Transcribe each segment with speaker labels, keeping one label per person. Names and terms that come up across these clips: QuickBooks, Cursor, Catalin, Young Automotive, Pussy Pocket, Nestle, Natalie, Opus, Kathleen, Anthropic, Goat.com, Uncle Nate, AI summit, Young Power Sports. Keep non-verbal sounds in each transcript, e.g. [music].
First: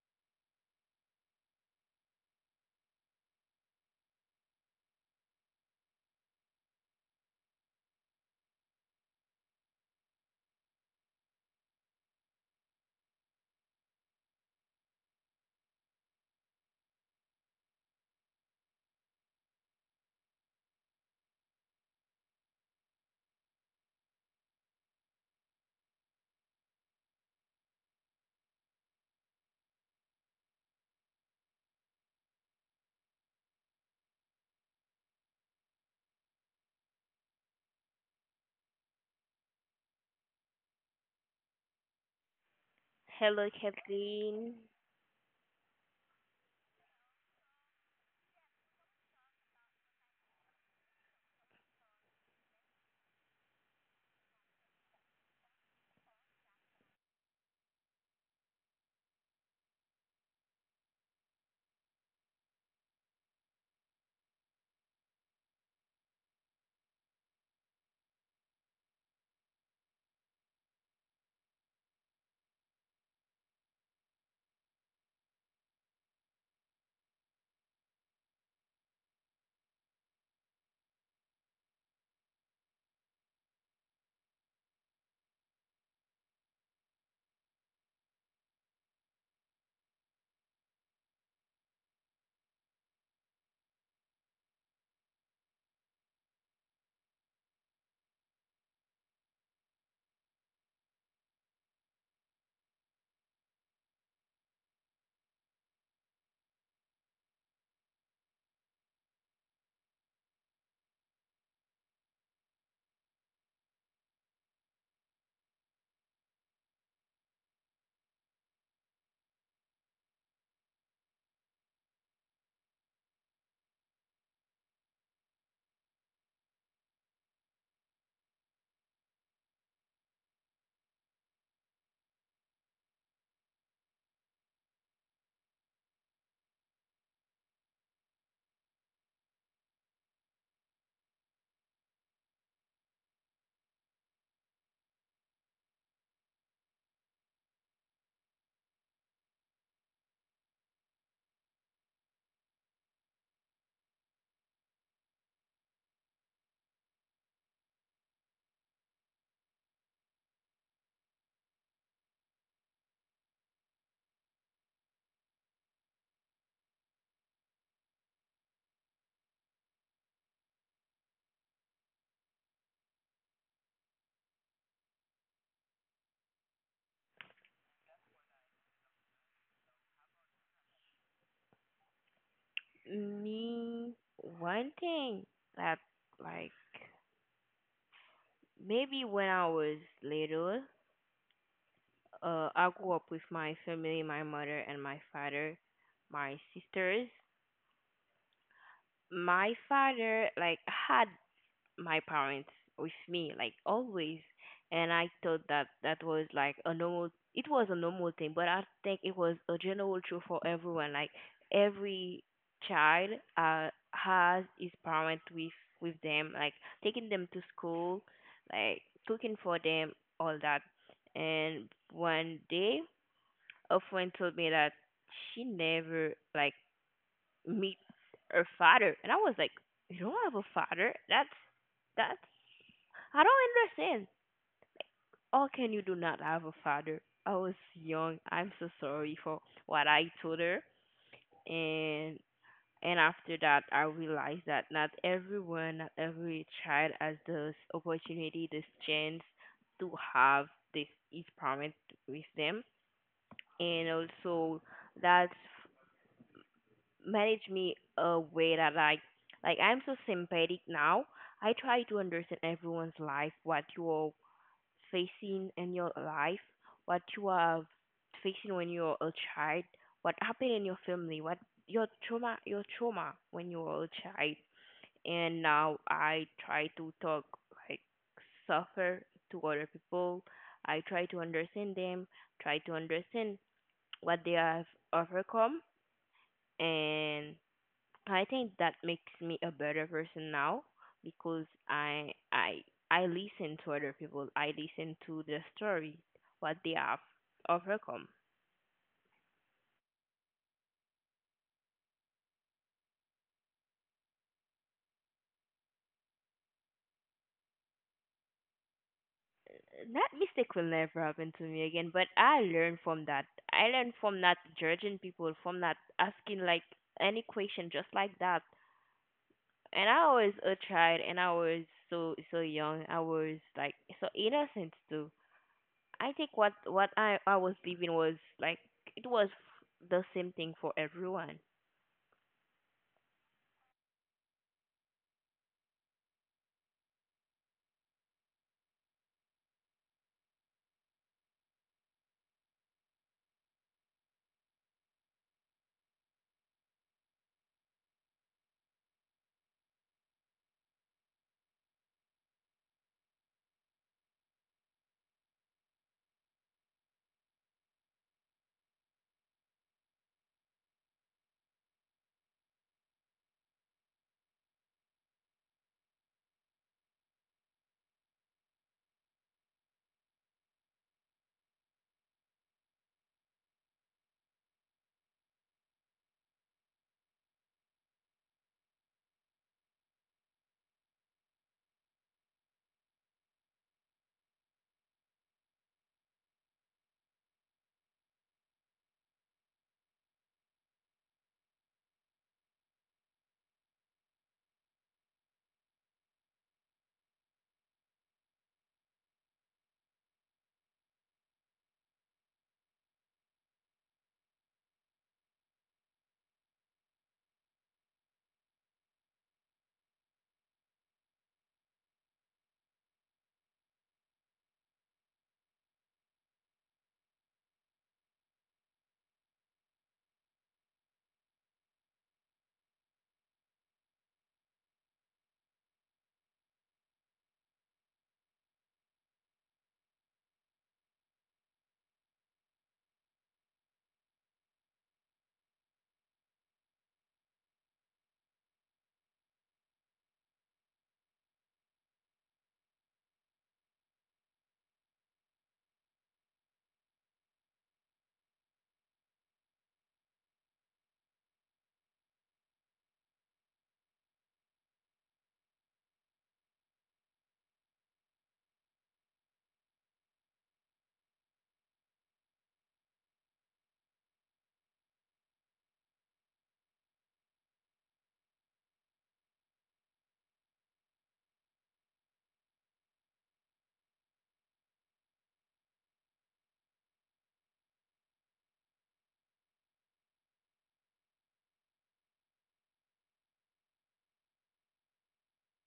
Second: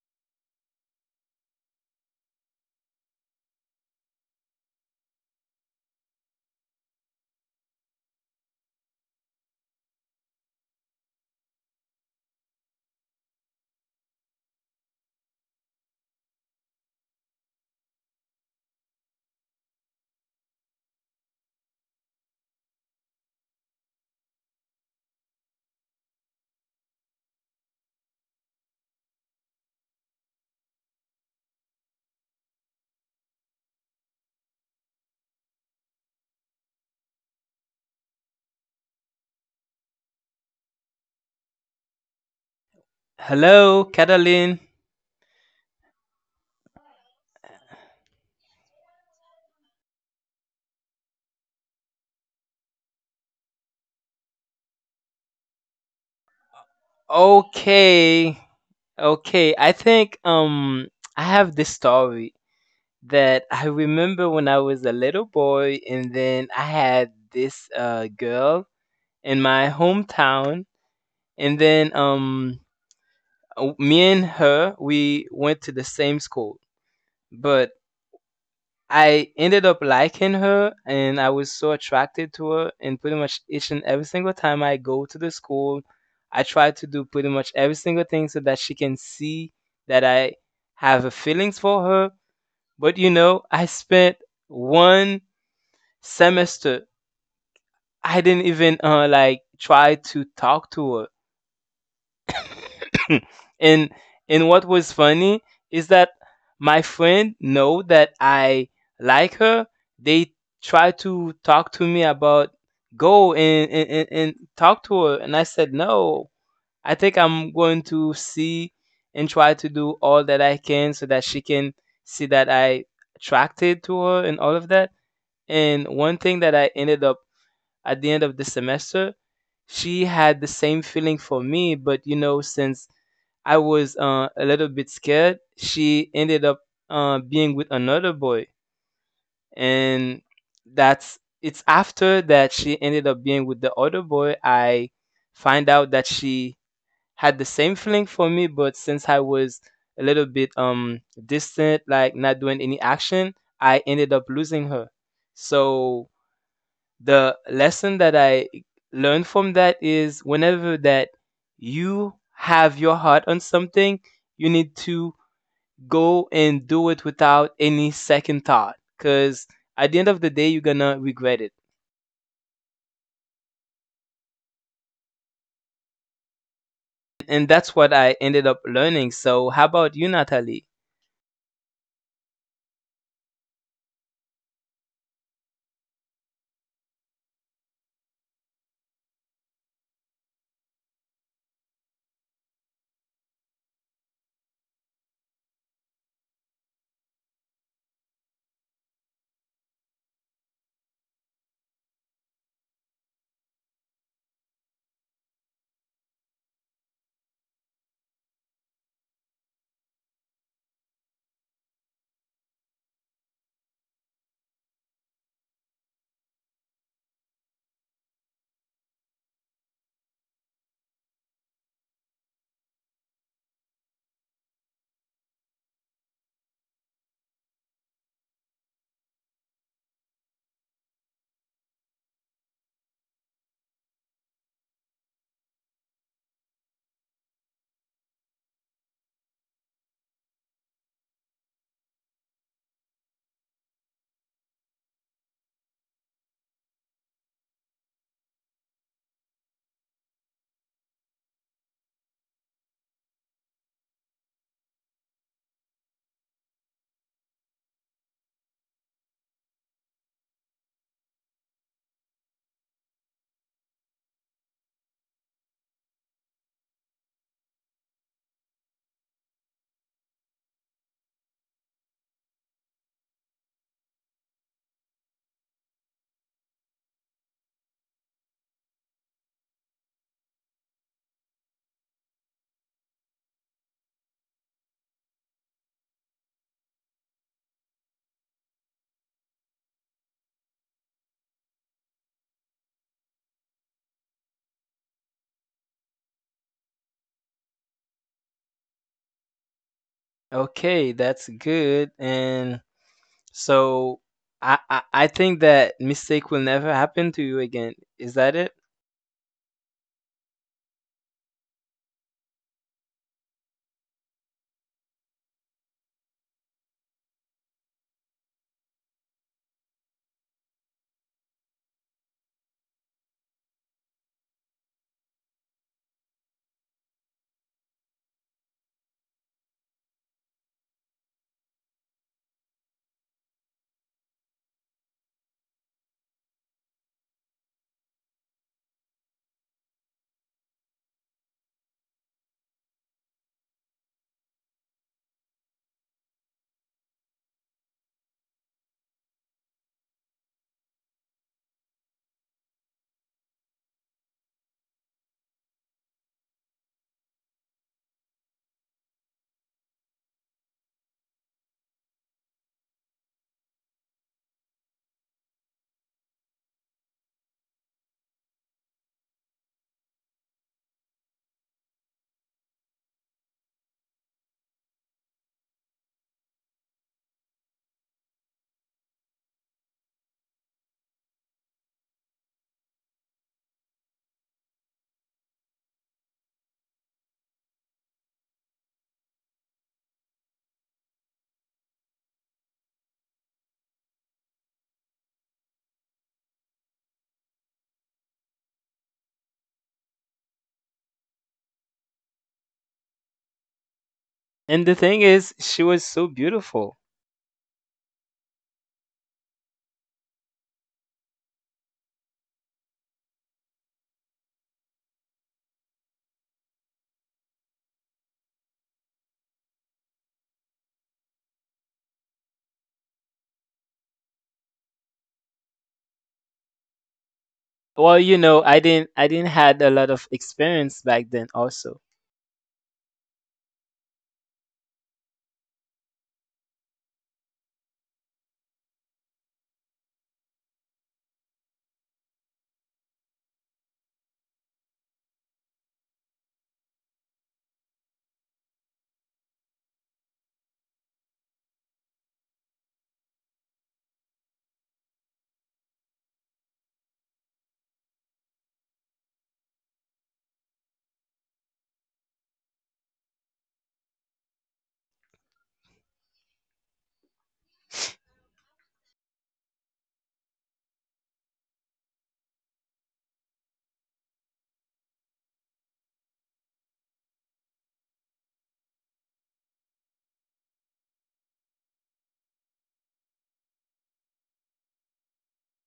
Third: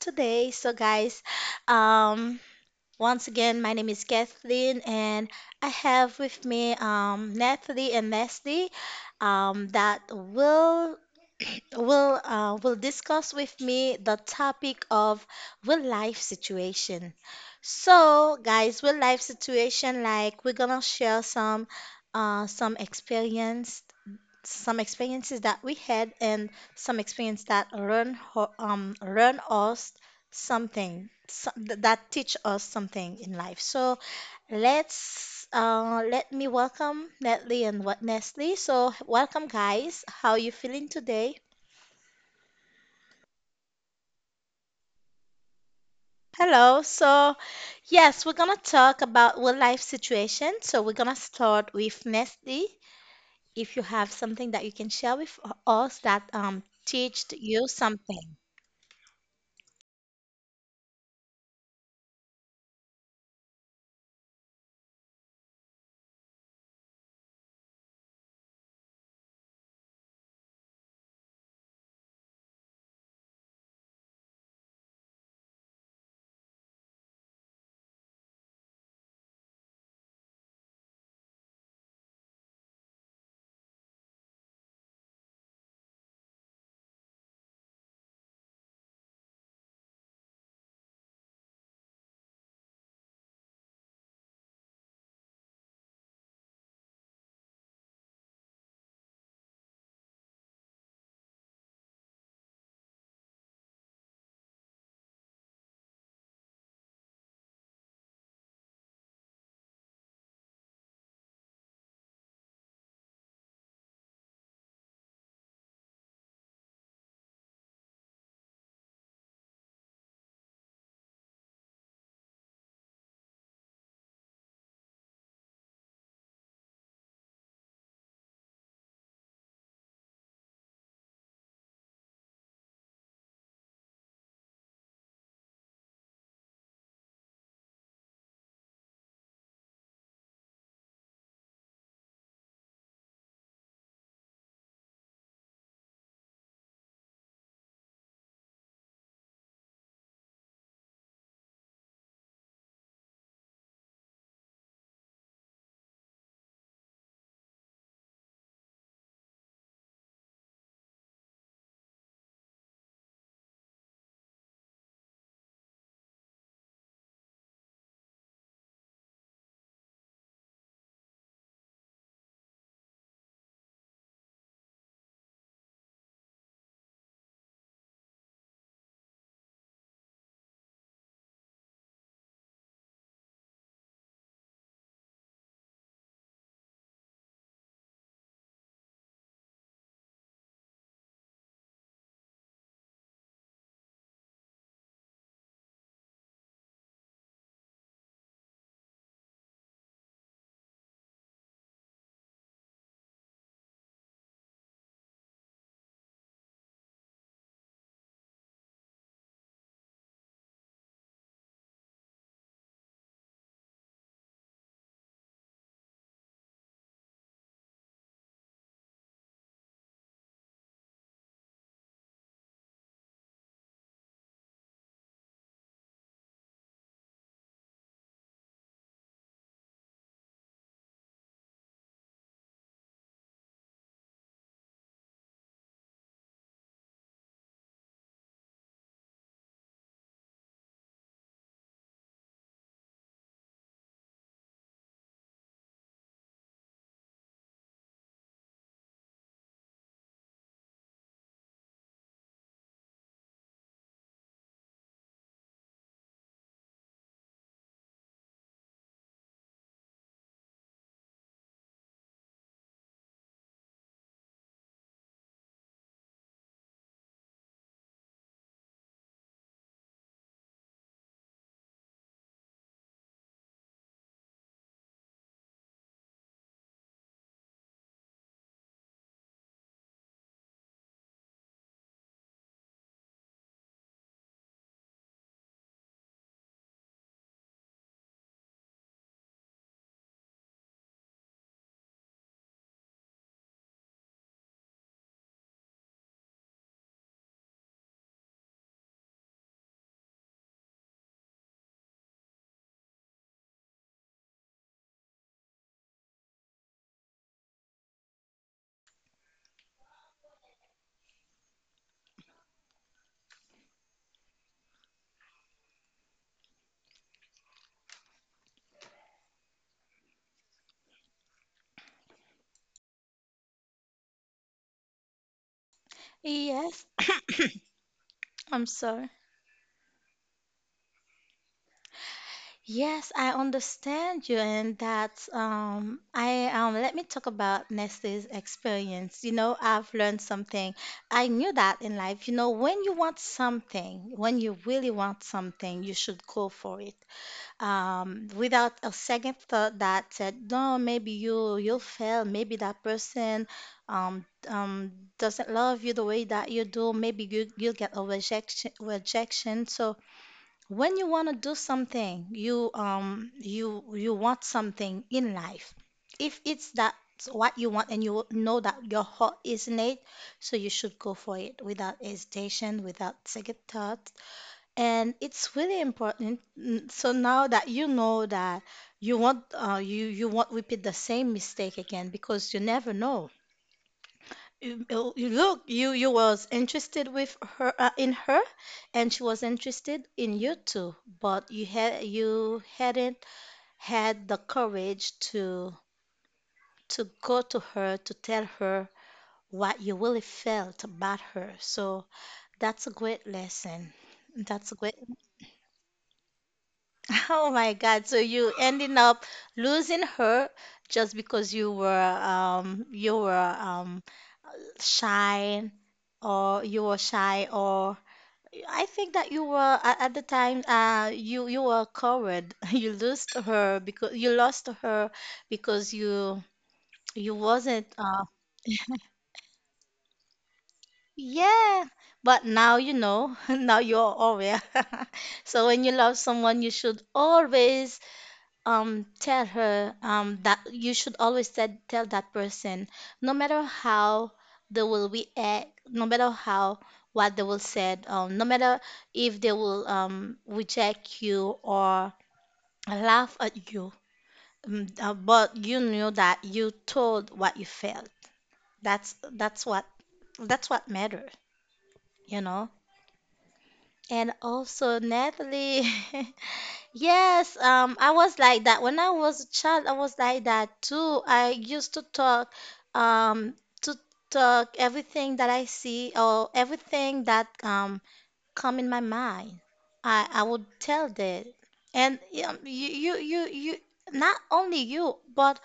Speaker 1: today. So, guys, um, once again, my name is Kathleen, and I have with me Natalie and Leslie that will [clears throat] will discuss with me the topic of real life situation. So, guys, real life situation, like we're gonna share some experience some experiences that we had and some experience that learn ho- learn us something that teach us something in life. So let me welcome Natalie and what Nestle. So welcome, guys. How you feeling today?
Speaker 2: Hello,
Speaker 3: Hello,
Speaker 2: Kathleen.
Speaker 3: Catalin.
Speaker 1: Hello. So yes, we're gonna talk about real life situation. So we're gonna start with Nestle. If you have something that you can share with us that teached you
Speaker 3: Okay.
Speaker 1: something.
Speaker 3: Okay. I think I have this story that I remember when I was a little boy, and then I had this girl in my hometown, and then me and her, we went to the same school. But I ended up liking her, and I was so attracted to her. And pretty much each and every single time I go to the school, I try to do pretty much every single thing so that she can see that I have a feelings for her. But you know, I spent one semester. I didn't even like try to talk to her. [laughs] Hmm. and and what was funny is that my friend know that I like her. They try to talk to me about go and talk to her, and I said no. I think I'm going to see and try to do all that I can so that she can see that I attracted to her and all of that. And one thing that I ended up at the end of the semester, she had the same feeling for me, but you know, since I was a little bit scared. She ended up being with another boy, and that's it's after that she ended up being with the other boy. I find out that she had the same feeling for me, but since I was a little bit distant, like not doing any action, I ended up losing her. So the lesson that I learned from that is whenever that you have your heart on something, you need to go and do it without any second thought, because at the end of the day you're gonna regret it. And that's what I ended up learning. So how about you, Natalie?
Speaker 2: Me, one thing that, like, maybe when I was little, I grew up with my family, my mother and my father, my sisters. My father, like, had my parents with me, like, always. And I thought that that was like a normal it was a normal thing. But I think it was a general truth for everyone, like every child has his parent with them, like taking them to school, like cooking for them, all that. And one day a friend told me that she never, like, meet her father. And I was like, you don't have a father? That's I don't understand. How can you do not have a father? I was young. I'm so sorry for what I told her. And and after that I realized that not everyone, not every child has this opportunity, this chance to have this is promised with them. And also that's managed me a way that I, like, I'm so sympathetic now. I try to understand everyone's life, what your facing in your life, what you are facing when you're a child, what happened in your family, what your trauma when you were a child. And now I try to talk, like, suffer to other people. I try to understand them, try to understand what they have overcome, and I think that makes me a better person now because I listen to other people. I listen to their story, what they have overcome.
Speaker 3: Okay, that's good. And so, I think that mistake will never happen to you again, is that it?
Speaker 2: That mistake will never happen to me again. But I learned from that. I learned from not judging people, from not asking, like, any question just like that. And I was a child, and I was so so young. I was, like, so innocent too. I think what
Speaker 1: Yes,
Speaker 2: what I was living was like
Speaker 1: I'm
Speaker 2: it
Speaker 1: sorry.
Speaker 2: was the same thing for everyone.
Speaker 1: Yes, I understand you, and that's I let me talk about Nestle's experience. You know, I've learned something. I knew that in life. You know, when you want something, when you really want something, you should go for it. Without a second thought that said, no, maybe you'll fail. Maybe that person um um doesn't love you the way that you do. Maybe you'll get a rejection. So when you want to do something, you you want something in life, if it's that's what you want and you know that your heart is in it, so you should go for it without hesitation, without second thought. And it's really important. Mm, so now that you know that, you won't you won't repeat the same mistake again, because you never know. You you was interested with her, in her, and she was interested in you too, but you hadn't had the courage to go to her, to tell her what you really felt about her. So that's a great lesson.
Speaker 3: And the
Speaker 1: That's a great.
Speaker 3: thing is, she was so beautiful.
Speaker 1: [laughs] Oh my God, so you ending up losing her just because you were shy, or you were shy, or I think that you were at the time you you were coward. [laughs] You lost her because you lost her because you wasn't
Speaker 3: Well, you know, I didn't had a lot of experience back then also.
Speaker 1: yeah. But now you know, [laughs] now you're aware. [laughs] So when you love someone, you should always tell her that you should always said, tell that person, no matter how they will react, no matter how, what they will said, no matter if they will reject you or laugh at you, but you knew that you told what you felt. That's what, that's what matter, you know. And also Natalie. [laughs] Yes, I was like that. When I was a child, I was like that too. I used um, to talk everything that I see, or everything that come in my mind. I would tell that. And you, not only you, but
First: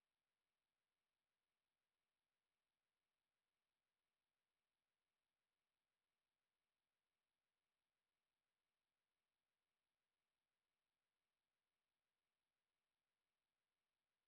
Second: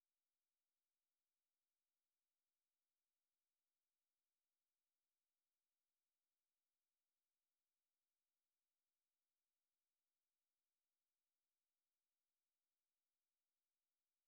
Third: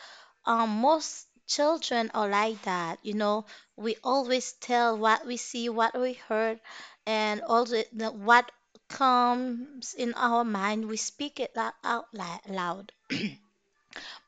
Speaker 1: most children are like that. You know, we always tell what we see, what we heard, and also what comes in our mind. We speak it loud. [clears throat]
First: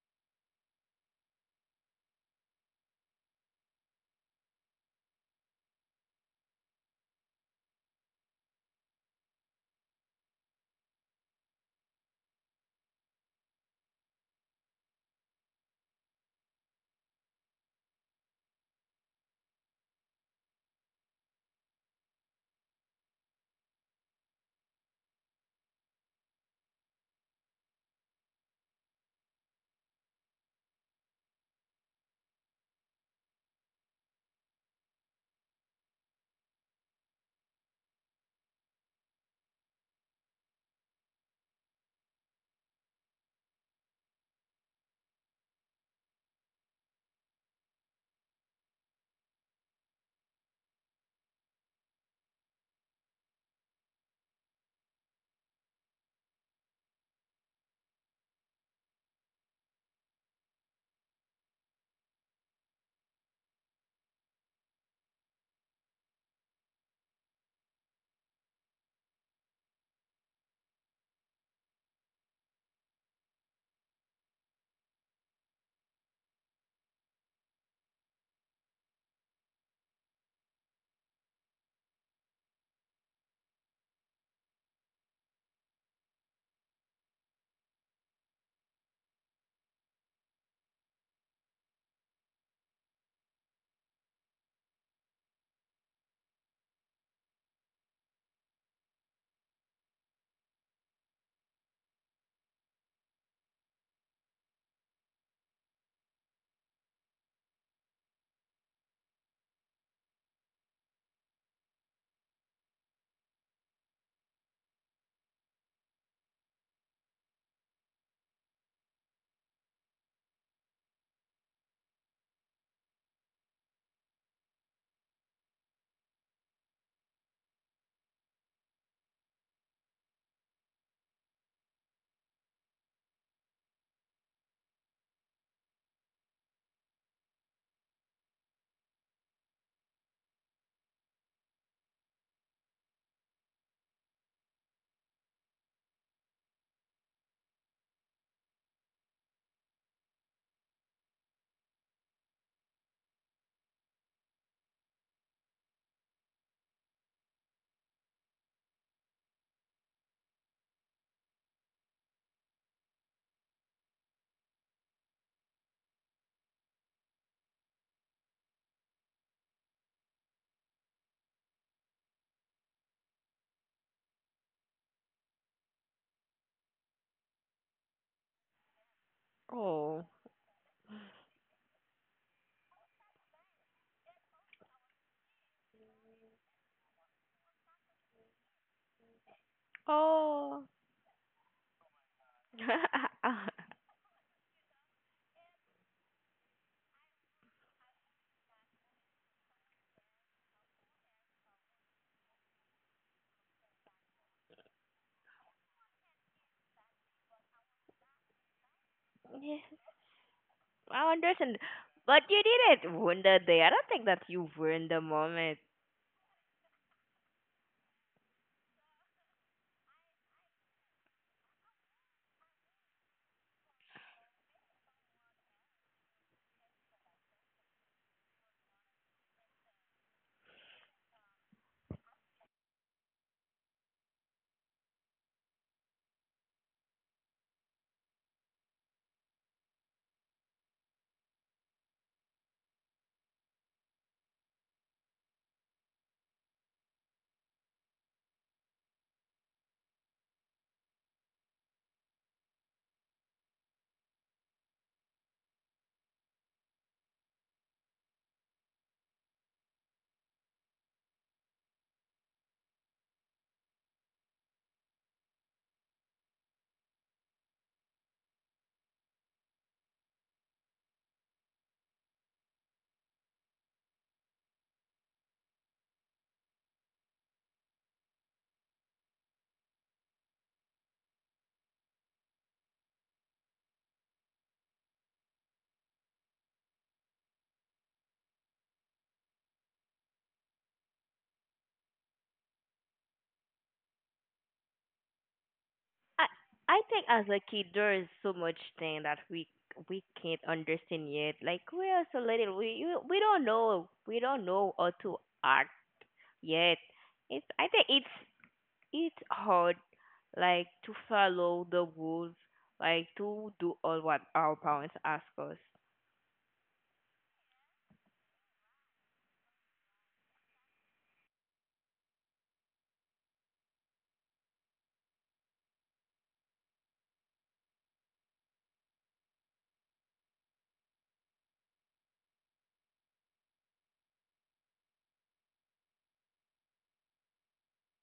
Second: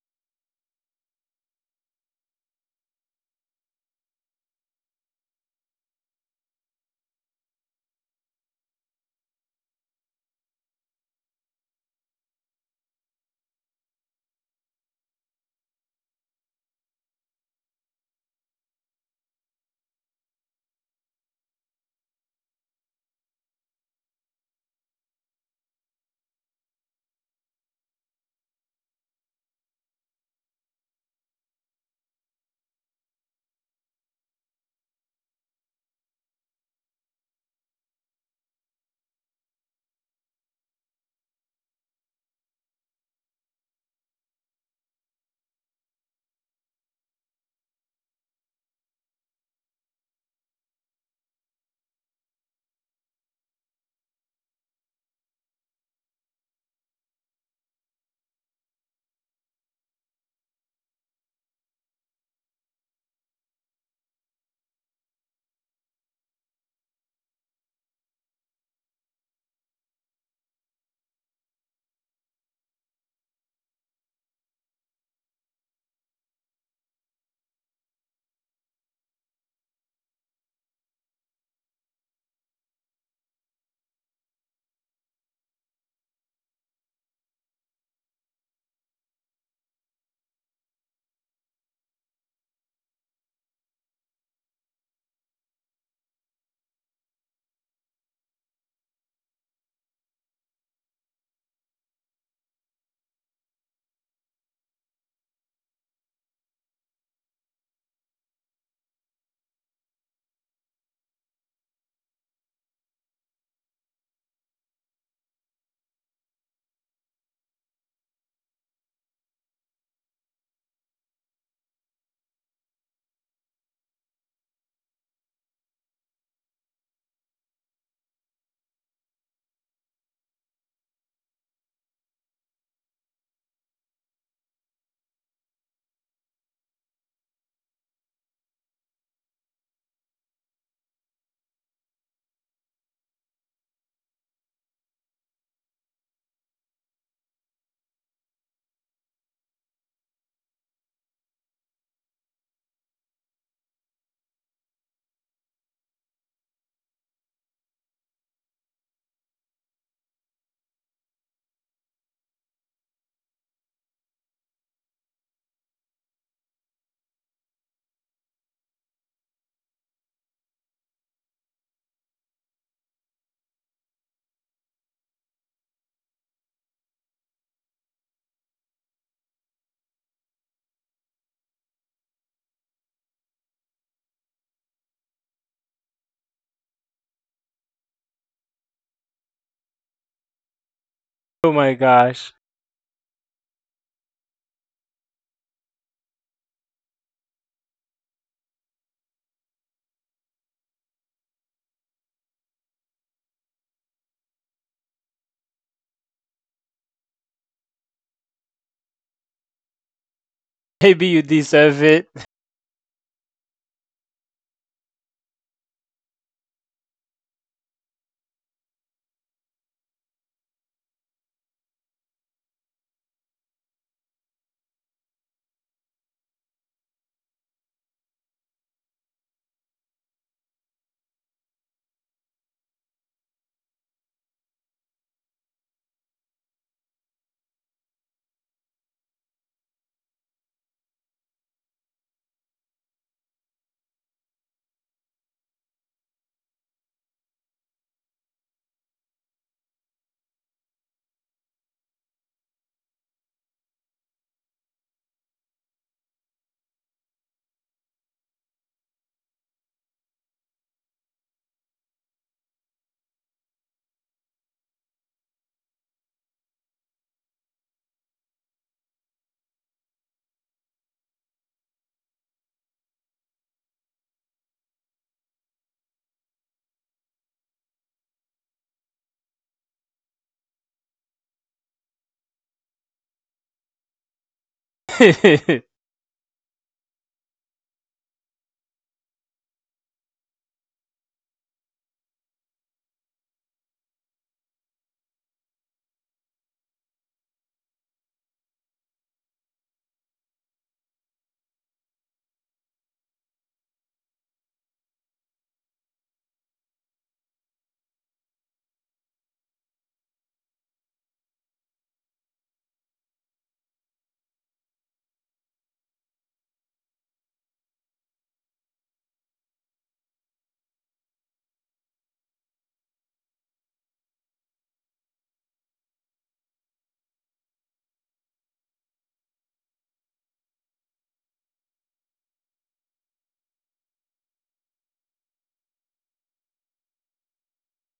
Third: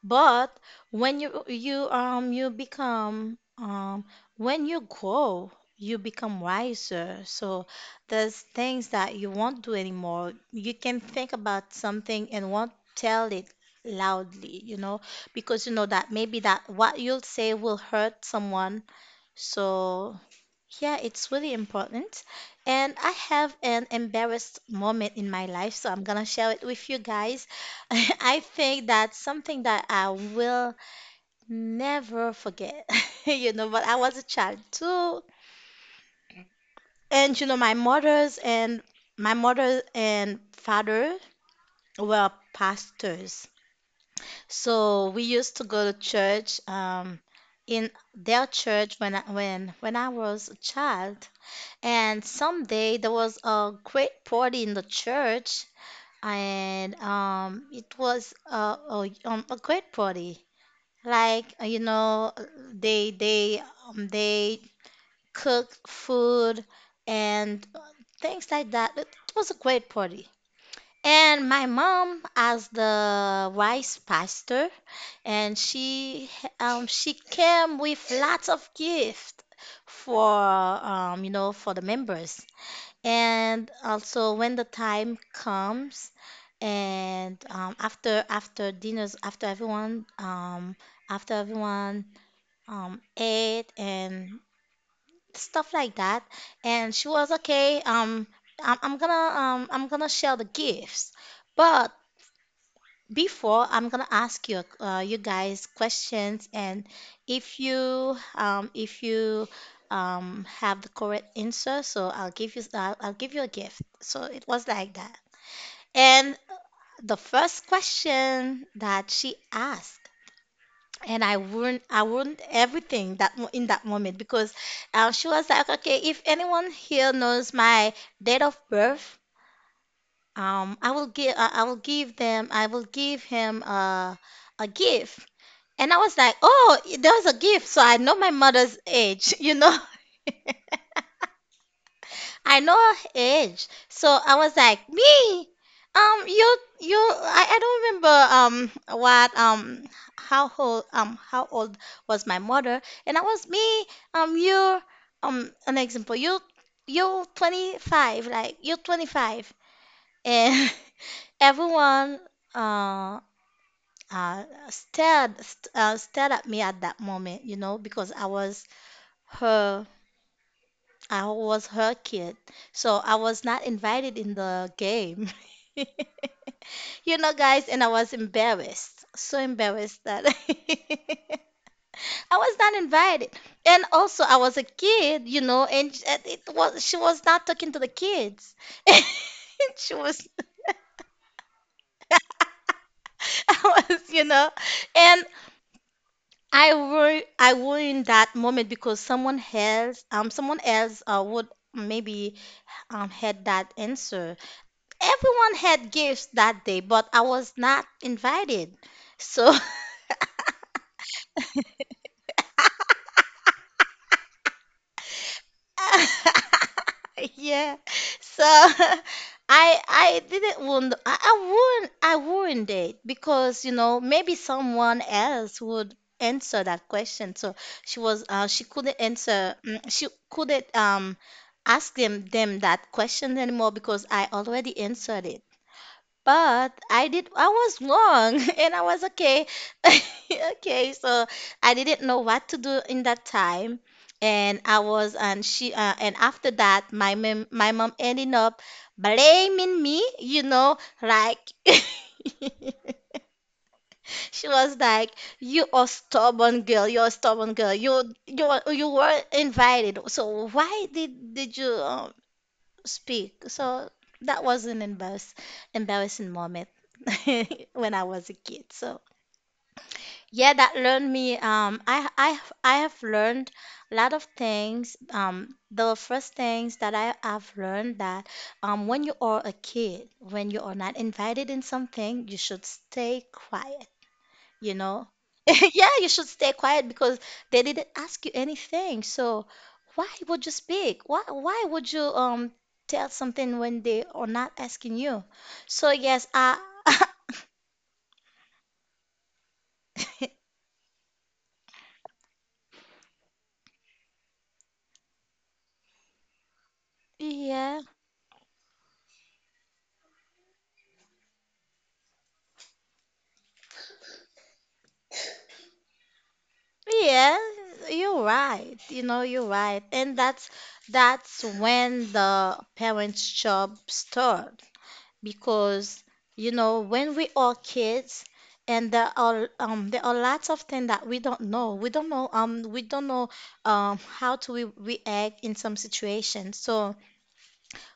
Speaker 1: But when you you become when you grow, you become wiser. So there's things that you won't do anymore. You can think about something and won't tell it loudly, you know, because you know that maybe that what you'll say will hurt someone. So yeah, it's really important. And I have an embarrassed moment in my life, so I'm gonna share it with you guys. [laughs] I think that's something that I will never forget. [laughs] You know, but I was a child too. And you know, my mother and father were pastors. So we used to go to church in their church when I was a child. And someday there was a great party in the church, and a great party. Like, you know, they cooked food and things like that. It was a great party. And my mom, as the vice pastor, and she came with lots of gift for, you know, for the members. And also, when the time comes, and after dinners, after everyone after everyone ate and stuff like that. And she was okay. I'm gonna share the gifts, but before, I'm gonna ask you, you guys, questions. And if you have the correct answer, so I'll give you a gift. So it was like that. And the first question that she asked, and I ruined everything in that moment. Because she was like, okay, if anyone here knows my date of birth, I will give them, I will give him a gift. And I was like, oh, there was a gift. So I know my mother's age, [laughs] you know. [laughs] I know her age. So I was like, me, you, I don't remember, how old was my mother? And I was me, you, an example, you, you're 25, like, you're 25. And [laughs] everyone, uh, uh, stared at me at that moment, you know, because her I was her kid, so I was not invited in the game. [laughs] You know, guys, and I was embarrassed, so
Speaker 2: Oh.
Speaker 1: embarrassed that [laughs] I was not invited. And also, I was a kid, you know, and and it was she was not talking to the kids. [laughs] She was
Speaker 2: Oh.
Speaker 1: [laughs]
Speaker 3: Oh my gosh,
Speaker 2: [laughs] Yeah,
Speaker 1: I was, you know, and I were in that moment, because someone else would maybe had that answer. Everyone had gifts that day, but I was not invited. So
Speaker 3: maybe
Speaker 2: I
Speaker 3: you
Speaker 2: understand,
Speaker 3: deserve
Speaker 2: but you didn't win the day. I don't think that you were in the moment.
Speaker 1: [laughs] yeah. So [laughs] I didn't want I wouldn't date, because you know, maybe someone else would answer that question. So she was she couldn't answer. Mm, she couldn't ask them that question anymore, because I already answered it. But I did, I was wrong [laughs] and I was okay. [laughs] Okay, so I didn't know what to do in that time. And I was, and she, and after that, my mom ended up blaming me, you know, like, [laughs] she was like, "You are stubborn girl. You're a stubborn girl. You were invited. So why did you speak. So that was an embarrassing moment [laughs] when I was a kid. So yeah, that learned me. I have learned a lot of things. The first things that I have learned that when you are a kid, when you are not invited in something, you should stay quiet, you know? [laughs]
Speaker 3: it. [laughs]
Speaker 1: Yeah, you should stay quiet because they didn't ask you anything. So why would you speak? Why would you tell something when they are not asking you? So
Speaker 2: I
Speaker 1: yes, I
Speaker 2: I think as a kid there is so much thing that we can't
Speaker 1: [laughs]
Speaker 2: understand yet. Like we are so little, we don't know how to act yet. It's I think
Speaker 1: yeah.
Speaker 2: it's hard, like to follow the rules, like to do all what our parents ask us
Speaker 1: Yeah, you're right. You know, you're right. And that's when the parents' job starts. Because you know, when we are kids, and there are lots of things that we don't know, we don't know, how to react in some situations. So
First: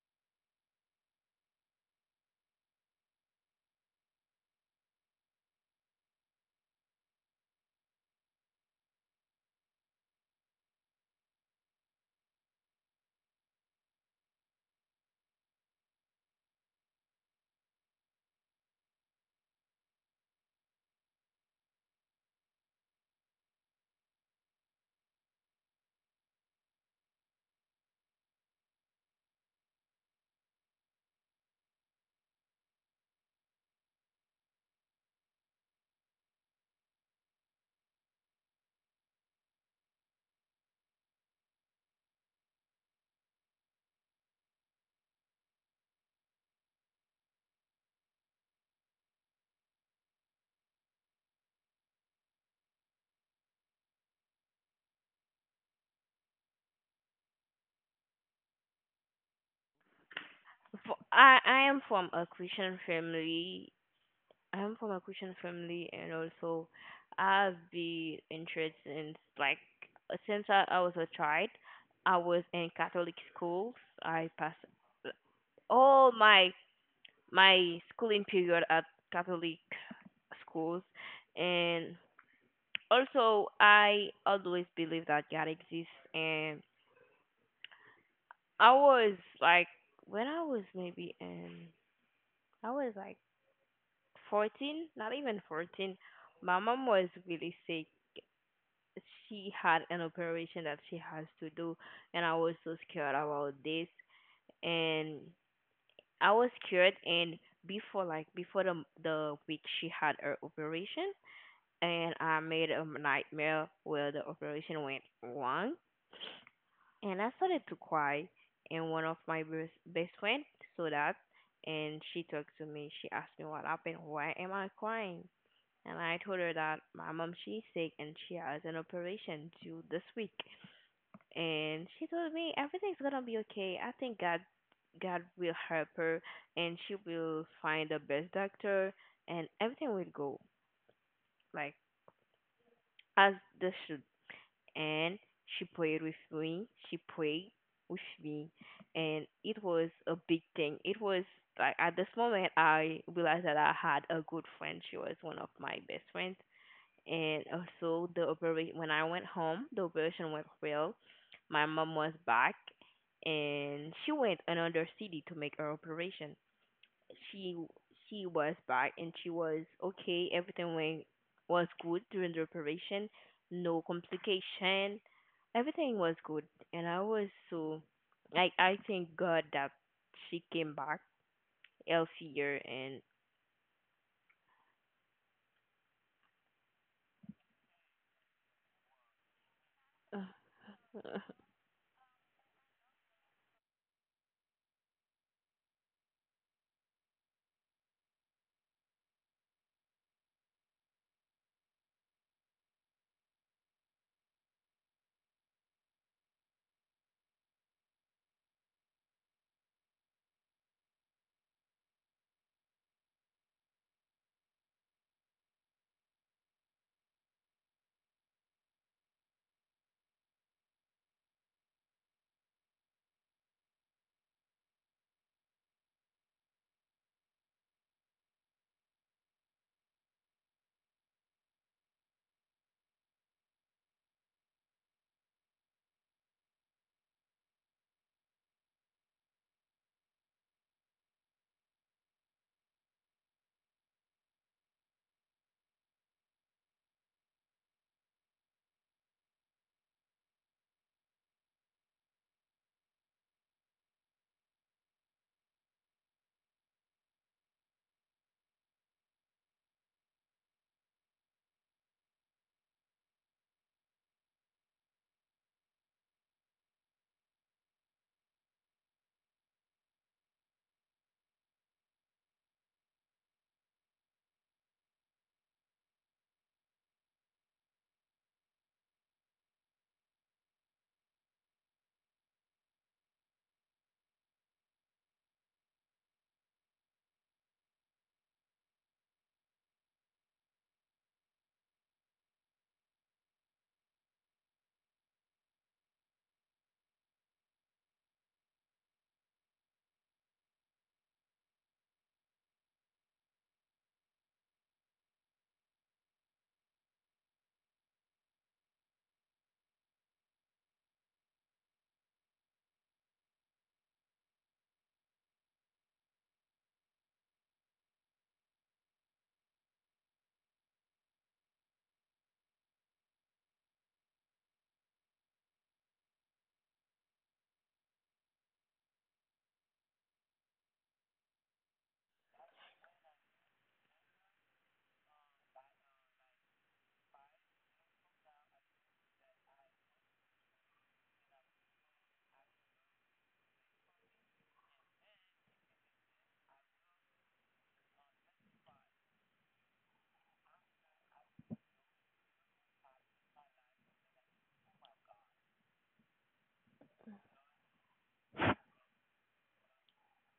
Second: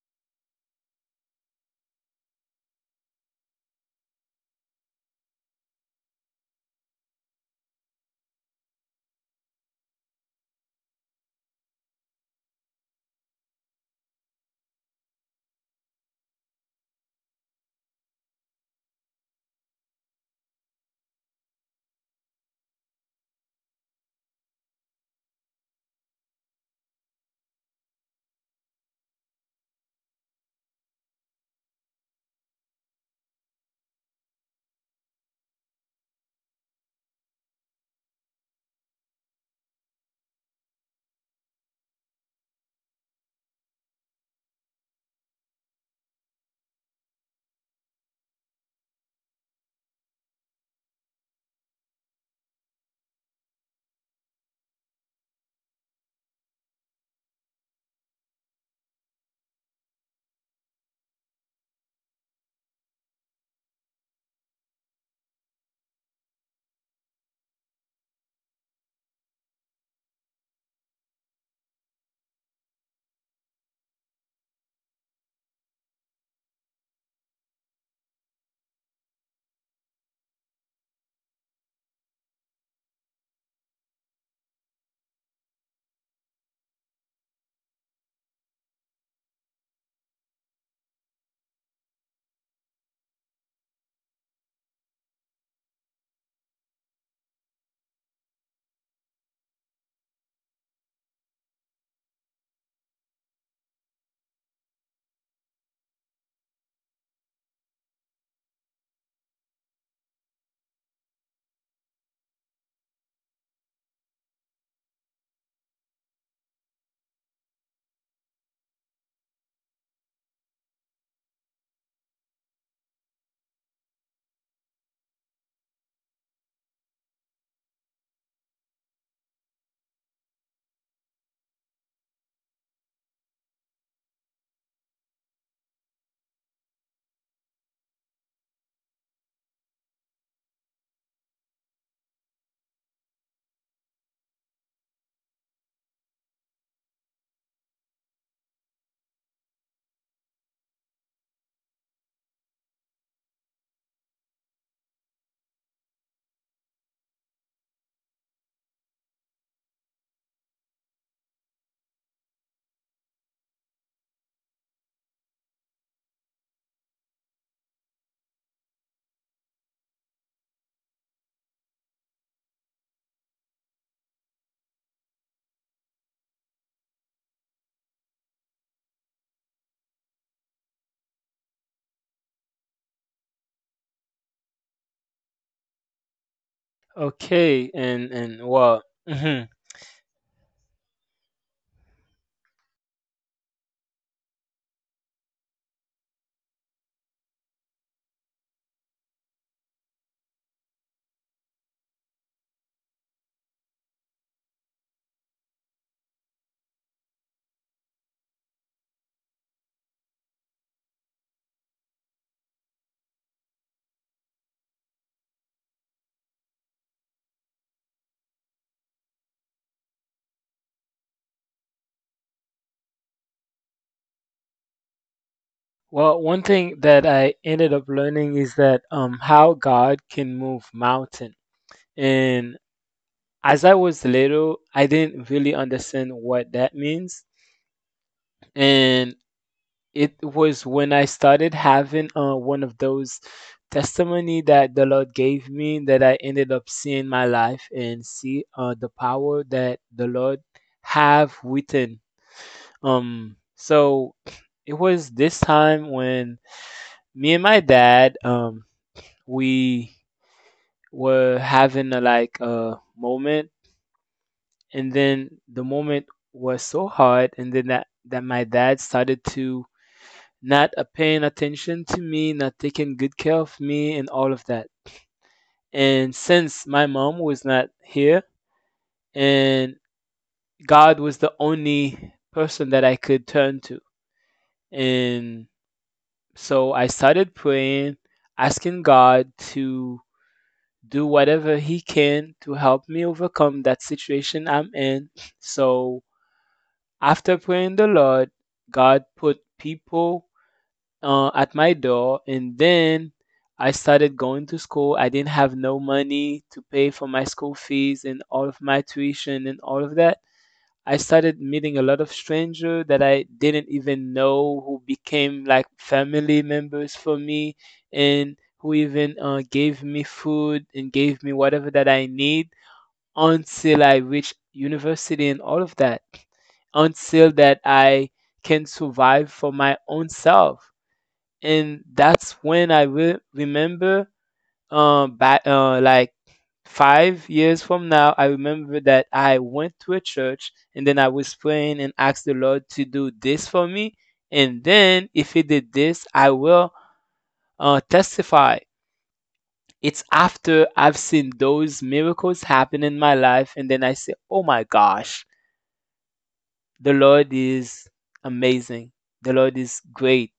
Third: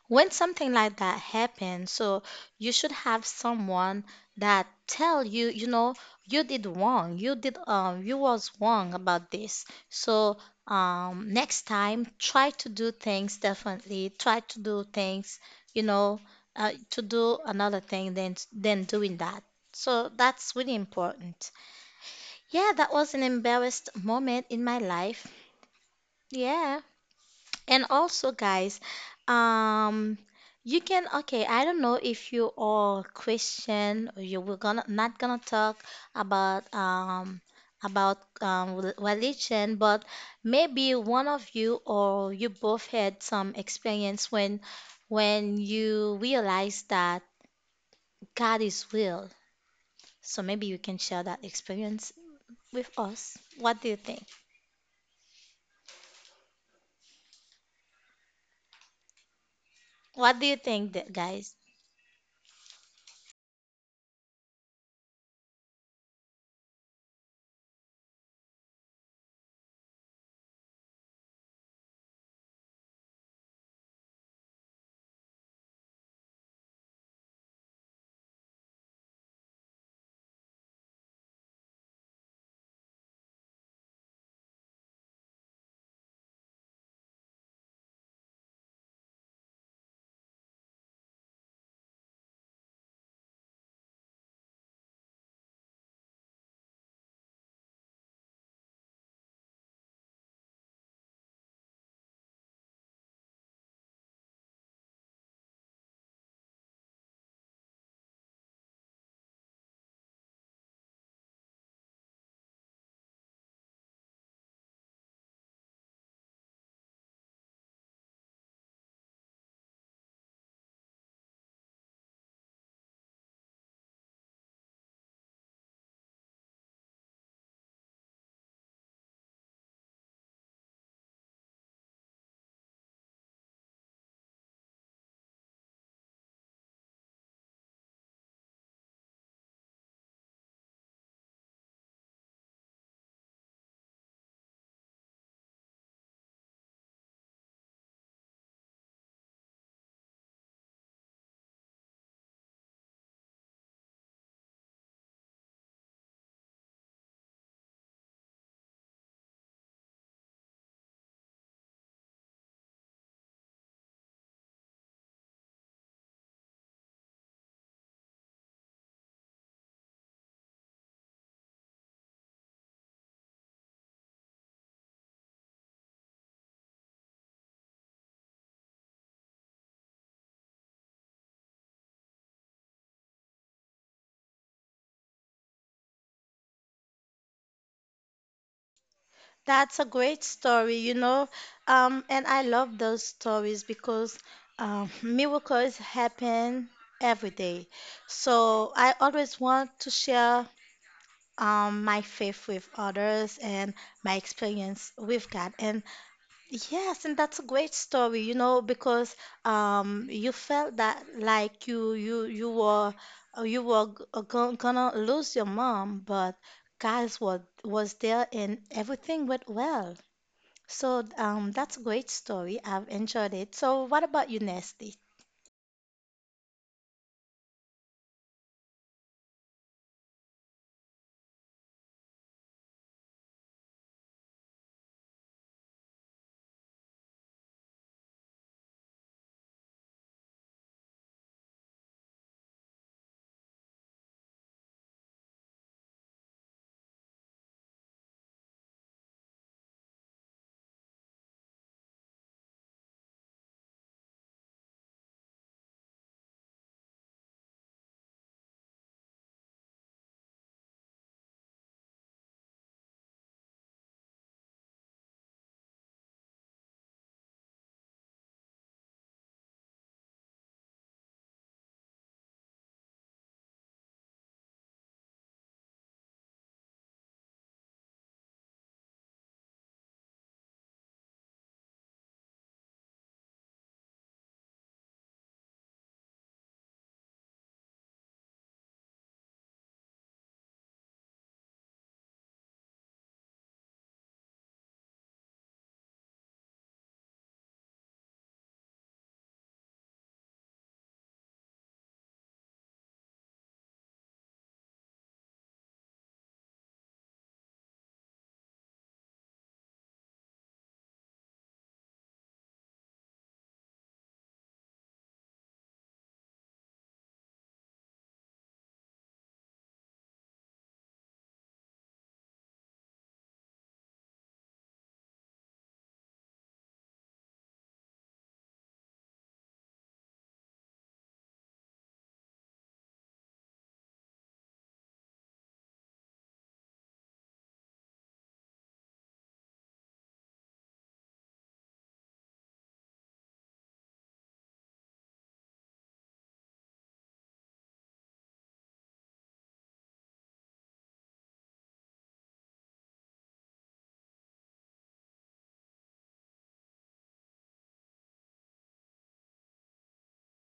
Speaker 1: when something like that happens, so you should have someone that tell you, you know, you did wrong, you did, you was wrong about this. So next time try to do things differently, try to do things, you know, to do another thing than doing that. So that's really important. Yeah, that was an embarrassed moment in my life. Yeah. And also, guys, um, you can okay. I don't know if you are Christian, or you we're gonna not gonna talk about religion, but maybe one of you, or you both, had some experience when you realize that God is real. So maybe you can share that experience with us. What do you think? What do you think,
Speaker 2: for. i
Speaker 1: guys?
Speaker 2: i am from a Christian family. I am from a Christian family, and also I've been interested in, like, since I was a child, I was in Catholic schools. I passed all my schooling period at Catholic schools. And also I always believe that God exists. And I was, like, when I was maybe, I was like 14, not even 14, my mom was really sick. She had an operation that she has to do, and I was so scared about this. And I was scared, and before, like, before the week she had her operation, and I made a nightmare where the operation went wrong, and I started to cry. And one of my best friend saw that, and she talked to me. She asked me what happened. Why am I crying? And I told her that my mom she's sick and she has an operation due this week. And she told me everything's gonna be okay. I think God, God will help her, and she will find the best doctor, and everything will go, like, as this should. And she prayed with me. She prayed with me, and it was a big thing. It was like at this moment I realized that I had a good friend. She was one of my best friends. And also the operation, when I went home, the operation went well. My mom was back, and she went another city to make her operation. she she was back and she was okay. Everything went, was good during the operation, no complication. Everything was good, and I was so, like, I thank God that she came back healthier. And
Speaker 3: Okay, and well, mhm.
Speaker 1: That's a great
Speaker 2: [laughs]
Speaker 1: story, you know. And I love those stories because, miracles happen every day. So I always want to share, my faith with others, and my experience with God. And yes, and that's a great story, you know, because, you felt that, like, you were gonna lose your mom, but guys was there and everything went well. So that's a great story. I've enjoyed it. So what about you, Nesty?
Speaker 3: Well, one thing that I ended up learning is that how God can move mountain. And as I was little, I didn't really understand what that means. And it was when I started having one of those testimony that the Lord gave me, that I ended up seeing my life and see the power that the Lord have within. So it was this time when me and my dad, we were having a like a moment, and then the moment was so hard, and then that that my dad started to not paying attention to me, not taking good care of me, and all of that. And since my mom was not here, and God was the only person that I could turn to, and so I started praying, asking God to do whatever He can to help me overcome that situation I'm in. So after praying the Lord, God put people at my door, and then I started going to school. I didn't have no money to pay for my school fees and all of my tuition and all of that. I started meeting a lot of strangers that I didn't even know, who became like family members for me, and who even gave me food and gave me whatever that I need, until I reached university and all of that, until that I can survive for my own self. And that's when I will remember back like 5 years from now. I remember that I went to a church, and then I was praying and asked the Lord to do this for me, and then if He did this I will testify. It's after I've seen those miracles happen in my life, and then I say, oh my gosh, the Lord is amazing, the Lord is great.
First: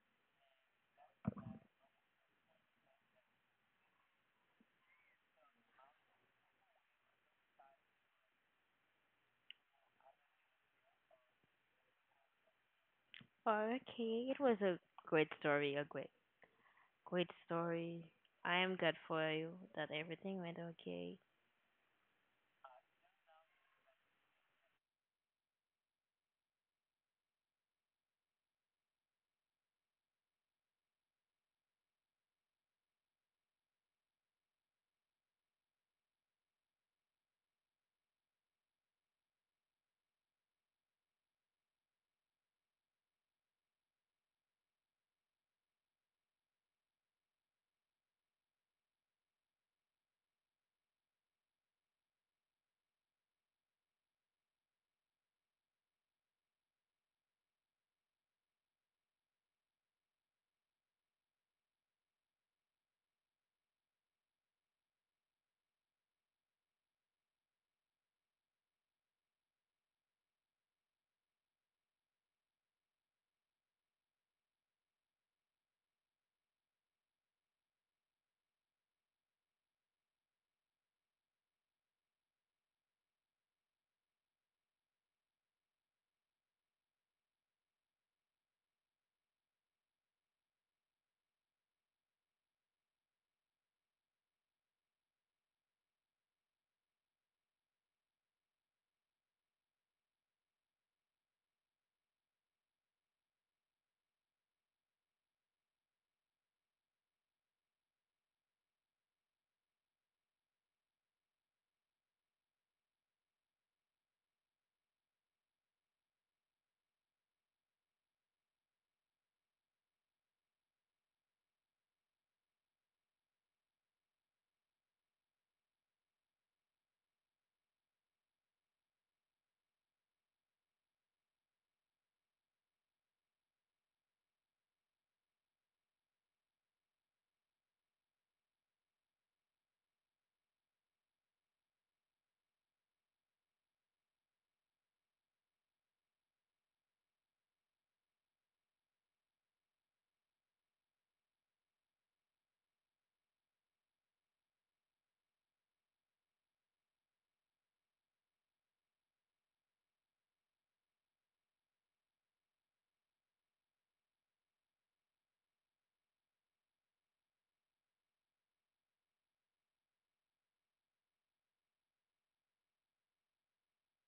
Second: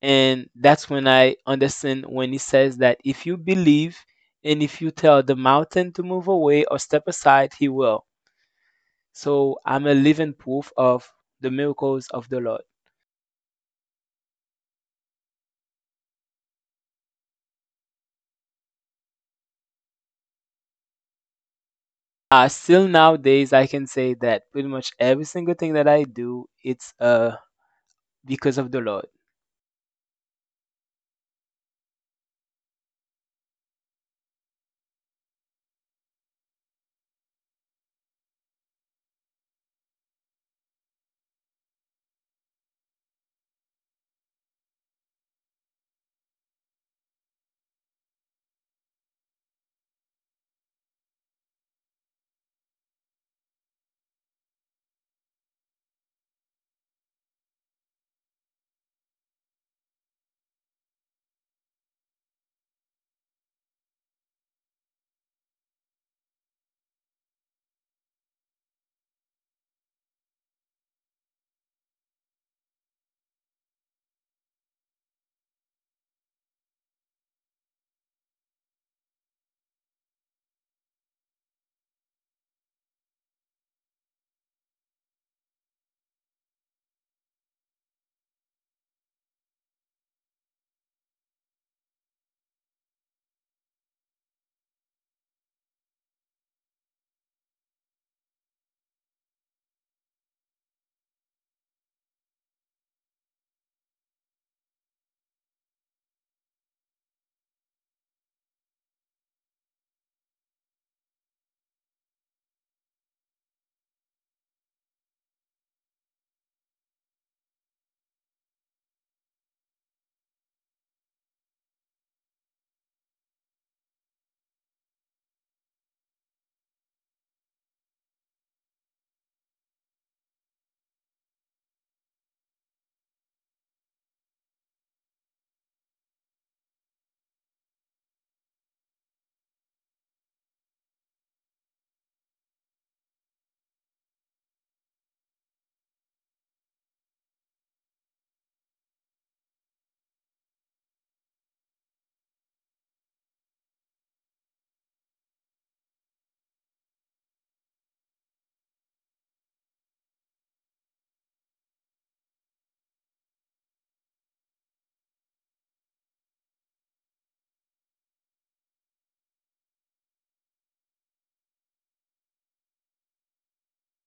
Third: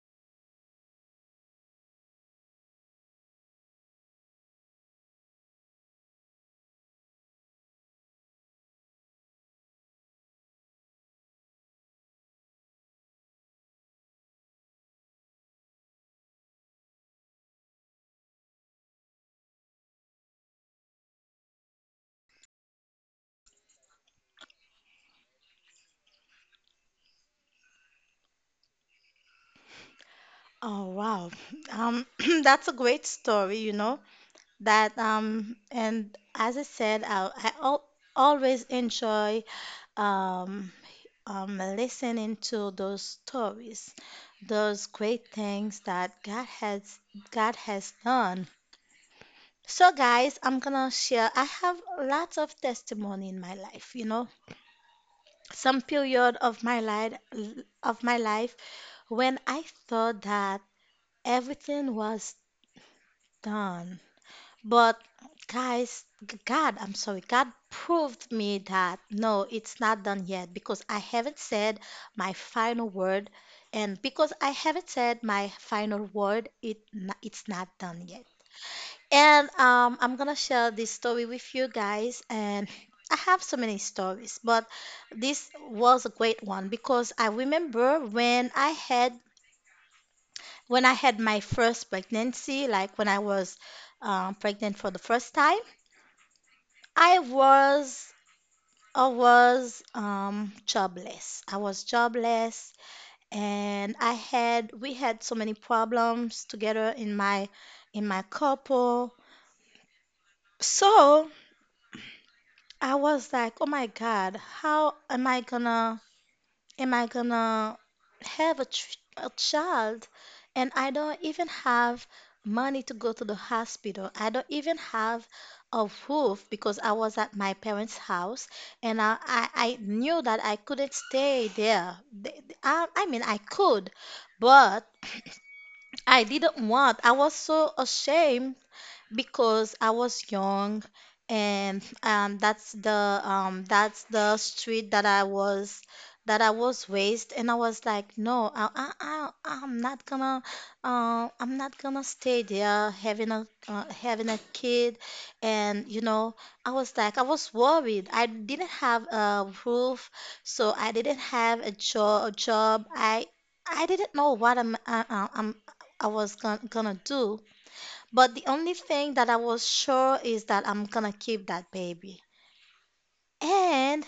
Speaker 3: And that's when I understand when He says that if you believe and if you tell the mountain to move away or step aside, He will. So I'm a living proof of the miracles of the Lord.
Speaker 2: okay, it was a great story, a great great story. I am glad for you that everything went okay.
Speaker 3: Still nowadays, I can say that pretty much every single thing that I do, it's because of the Lord.
Speaker 1: Oh wow, um, [clears throat] that's a great story. You know that and as I said, I al always enjoy um, listening to those stories, those great things that God has done. So guys, I'm gonna share. I have lots of testimony in my life. You know, some period of my life of my life when I thought that everything was done. But guys, God, I'm sorry, God proved me that no, it's not done yet because I haven't said my final word, and because I haven't said my final word, it's not done yet. And I'm gonna share this story with you guys. And I have so many stories, but this was a great one because I remember when I had my first pregnancy, like when I was pregnant for the first time, I was I was jobless. I was jobless, and I had we had so many problems together in my couple. So I was like, oh my God, how am I gonna have a child and I don't even have money to go to the hospital. I don't even have a roof because I was at my parents' house and I knew that I couldn't stay there. I mean, I could, but I didn't want. I was so ashamed because I was young and that's the street that I was raised and I was like no, I'm not gonna stay there having a having a kid and I was worried I didn't have a roof so I didn't have a job I didn't know what I'm gonna do but the only thing that I was sure is that I'm gonna keep that baby. And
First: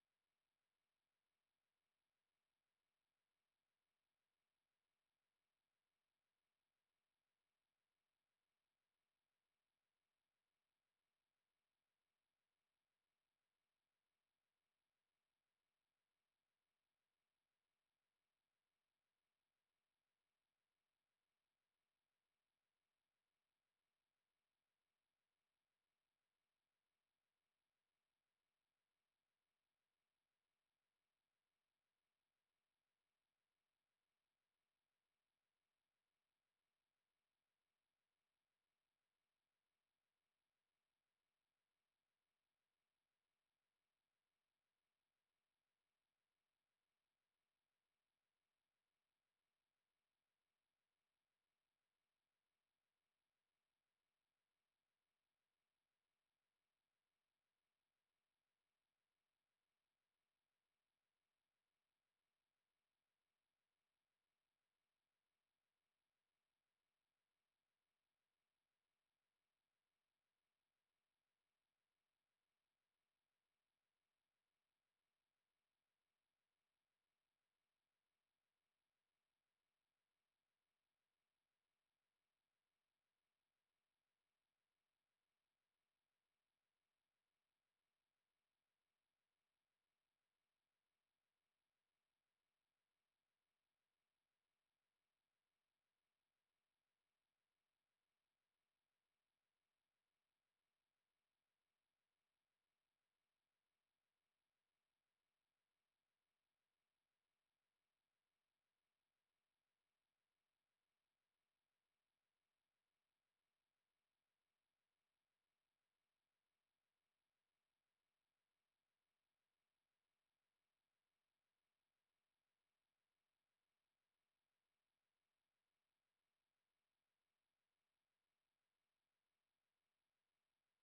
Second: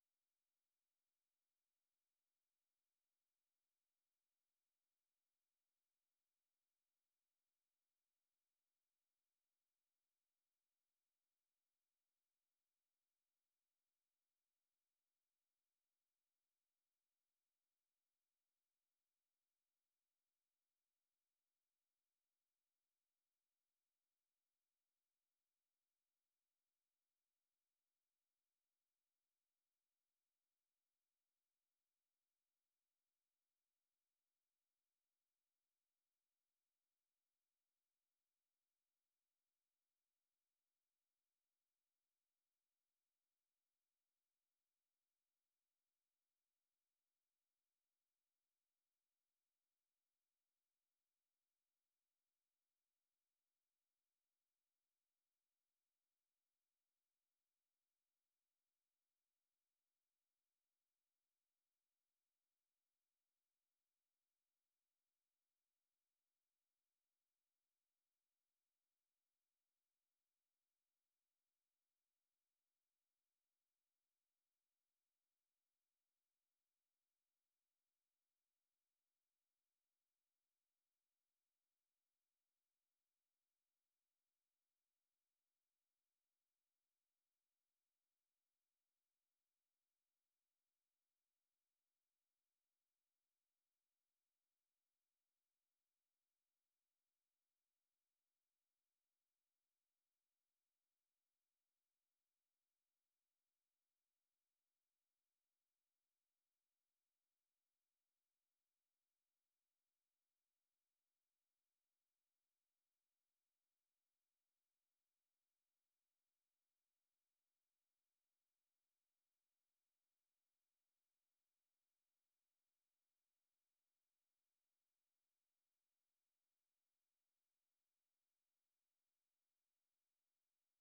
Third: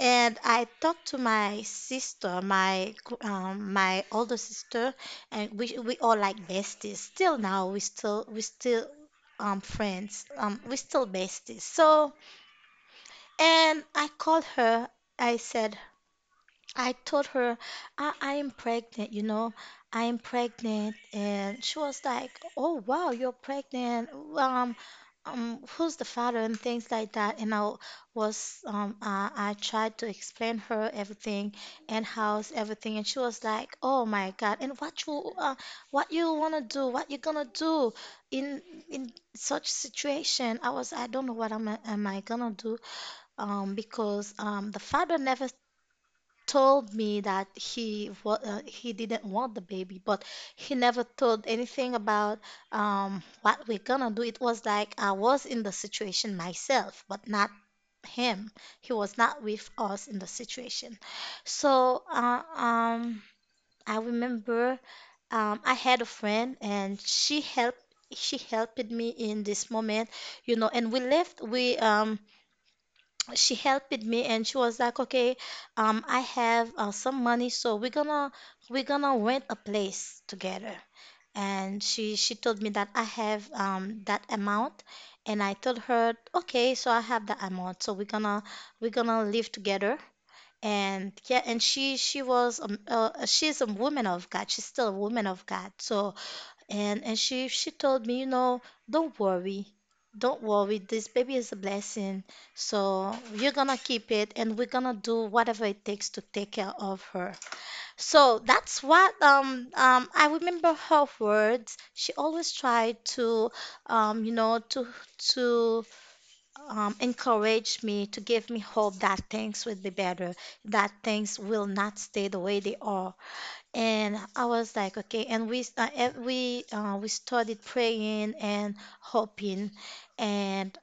Speaker 1: and I talked to my sister, my older sister, and we all like besties. Still now, we still friends. We still besties. So and I called her. I said I told her I am pregnant. You know, I am pregnant, and she was like, "Oh wow, you're pregnant. Well, who's the father" and things like that. And I was, I tried to explain her everything and how's everything, and she was like, "Oh my God! And what you wanna do? What you gonna do in in such situation?" I was, I don't know what am I gonna do, because the father never told me that he didn't want the baby, but he never told anything about what we're gonna do. It was like I was in the situation myself, but not him. He was not with us in the situation. So I remember I had a friend, and she helped me in this moment, you know. And we left. We She helped me and she was like, okay, I have some money, so we're gonna rent a place together. And she told me that I have that amount, and I told her, okay, so I have that amount, so we're gonna live together. And she was she's a woman of God. She's still a woman of God. So and she told me, you know, don't worry. Don't worry. This baby is a blessing. So you're gonna keep it and we're gonna do whatever it takes to take care of her. So that's what I remember her words. She always tried to you know to to encourage me, to give me hope that things will be better, that things will not stay the way they are. And I was like, okay. And we started praying and hoping. And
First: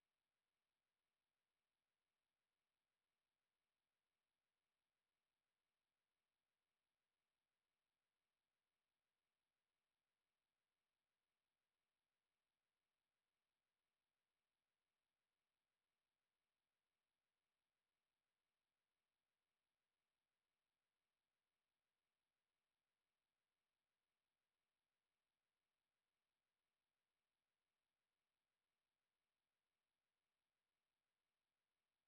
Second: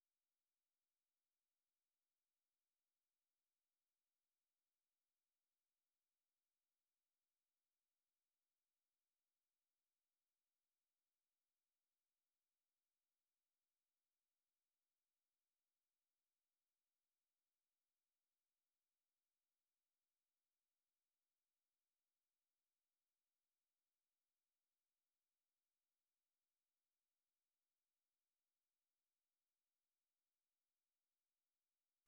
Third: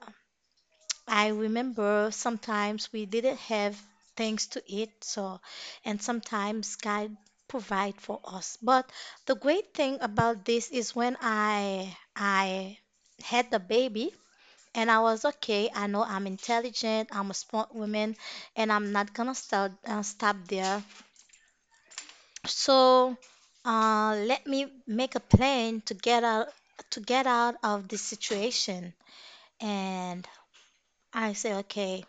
Speaker 1: I remember sometimes we didn't have things to eat, so and sometimes God provide for us. But the great thing about this is when I had the baby and I was okay. I know I'm intelligent. I'm a smart woman, and I'm not gonna stop stop there. So let me make a plan to get out of this situation. And I say, okay,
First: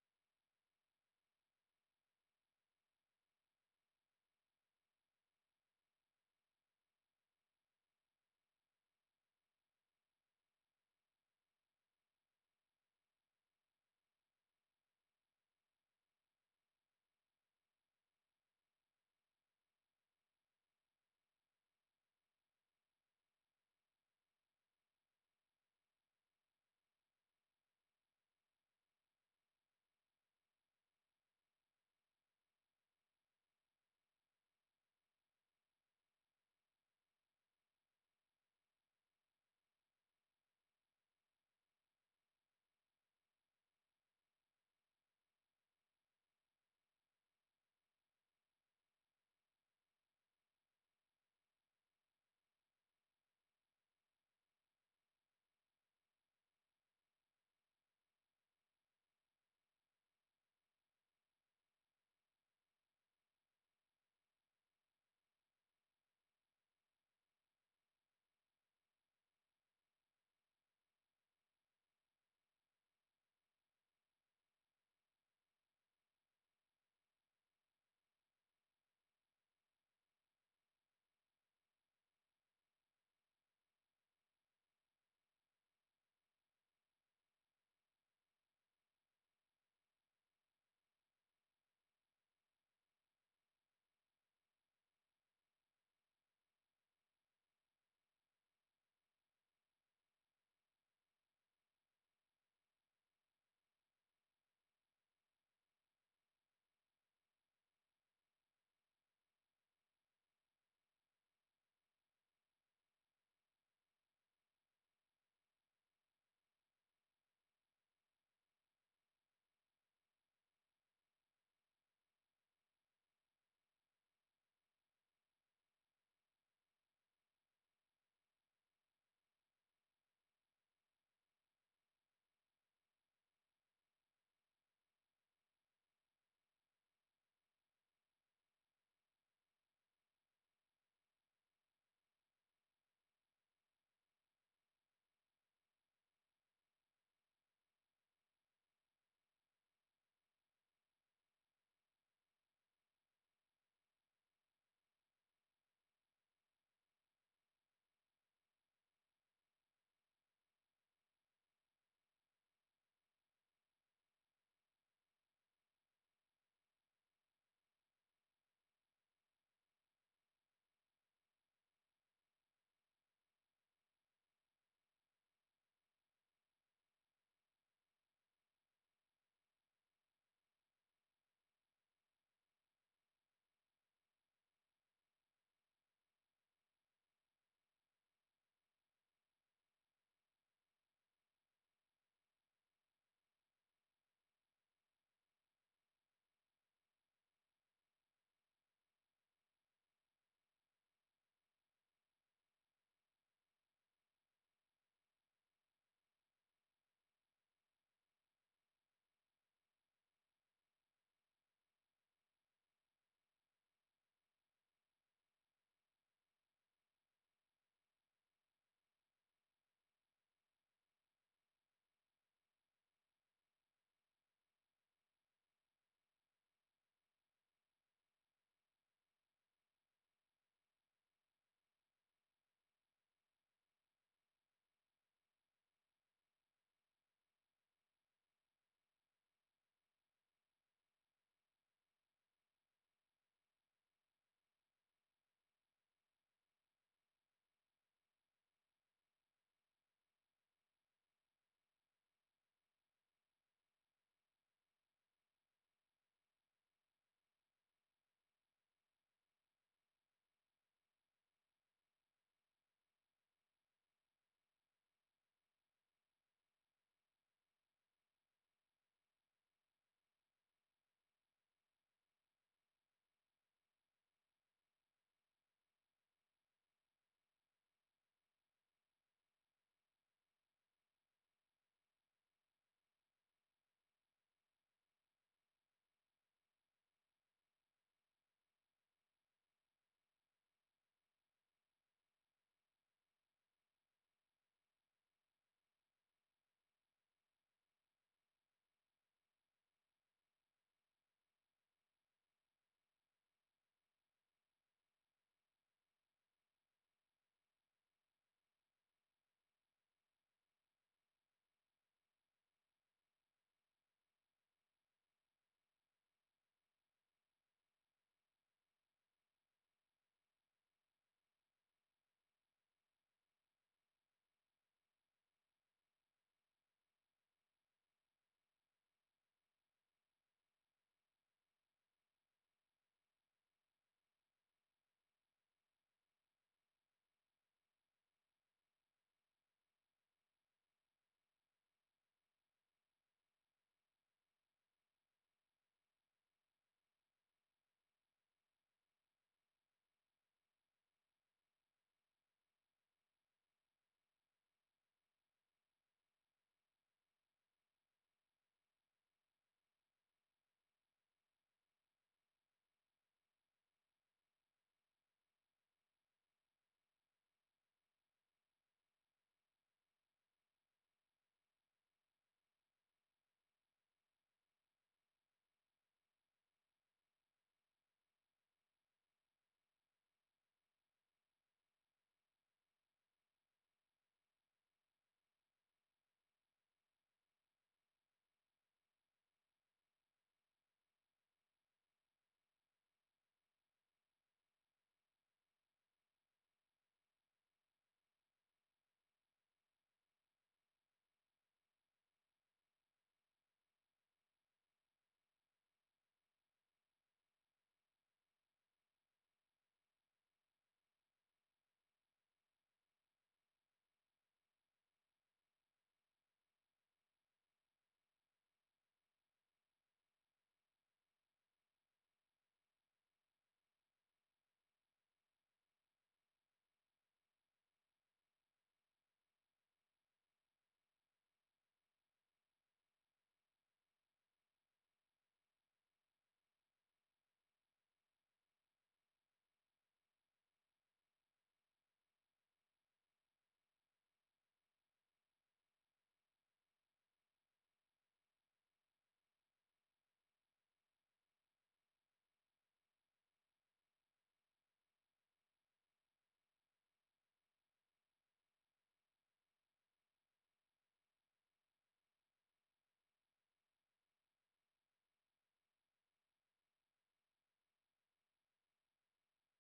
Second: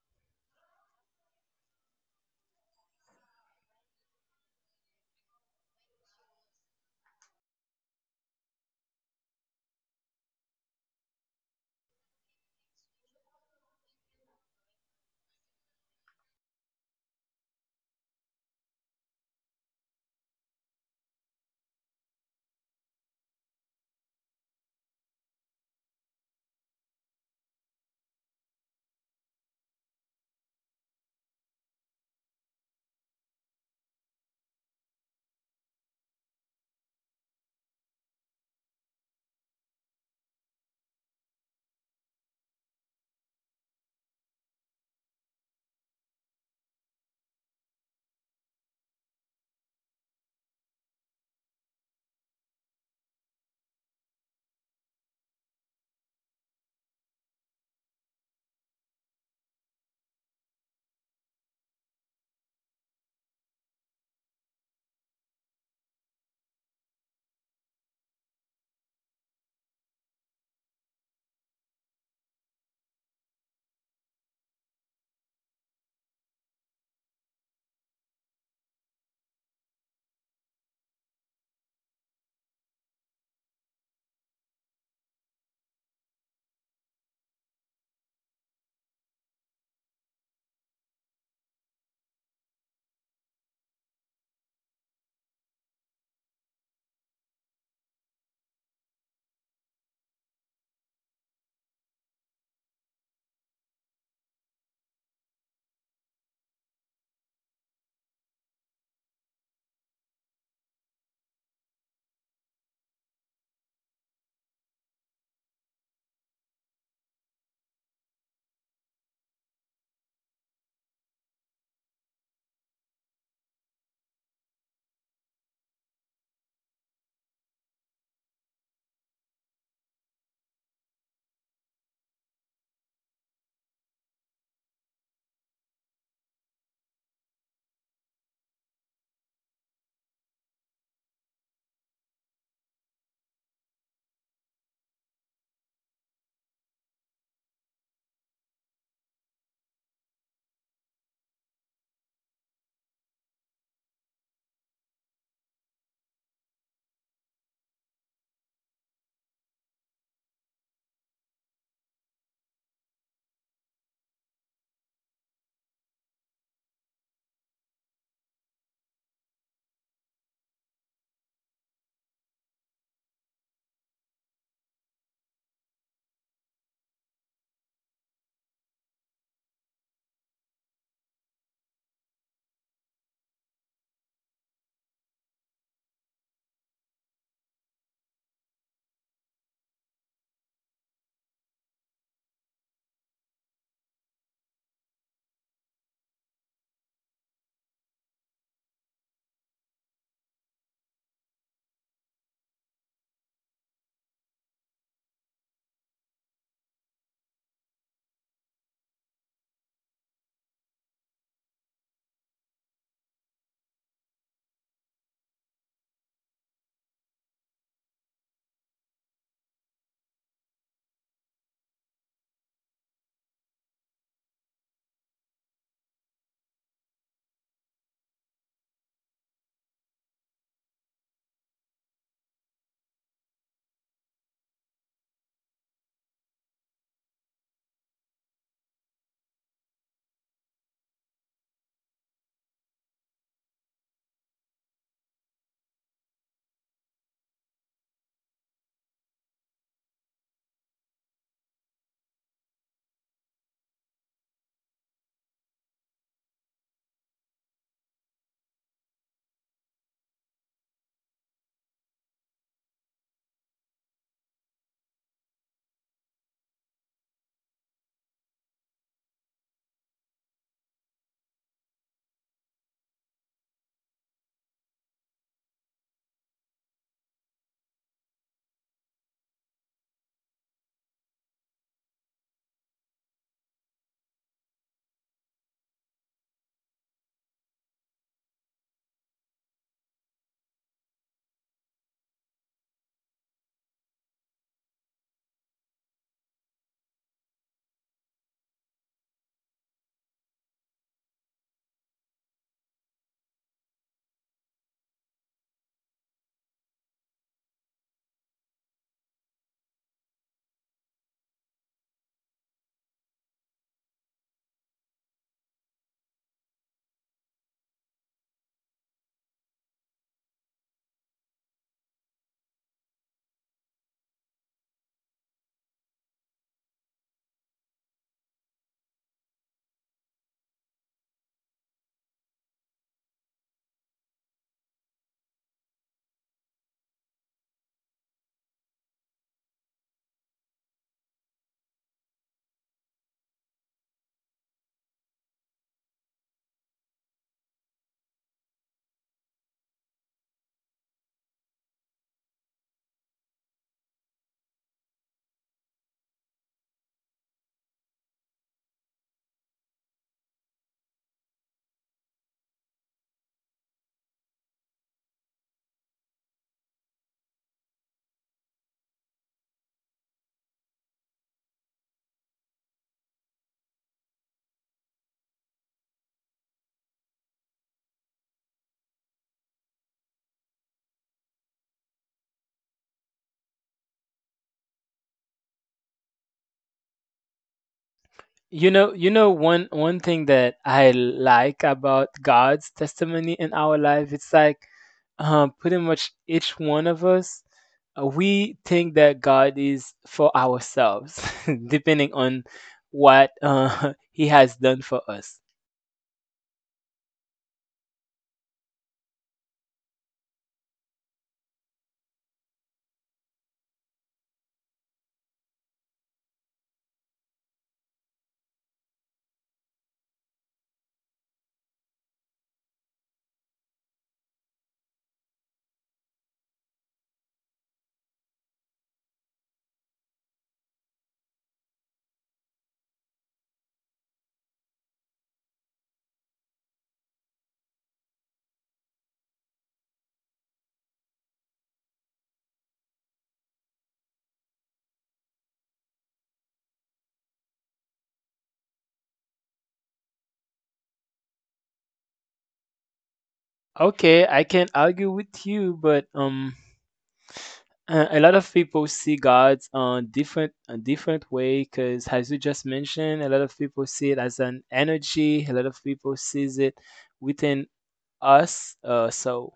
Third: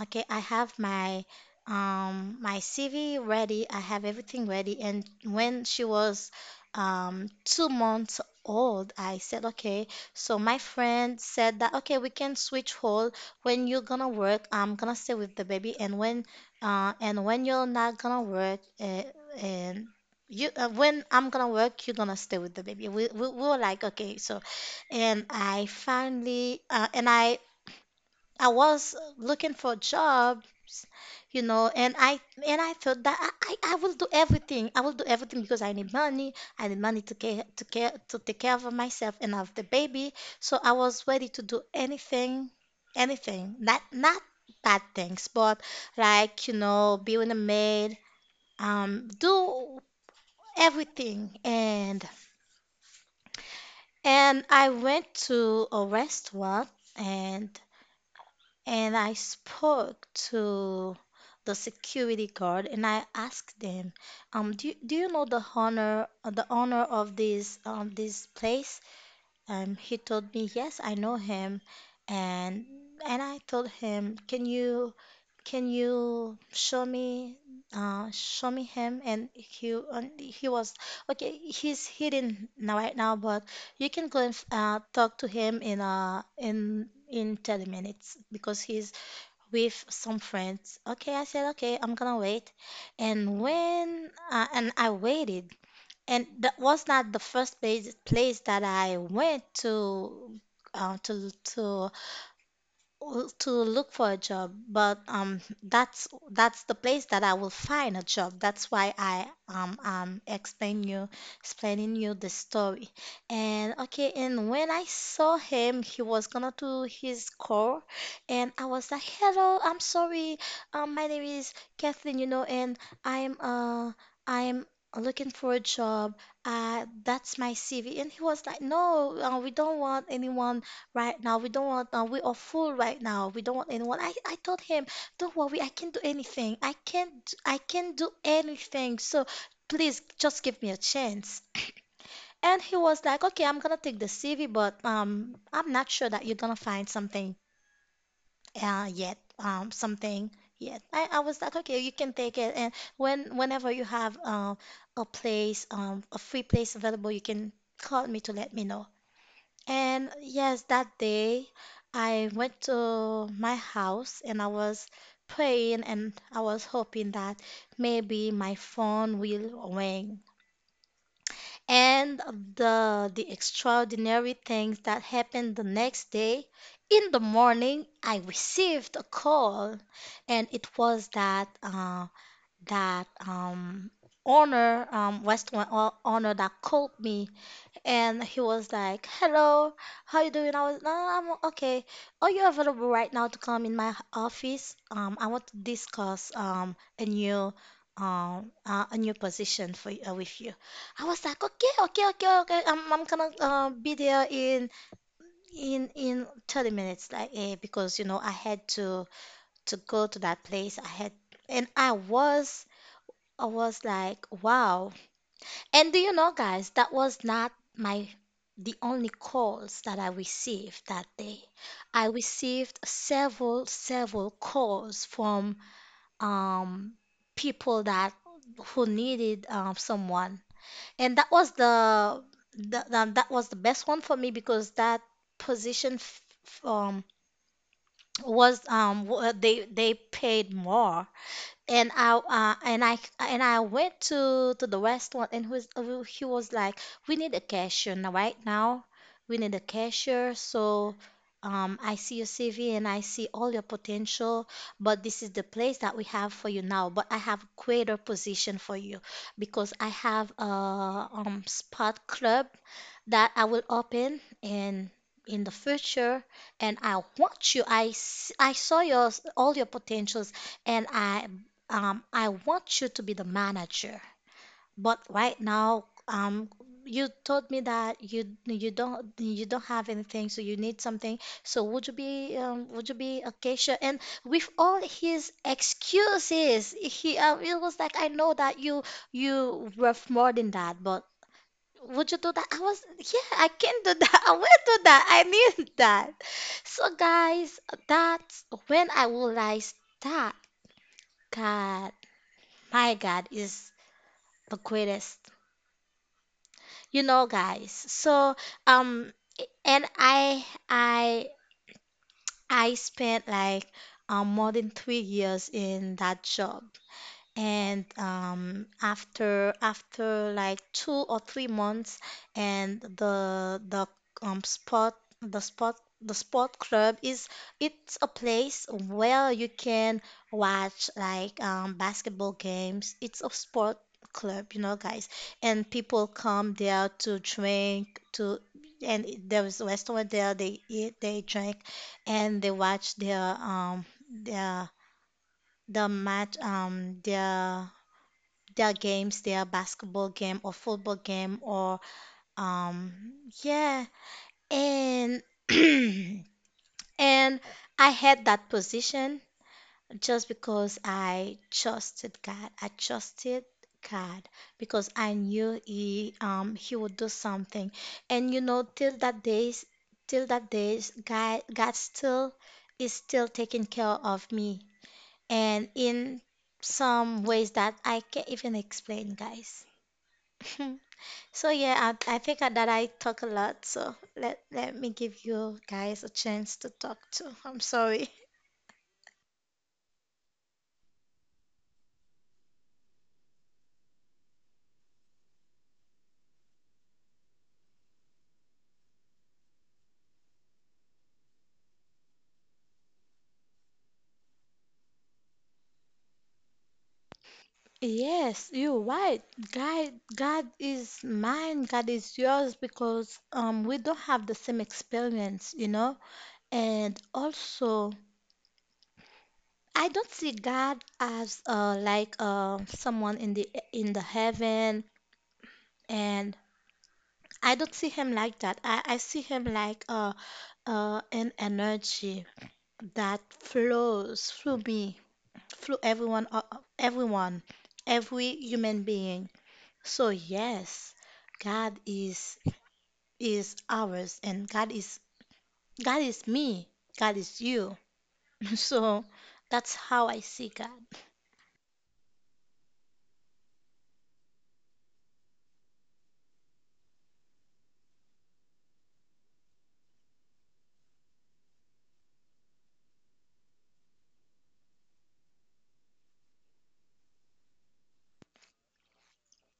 Speaker 1: okay, I have my my CV ready. I have everything ready. And when she was 2 months old, I said, okay. So my friend said that, okay, we can switch hole. When you're gonna work, I'm gonna stay with the baby. And when you're not gonna work, and you when I'm gonna work, you're gonna stay with the baby. We were like, okay. So and I finally and I was looking for jobs, you know, and I thought that I will do everything. I will do everything because I need money. I need money to take care of myself and of the baby. So I was ready to do anything, anything. Not bad things, but, like, you know, being a maid, do everything. And I went to a restaurant and I spoke to the security guard and I asked them, do you know the owner, of this, this place? He told me, yes, I know him. And, and I told him, can you show me him? And he was, okay, he's hidden now right now, but you can go and talk to him in, in 10 minutes because he's with some friends. Okay, I said, okay, I'm gonna wait. And when and I waited, and that was not the first place that I went to uh, to to to look for a job, but that's the place that I will find a job. That's why I explaining you the story. And okay, and when I saw him, he was gonna do his call, and I was like, "Hello, I'm sorry. My name is Kathleen, you know, and I'm uh I'm looking for a job. That's my CV." And he was like, "No, we don't want anyone right now. We don't want, we are full right now. We don't want anyone." I told him, don't worry, I can do anything. I can't, I can do anything. So please just give me a chance. [clears throat] And he was like, okay, I'm gonna take the CV, but I'm not sure that you're gonna find something yet. I was like, okay, you can take it, and whenever you have a place, a free place available, you can call me to let me know. And yes, that day I went to my house and I was praying and I was hoping that maybe my phone will ring. And the extraordinary things that happened the next day, in the morning, I received a call, and it was that that um, owner Western owner that called me, and he was like, "Hello, how you doing?" I was, "No, no, no, I'm okay." "Are you available right now to come in my office? I want to discuss a new position with you." I was like, "Okay, okay, okay, okay. I'm gonna be there in in 30 minutes," like, eh, because you know I had to go to that place. I had, and I was like, wow. And do you know, guys, that was not my the only calls that I received that day. I received several, several calls from um people that who needed someone, and that was the that was the best one for me because that position f f- um was they paid more. And I and I and I went to the restaurant, and who's he was like, "We need a cashier now, right now. We need a cashier. So I see your CV and I see all your potential, but this is the place that we have for you now. But I have greater position for you because I have a spot club that I will open in the future, and I want you, I saw your all your potentials, and I want you to be the manager, but right now, you told me that you don't have anything, so you need something. So would you be acacia?" And with all his excuses, he it was like, "I know that you worth more than that, but would you do that?" Yeah, I can do that. [laughs] I will do that. I need that. So, guys, that's when I realized that God, my God, is the greatest. You know, guys. Um, and I, I, I spent like more than 3 years in that job. And after after like 2 or 3 months and the spot the spot the sport club is it's a place where you can watch like basketball games. It's a sport club, you know, guys. And people come there to drink to. And there is a restaurant there. They eat, they drink, and they watch their the match, their games, their basketball game or football game or um yeah. And [clears throat] and I had that position just because I trusted God. I trusted God because I knew he would do something. And you know, till that days, till that days, God still is still taking care of me. And in some ways that I can't even explain, guys. [laughs] So yeah, I think that I talk a lot. So let me give you guys a chance to talk too. [laughs] I'm sorry.
Speaker 3: You know, you know, one thing that I like about God's testimony in our life, it's like, pretty much each one of us, we think that God is for ourselves, [laughs] depending on what [laughs] He has done for us.
Speaker 1: Yes, you're right. God is mine. God is yours because we don't have the same experience, you know. And also, I don't see God as like someone in the heaven, and I don't see him like that. I see him like an energy that flows through me, through everyone, everyone, every human being. So yes, God is ours, and God is me, God is you. [laughs] So that's how I see God.
Speaker 3: Okay, I can argue with you, but uh, a lot of people see God on different a different way because, as you just mentioned, a lot of people see it as an energy. A lot of people sees it within us. So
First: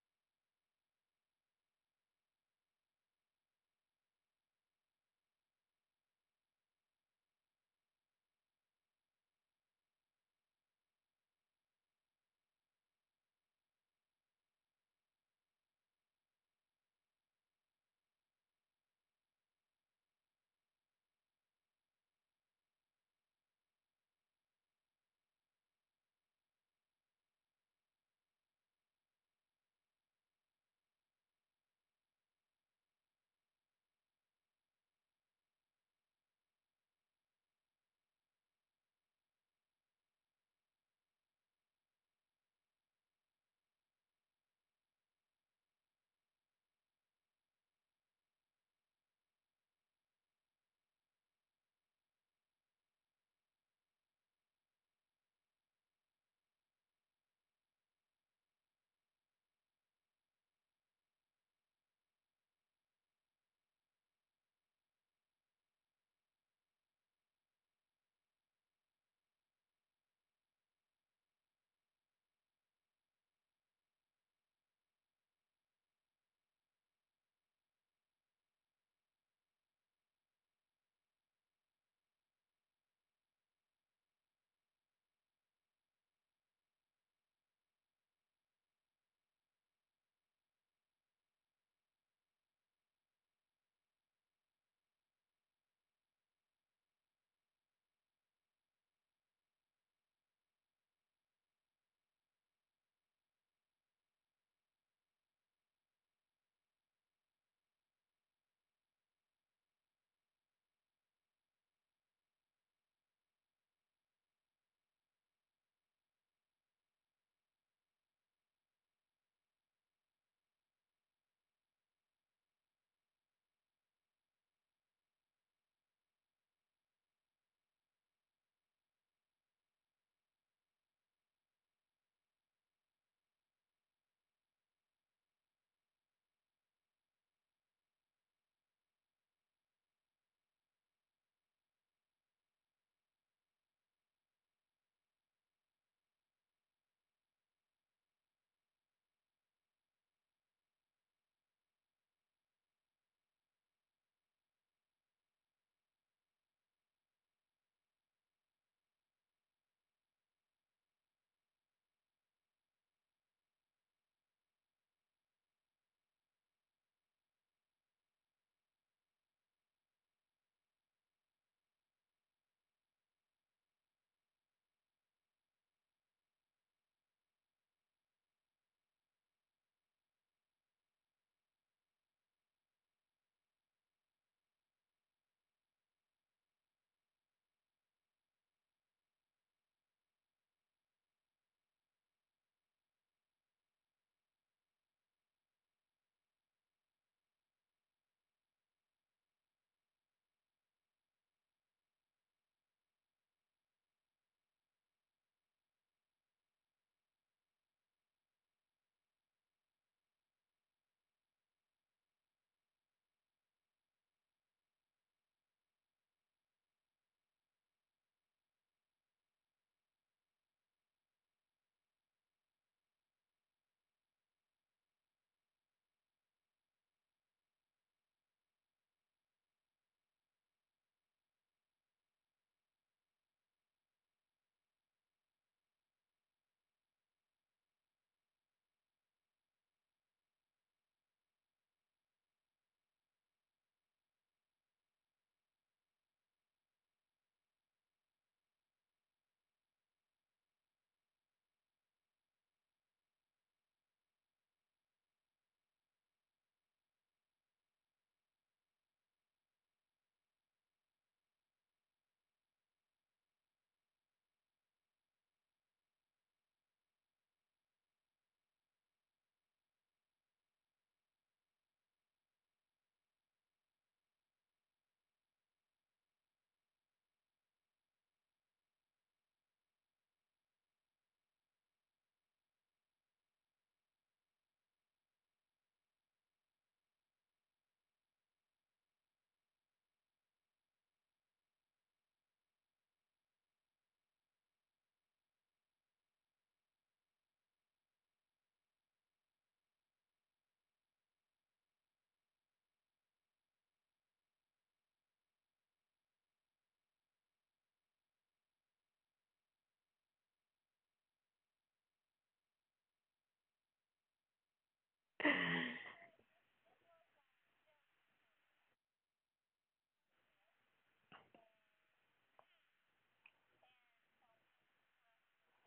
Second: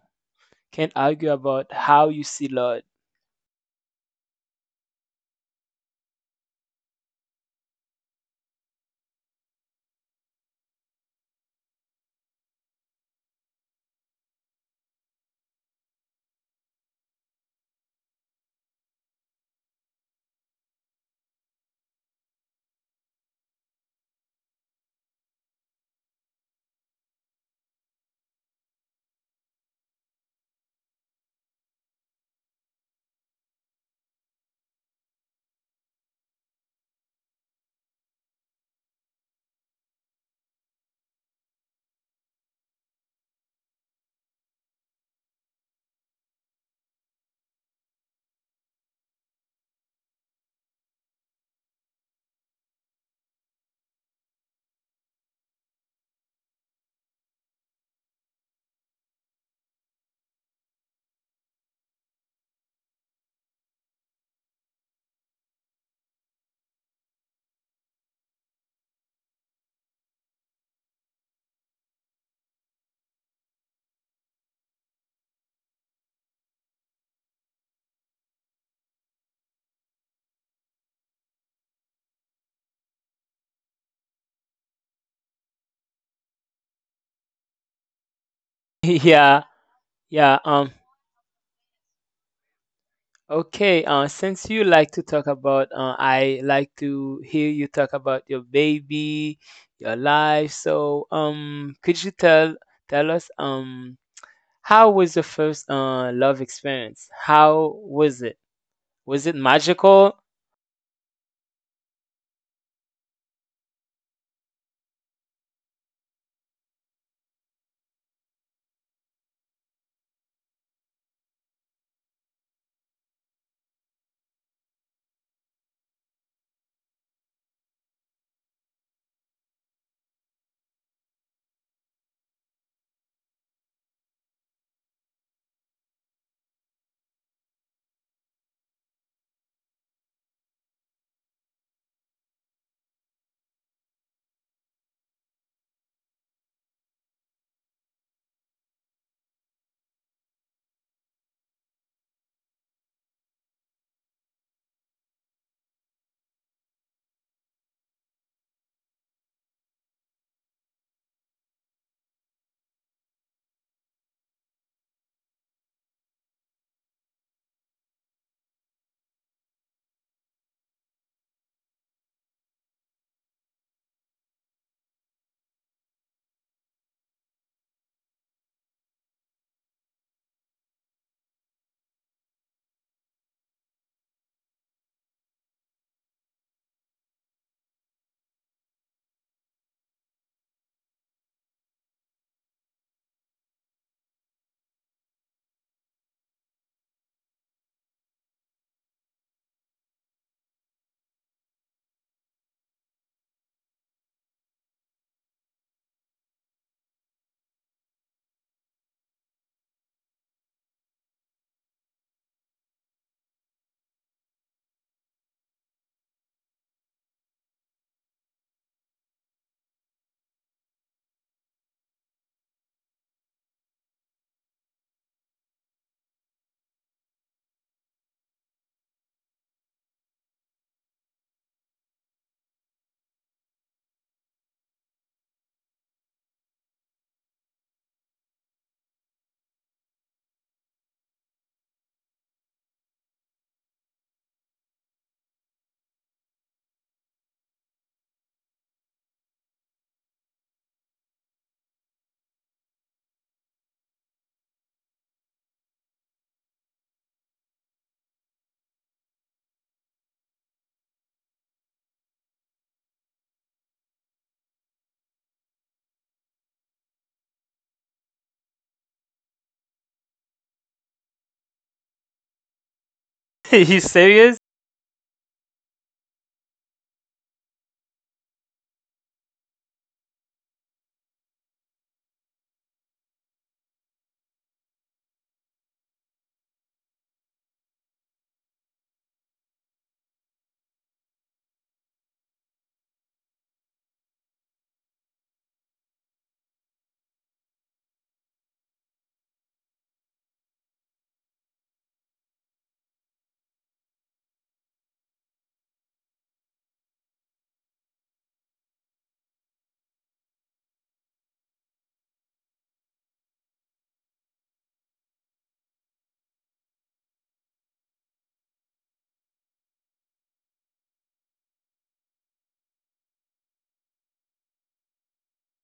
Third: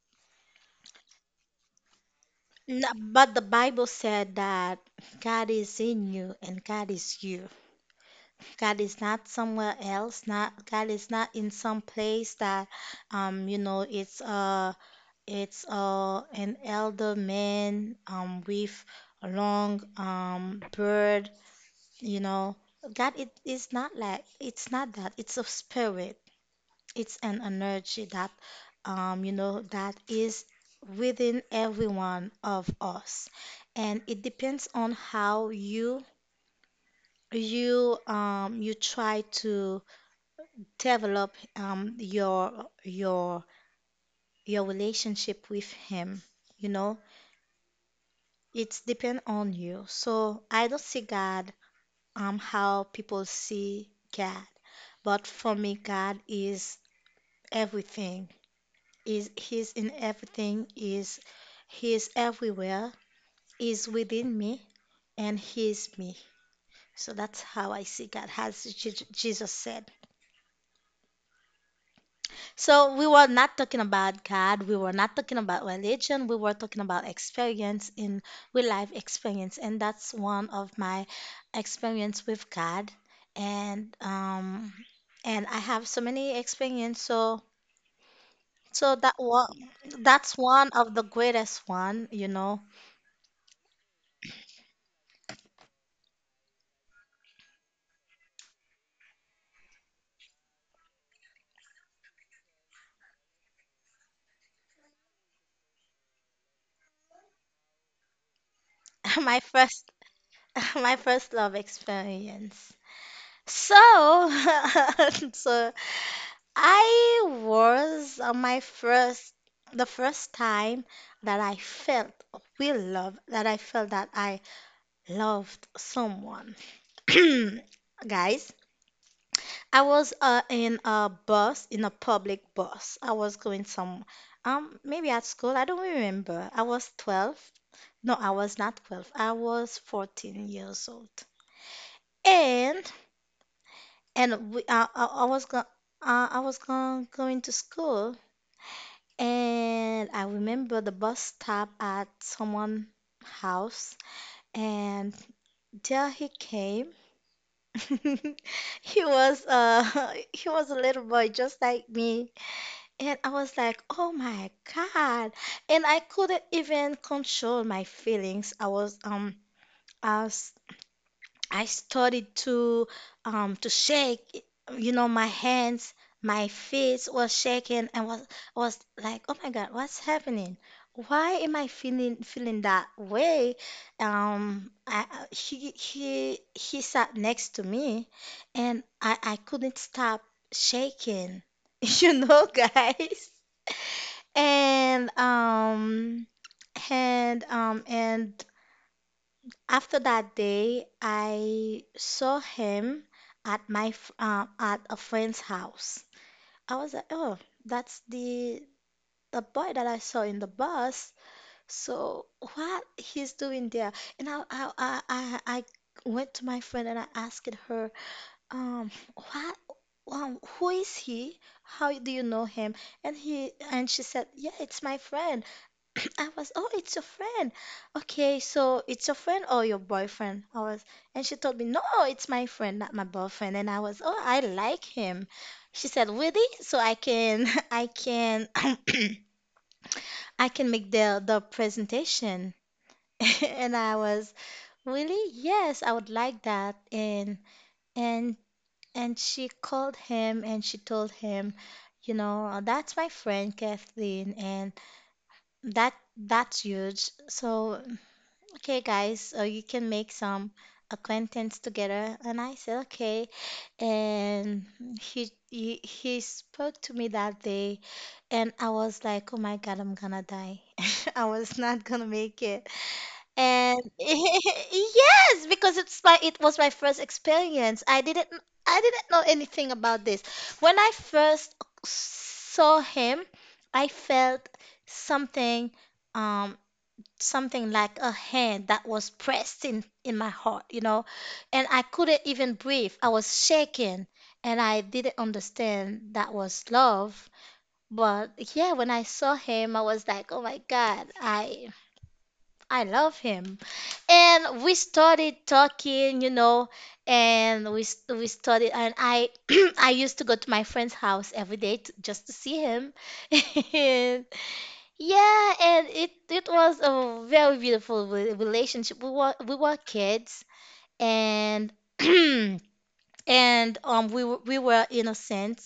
Speaker 3: can't argue about how you see Lord.
Speaker 1: N- But the Bible said that God is in you and God is you. God is not somewhere else. Not God is not in some place that, you know, it's an elder man with a long beard, you know. God, it is not like, it's not that. It's a spirit. It's an energy that, you know, that is within every one of us, and it depends on how you you try to develop your your relationship with him, you know. It's depend on you. So I don't see God how people see God, but for me, God is everything. Is, he's in everything. Is, he's everywhere. Is within me and he's me. So that's how I see God, as Jesus said. So we were not talking about God, we were not talking about religion, we were talking about experience in real life experience, and that's one of my experience with God. And um and I have so many experience, so
Speaker 3: [laughs]
Speaker 1: so that
Speaker 3: Yeah,
Speaker 1: one that's
Speaker 3: yeah.
Speaker 1: one of the greatest one, you know.
Speaker 3: Okay. Since you like to talk about, I like to hear you talk about your baby, your life. So, could you tell us, how was your first love experience? How was it?
Speaker 1: [laughs]
Speaker 3: Was it
Speaker 1: My first,
Speaker 3: magical?
Speaker 1: [laughs] my first love experience. So [laughs] so I was my first, the first time that I felt a real love, that I felt that I loved someone. [clears throat] Guys, I was in a bus, in a public bus. I was going some, maybe at school, I don't really remember. I was 12. No, I was not 12. I was 14 years old. And and we, I, was go, I was go, going to school. And I remember the bus stopped at someone's house, and there he came. [laughs] He was [laughs] he was a little boy just like me, and I was like, "Oh my God!" And I couldn't even control my feelings. I was I I started to shake, you know, my hands, my face was shaking and was like, "Oh my God, what's happening? Why am I feeling that way?" He sat next to me and I couldn't stop shaking. [laughs] You know, guys. And um and after that day, I saw him at at a friend's house. I was like, oh, that's the boy that I saw in the bus. So what he's doing there? And I went to my friend and I asked her, what who is he? How do you know him? And she said, yeah, it's my friend. [clears throat] I was, oh, it's your friend. Okay, so it's your friend or your boyfriend? I was, and she told me, no, it's my friend, not my boyfriend. And I was, oh, I like him. She said, really? So I can, [laughs] I can, [clears throat] I can make the presentation. [laughs] And I was, really? Yes, I would like that. And and she called him and she told him, you know, that's my friend Kathleen, and that's huge. So okay guys, you can make some acquaintance together. And I said okay. And he spoke to me that day and I was like, oh my God, I'm gonna die. [laughs] I was not gonna make it.
Speaker 3: [laughs]
Speaker 1: And
Speaker 3: You
Speaker 1: [laughs]
Speaker 3: serious?
Speaker 1: yes, because it's my, it was my first experience. I didn't know anything about this. When I first saw him, I felt something, um something like a hand that was pressed in my heart, you know, and I couldn't even breathe. I was shaking and I didn't understand that was love. But yeah, when I saw him, I was like, oh my God, I love him. And we started talking, you know, and we started and I [clears throat] I used to go to my friend's house every day to, just to see him. [laughs] Yeah, and
Speaker 2: [laughs]
Speaker 1: it was a very beautiful relationship. We were kids, and [clears throat] and we were innocent.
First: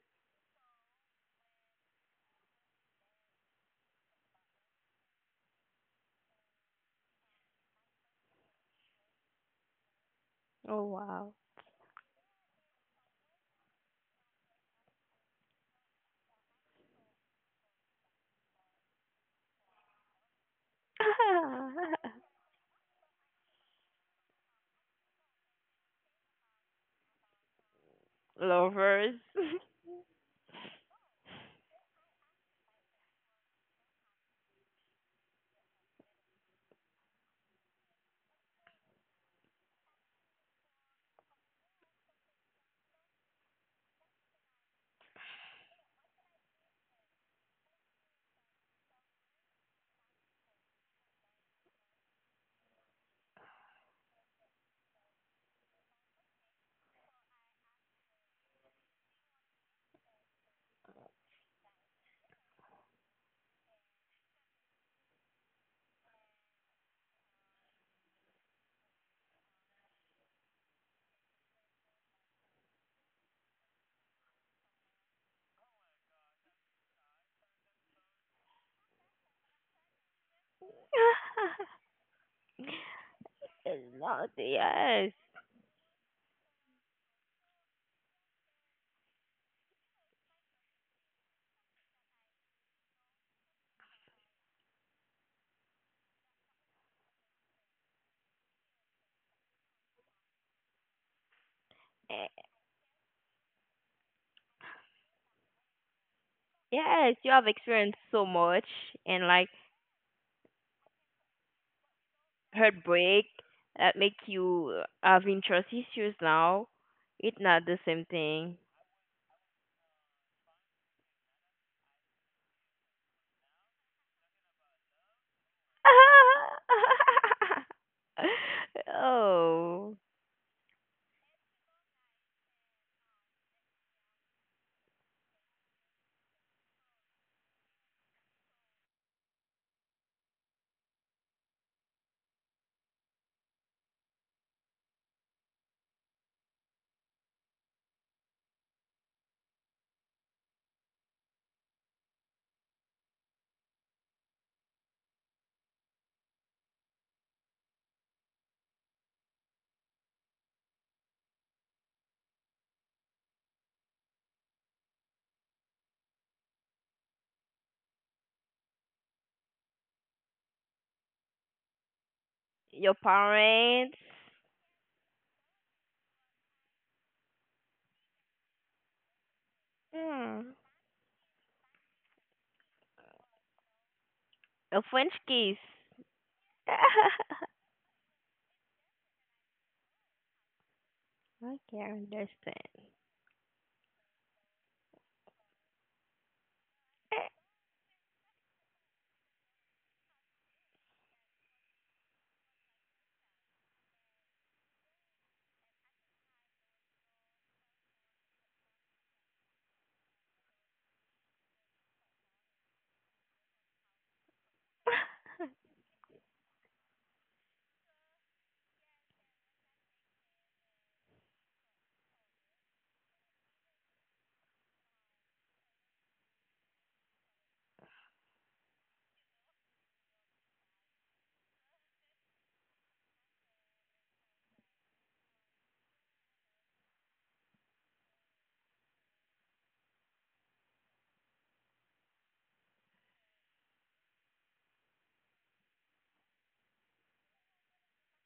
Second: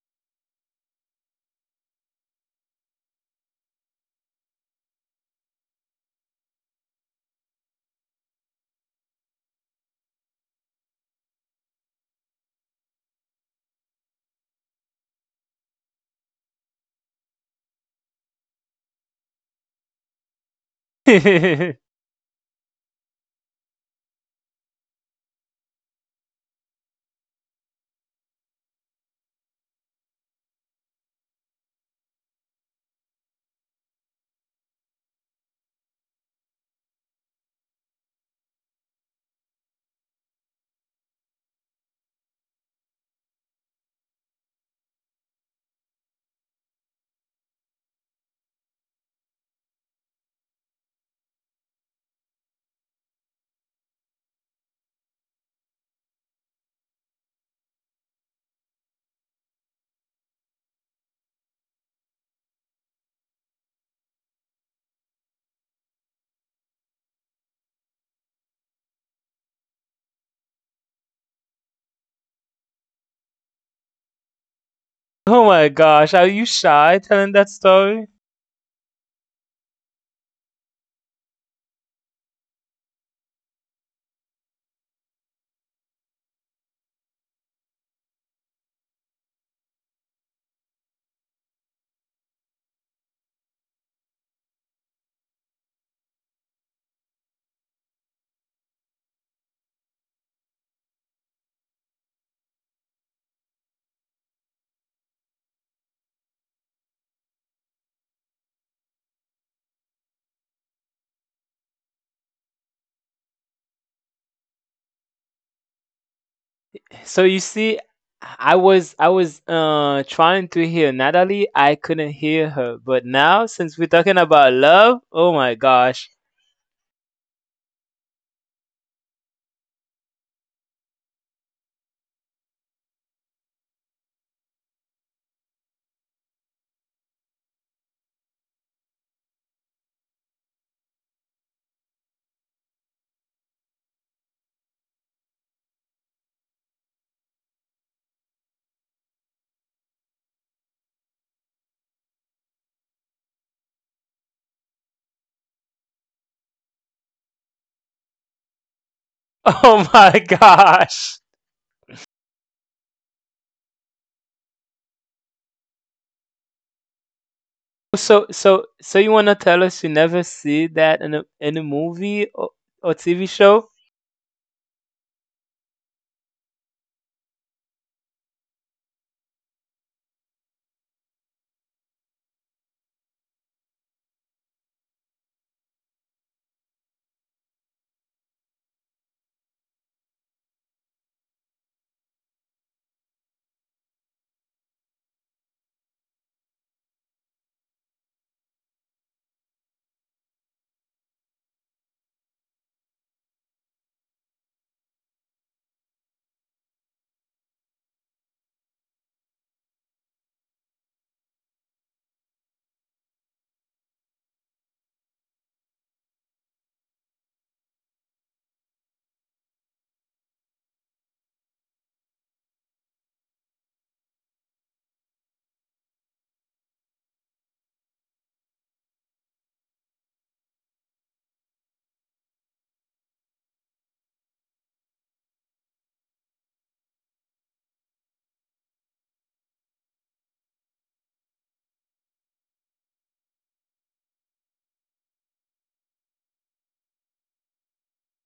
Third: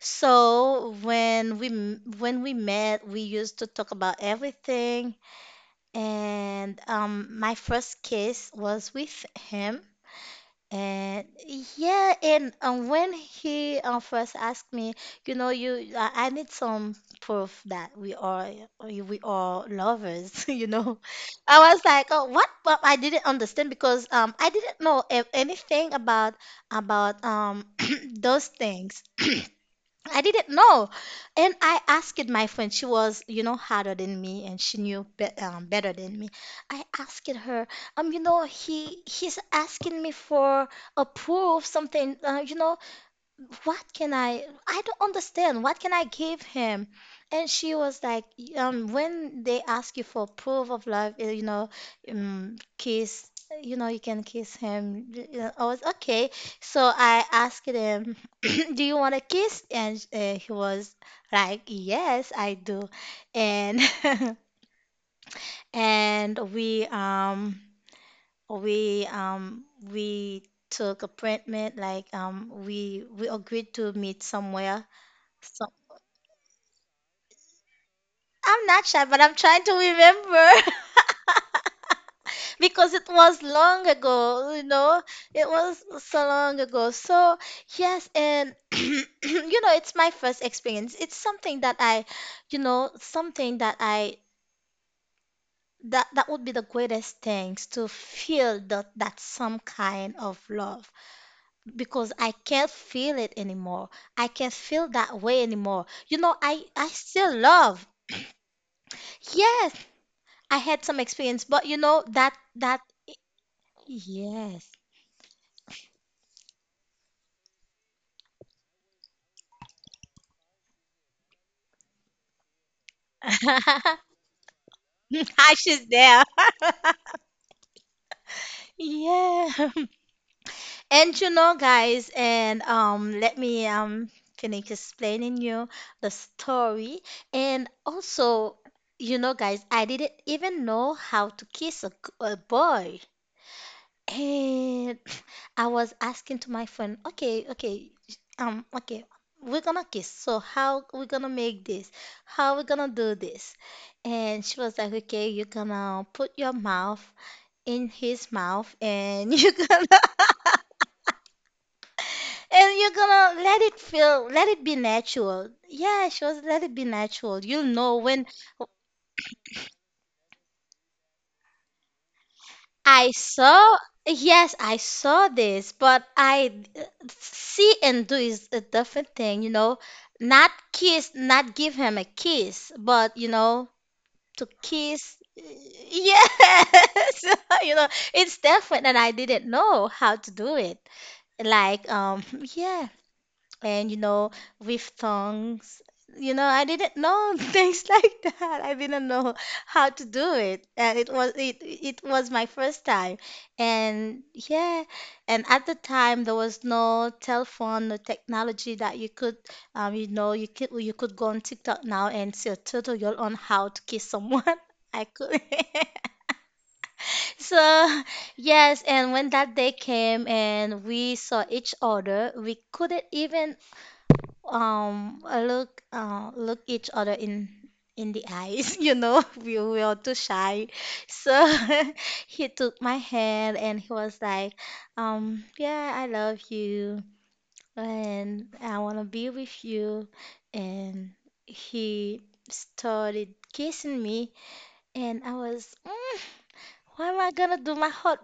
Speaker 1: So when when we met, we used to talk about everything. And my first kiss was with him.
Speaker 2: Oh
Speaker 1: And
Speaker 2: wow.
Speaker 1: yeah, and when he first asked me, you know, you, I need some proof that we are lovers, [laughs] you know. I was
Speaker 3: [laughs]
Speaker 1: like,
Speaker 2: [laughs]
Speaker 1: oh, what? But I didn't understand because I didn't know anything about about um [clears throat] those things.
Speaker 2: Lovers.
Speaker 1: I didn't know. And I asked my friend, she was, you know, harder than me and she knew be better than me. I asked her, you know, he's asking me for a proof, something, you know, what can I don't understand. What can I give him? And she was like, when they ask you for proof of love, eh, you know, kiss, you know, you can kiss him. I was okay. So I asked him, [clears throat] do you want a kiss? And he was like, yes, I do. And [laughs] and we um we took appointment like we agreed to meet somewhere.
Speaker 3: Oh my
Speaker 1: So
Speaker 3: gosh, are you shy telling that story?
Speaker 1: I'm not shy, but I'm trying to remember
Speaker 2: [laughs]
Speaker 1: [laughs] because it was
Speaker 2: It's
Speaker 1: long
Speaker 2: not,
Speaker 1: ago, you know.
Speaker 2: yes.
Speaker 1: It was so long ago. So, yes, and [clears throat] you know, it's my first experience. It's something that I, you know, something that I, that would be the greatest things to feel that some kind of love because I
Speaker 2: Eh,
Speaker 1: can't feel it anymore. I can't feel that way anymore. You know, I
Speaker 2: yes, you
Speaker 1: still
Speaker 2: have
Speaker 1: love.
Speaker 2: experienced so much and, like,
Speaker 1: Yes, I had some experience, but you know that that
Speaker 2: heartbreak that make
Speaker 1: Yes.
Speaker 2: you have interest issues now.
Speaker 3: So you
Speaker 2: It's not
Speaker 3: see,
Speaker 2: the same
Speaker 3: I
Speaker 2: thing.
Speaker 3: was I was uh trying to hear Natalie. I couldn't hear her, but now since we're
Speaker 1: [laughs]
Speaker 3: talking about love, oh my
Speaker 1: Ash is
Speaker 3: gosh.
Speaker 1: there. [laughs]
Speaker 2: [laughs]
Speaker 1: Yeah. [laughs]
Speaker 2: Oh,
Speaker 1: And you know, guys, and let me finish explaining you the story. And also, you know, guys, I didn't even know how to kiss a, a boy. And [laughs] I was asking to my friend, okay, okay, okay, we're gonna kiss. So how we gonna make this? How we gonna do this? And she was like, okay, you're gonna put your mouth in his mouth, and [laughs]
Speaker 3: [laughs]
Speaker 1: you're
Speaker 3: Oh
Speaker 1: gonna,
Speaker 3: my gosh.
Speaker 1: and you're gonna let it feel, let it be natural. Yeah, she was let it be natural. You'll know when
Speaker 3: So you wanna tell us you never see that in a movie, or
Speaker 2: your
Speaker 1: I
Speaker 3: TV show?
Speaker 1: saw,
Speaker 2: parents.
Speaker 1: yes, I saw this, but I, see and do is a different thing, you know. Not
Speaker 2: Hmm.
Speaker 1: kiss, not give him a kiss, but you know, to
Speaker 2: A French
Speaker 1: kiss,
Speaker 2: kiss.
Speaker 1: yes,
Speaker 2: [laughs]
Speaker 1: [laughs] you know, it's different, and I didn't know how to do it.
Speaker 2: I
Speaker 1: Like,
Speaker 2: can
Speaker 1: um, [laughs]
Speaker 2: understand.
Speaker 1: yeah and you know With thongs, you know, I didn't know [laughs] things like that. I didn't know how to do it, and it was my first time. And yeah, and at the time there was no telephone, no technology that you could you could go on TikTok now and see a tutorial on how to kiss someone. [laughs] I could. [laughs] So yes, and when that day came and we saw each other, we couldn't even look look each other in the eyes. [laughs] You know, we were too shy, so [laughs] he took my hand and he was like, yeah, I love you and I want to be with you. And he started kissing me, and I was, why am I gonna do my heart,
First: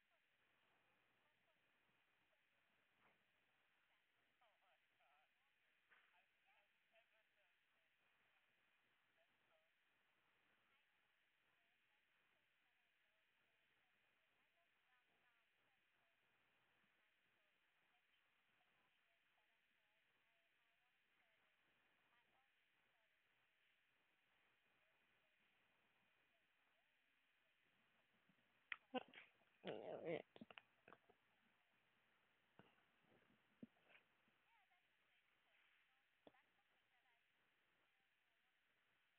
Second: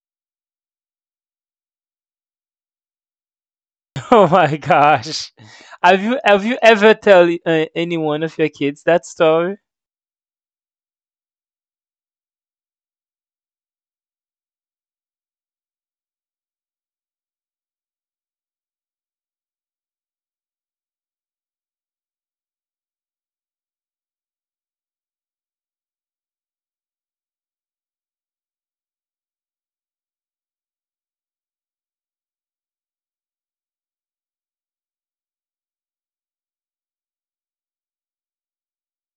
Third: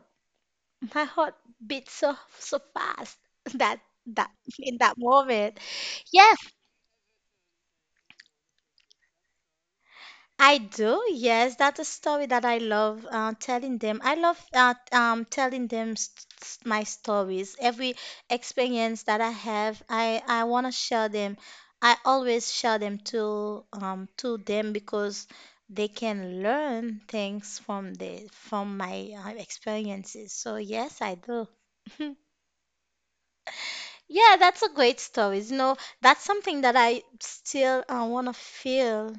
Speaker 1: my heart beat so so fast [laughs] that
Speaker 3: [laughs] Oh
Speaker 1: that
Speaker 3: my
Speaker 1: in that
Speaker 3: gosh.
Speaker 1: moment.
Speaker 3: Have you
Speaker 1: Yeah,
Speaker 3: have you ever tell any one of your kids that story?
Speaker 1: I do, yes. That's a story that I love telling them. I love telling them, my stories. Every experience that I have, I want to share them. I always share them to them because they can learn things from the from my experiences. So yes, I do. [laughs] Yeah, that's a great story. You know, that's something that I still want to feel,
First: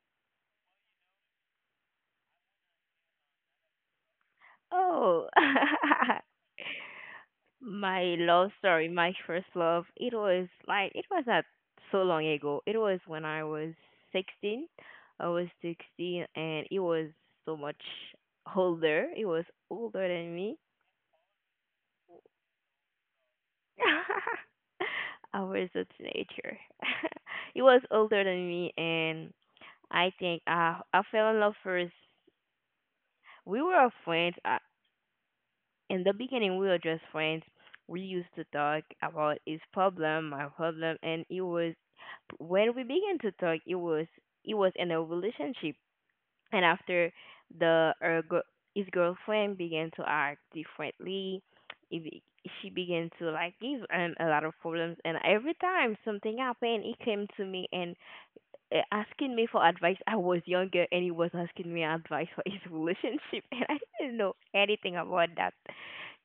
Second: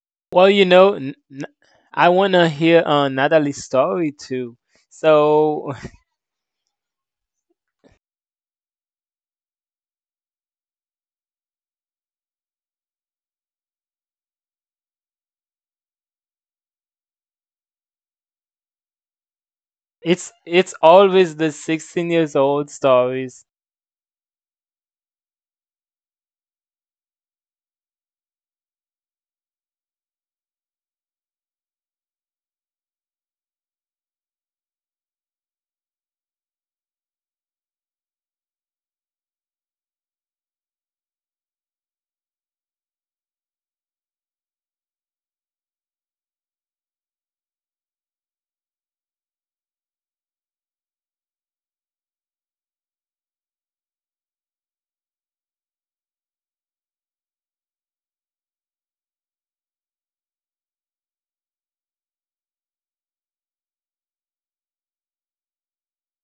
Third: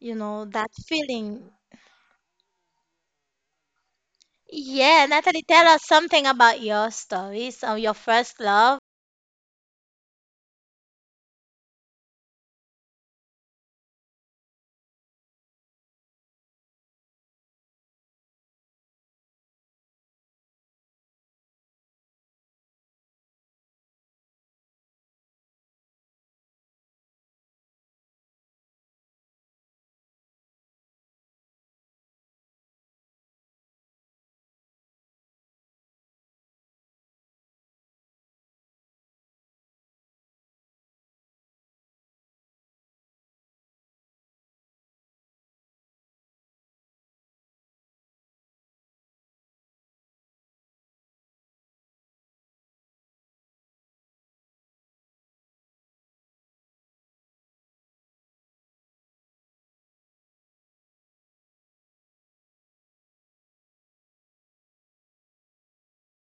Speaker 1: you know,
Speaker 3: Well, you
Speaker 1: that
Speaker 3: know,
Speaker 1: feeling.
Speaker 3: I want to hear Natalie's story too.
Speaker 1: Yeah,
Speaker 2: Oh.
Speaker 1: Natalie, tell
Speaker 3: So
Speaker 1: us
Speaker 2: [laughs]
Speaker 1: something about your stories or your
Speaker 2: My
Speaker 1: first
Speaker 2: love
Speaker 1: love.
Speaker 2: story, my first love, it was like it was not so long ago. It was when I was 16. I was 16 and it was so much older. It was
Speaker 3: [laughs]
Speaker 2: older than me.
Speaker 3: it's always the 16 years old stories.
Speaker 2: [laughs] I was a teenager. [laughs] It was older than me, and I think I fell in love first. We were friends. In the beginning, we were just friends. We used to talk about his problem, my problem, and it was when we began to talk, it was in a relationship. And after the her, gir- his girlfriend began to act differently, it be- she began to, like, give him a lot of problems. And every time something happened, he came to me and, asking me for advice. I was younger, and he was asking me advice for his [laughs] relationship, and I didn't know anything about that.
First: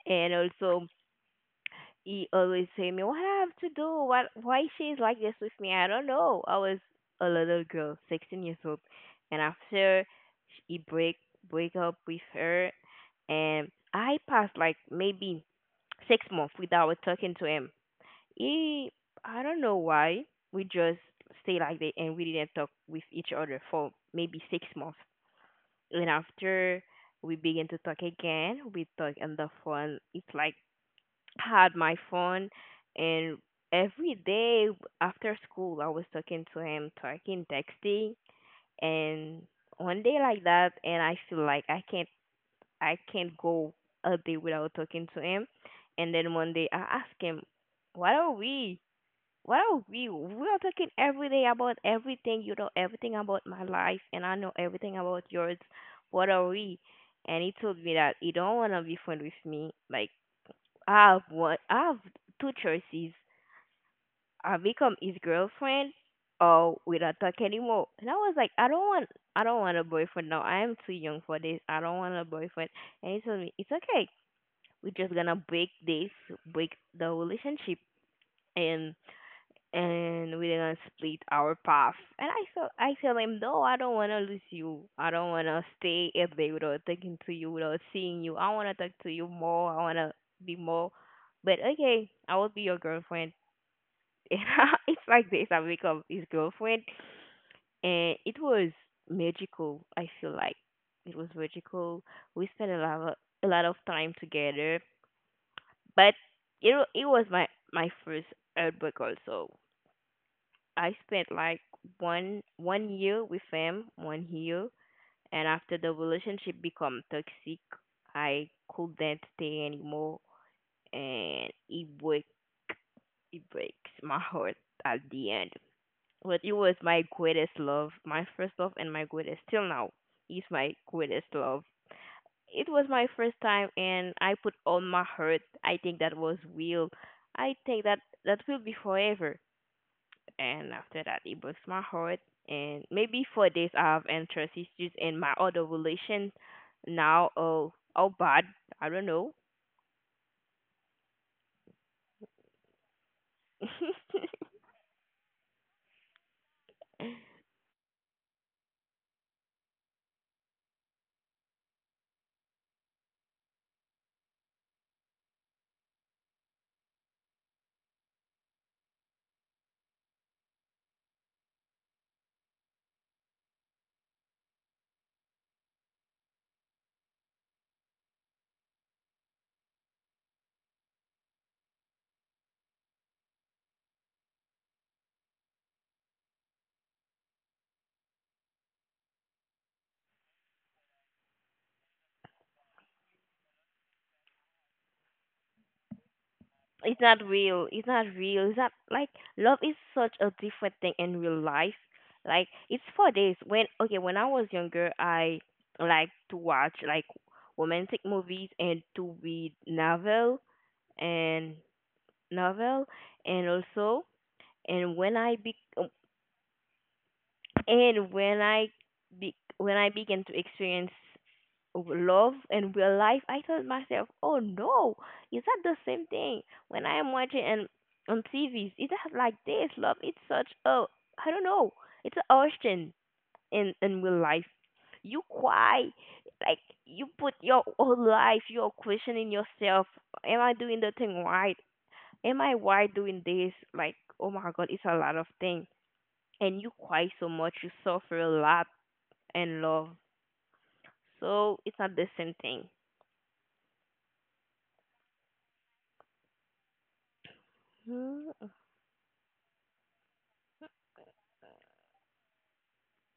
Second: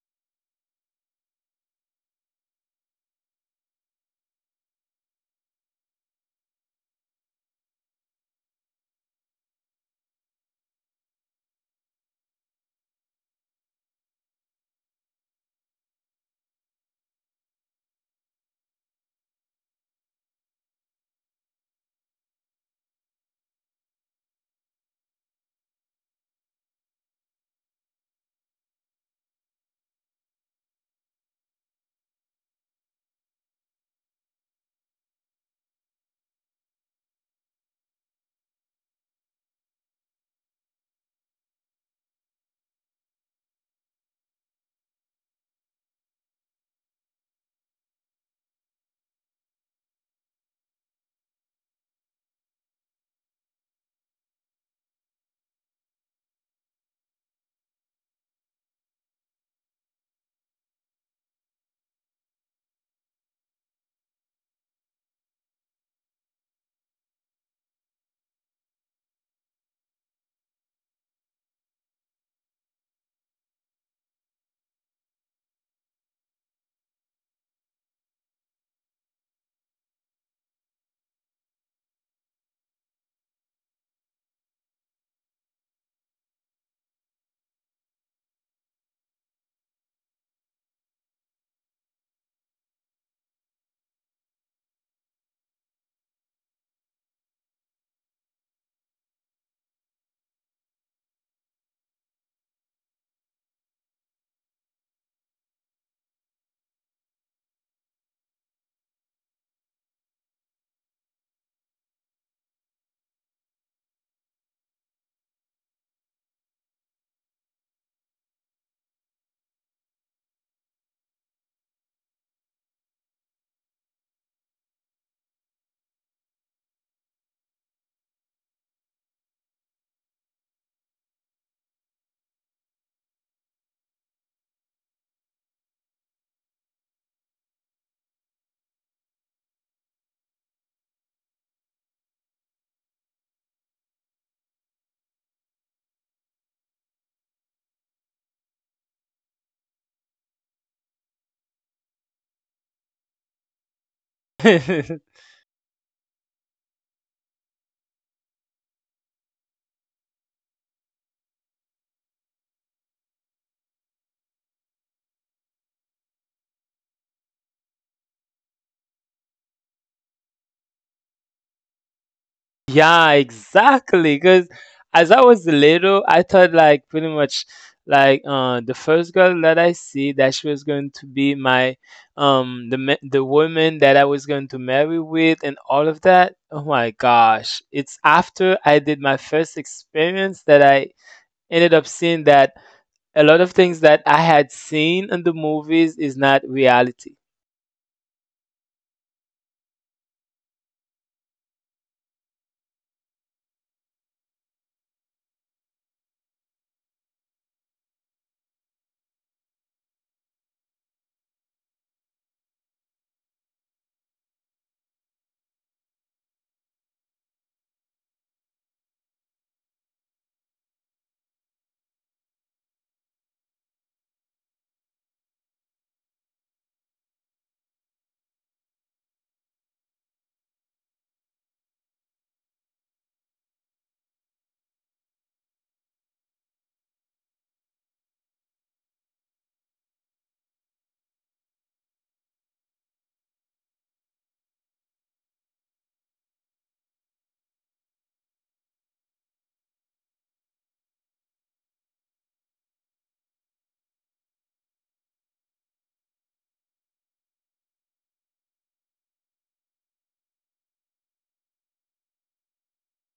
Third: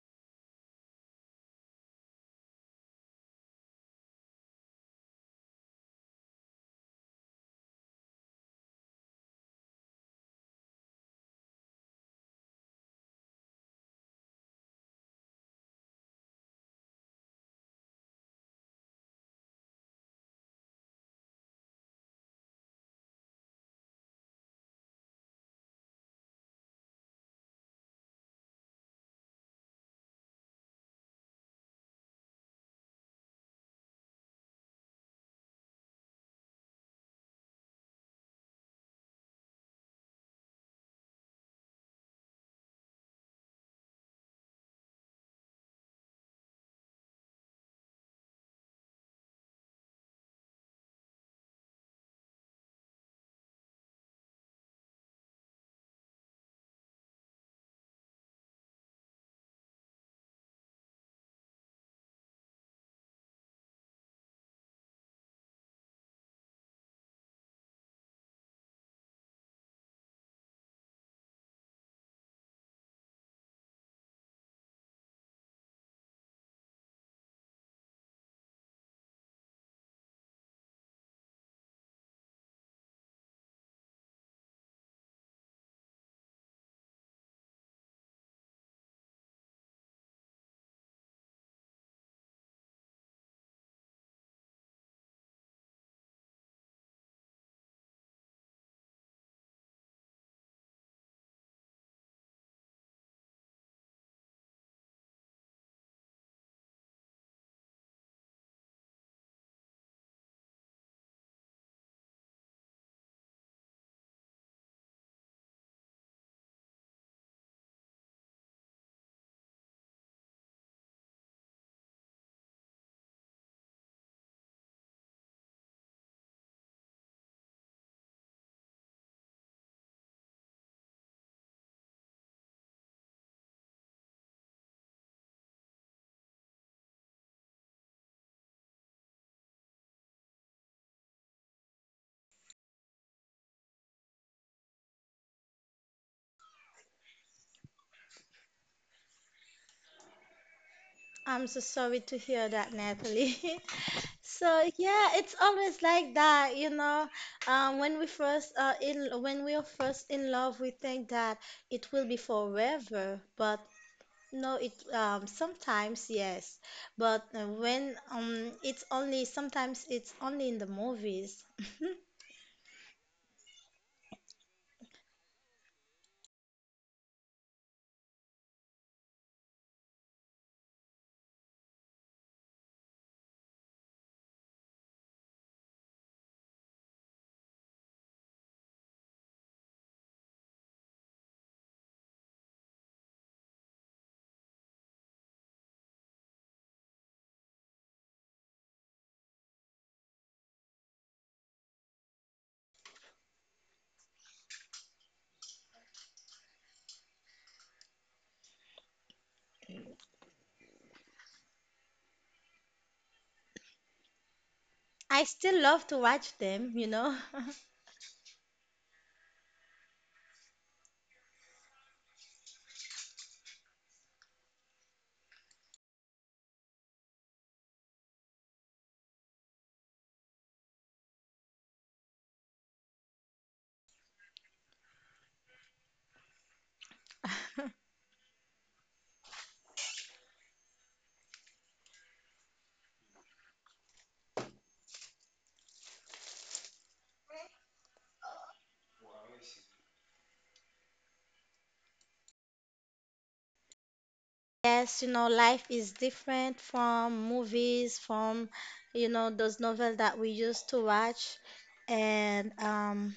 Speaker 2: And also, he always say me what I have to do, what, why she's like this with me. I don't know, I was a little girl 16 years old. And after he break up with her, and I passed like maybe 6 months without talking to him. He I don't know why, we just stay like that, and we didn't talk with each other for maybe 6 months. And after, we begin to talk again, we talk on the phone. It's like had my phone, and every day after school I was talking to him, talking, texting. And one day like that, and I feel like I can't go a day without talking to him. And then one day I asked him, what are we? What are we? We are talking every day about everything, you know everything about my life and I know everything about yours. What are we? And he told me that he don't wanna be friend with me. Like, I have one. I have two choices. I become his girlfriend, or we don't talk anymore. And I was like, I don't want. I don't want a boyfriend now. I am too young for this. I don't want a boyfriend. And he told me it's okay. We're just gonna break this, break the relationship, and and we're gonna split our path. And I, so I tell him, no, I don't wanna lose you. I don't wanna stay if they without talking to you, without seeing you. I wanna talk to you more. I wanna be more. But okay, I will be your girlfriend. [laughs] And it's like this. I become his girlfriend, and it was magical. I feel like it was magical. We spent a lot of time together, but it was my first heartbreak also. I spent like one one year with him, 1 year, and after the relationship become toxic, I couldn't stay anymore, and it breaks my heart at the end. But it was my greatest love, my first love, and my greatest till now is my greatest love. It was my first time, and I put all my heart. I think that was real. I think that that will be forever. And after that it breaks my heart. And maybe for this I have interest issues in my other relation now. Oh, oh, bad, I don't know.
Speaker 1: I'm so sorry to hear that, Natalie.
Speaker 2: [laughs]
Speaker 1: [laughs]
Speaker 2: It's
Speaker 1: So yeah,
Speaker 3: [laughs]
Speaker 1: it's always like that, you know. When we first in when we are first in love, we think that it will be forever, but no, it sometimes yes, but when it's only sometimes, it's only in the movies.
Speaker 3: Yeah, exactly. Because as I was little, I thought like pretty much like the first girl that I see that she was going to be my the woman that I was going to marry with and all of that. Oh my gosh! It's after I did my first experience that I ended up seeing that a lot of things that I had seen in the movies is not reality.
Speaker 2: not real, it's not real, it's not like love is such a different thing in real life. Like it's for days when, okay, when I was younger I like to watch, like, romantic movies and to read novel and novel and also. and when
Speaker 1: I
Speaker 2: I be
Speaker 1: still love to watch them, you know. [laughs]
Speaker 2: And when I be- when I began to experience love and real life, I told myself, "Oh no, is that the same thing?" When I am watching and on TVs, it's not like this. Love, it's such a I don't know. It's an ocean in real life. You cry, like, you put your whole life, you're questioning yourself. Am I doing the thing right? Am I right doing this? Like, oh my God, it's a lot of things, and you cry so much, you suffer a lot and love. So it's not the same thing.
Speaker 1: Yes, you know, life is different from movies,
Speaker 2: Mm,
Speaker 1: from, you know, those novels that we used to watch. And um,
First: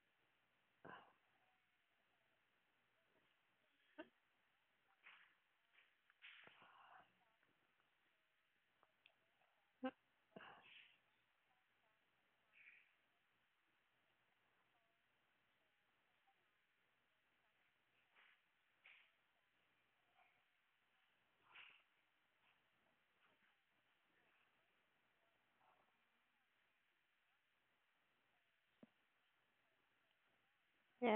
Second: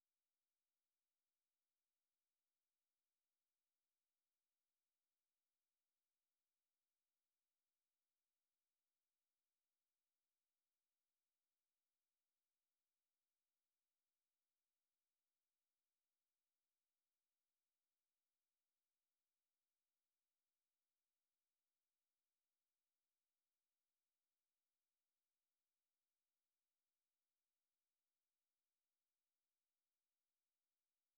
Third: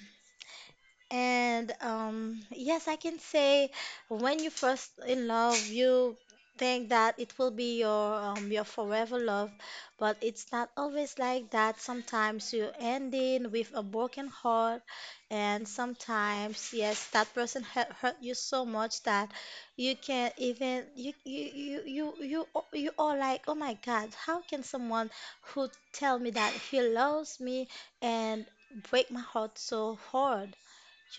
Speaker 1: and yes, I can say when you first in love, you think that it will be your forever love, but it's not always like that. Sometimes you end in with a broken heart, and sometimes yes, that person hurt, hurt you so much that you can't even you you are like, oh my God, how can someone who tell me that he loves me and break my heart so hard?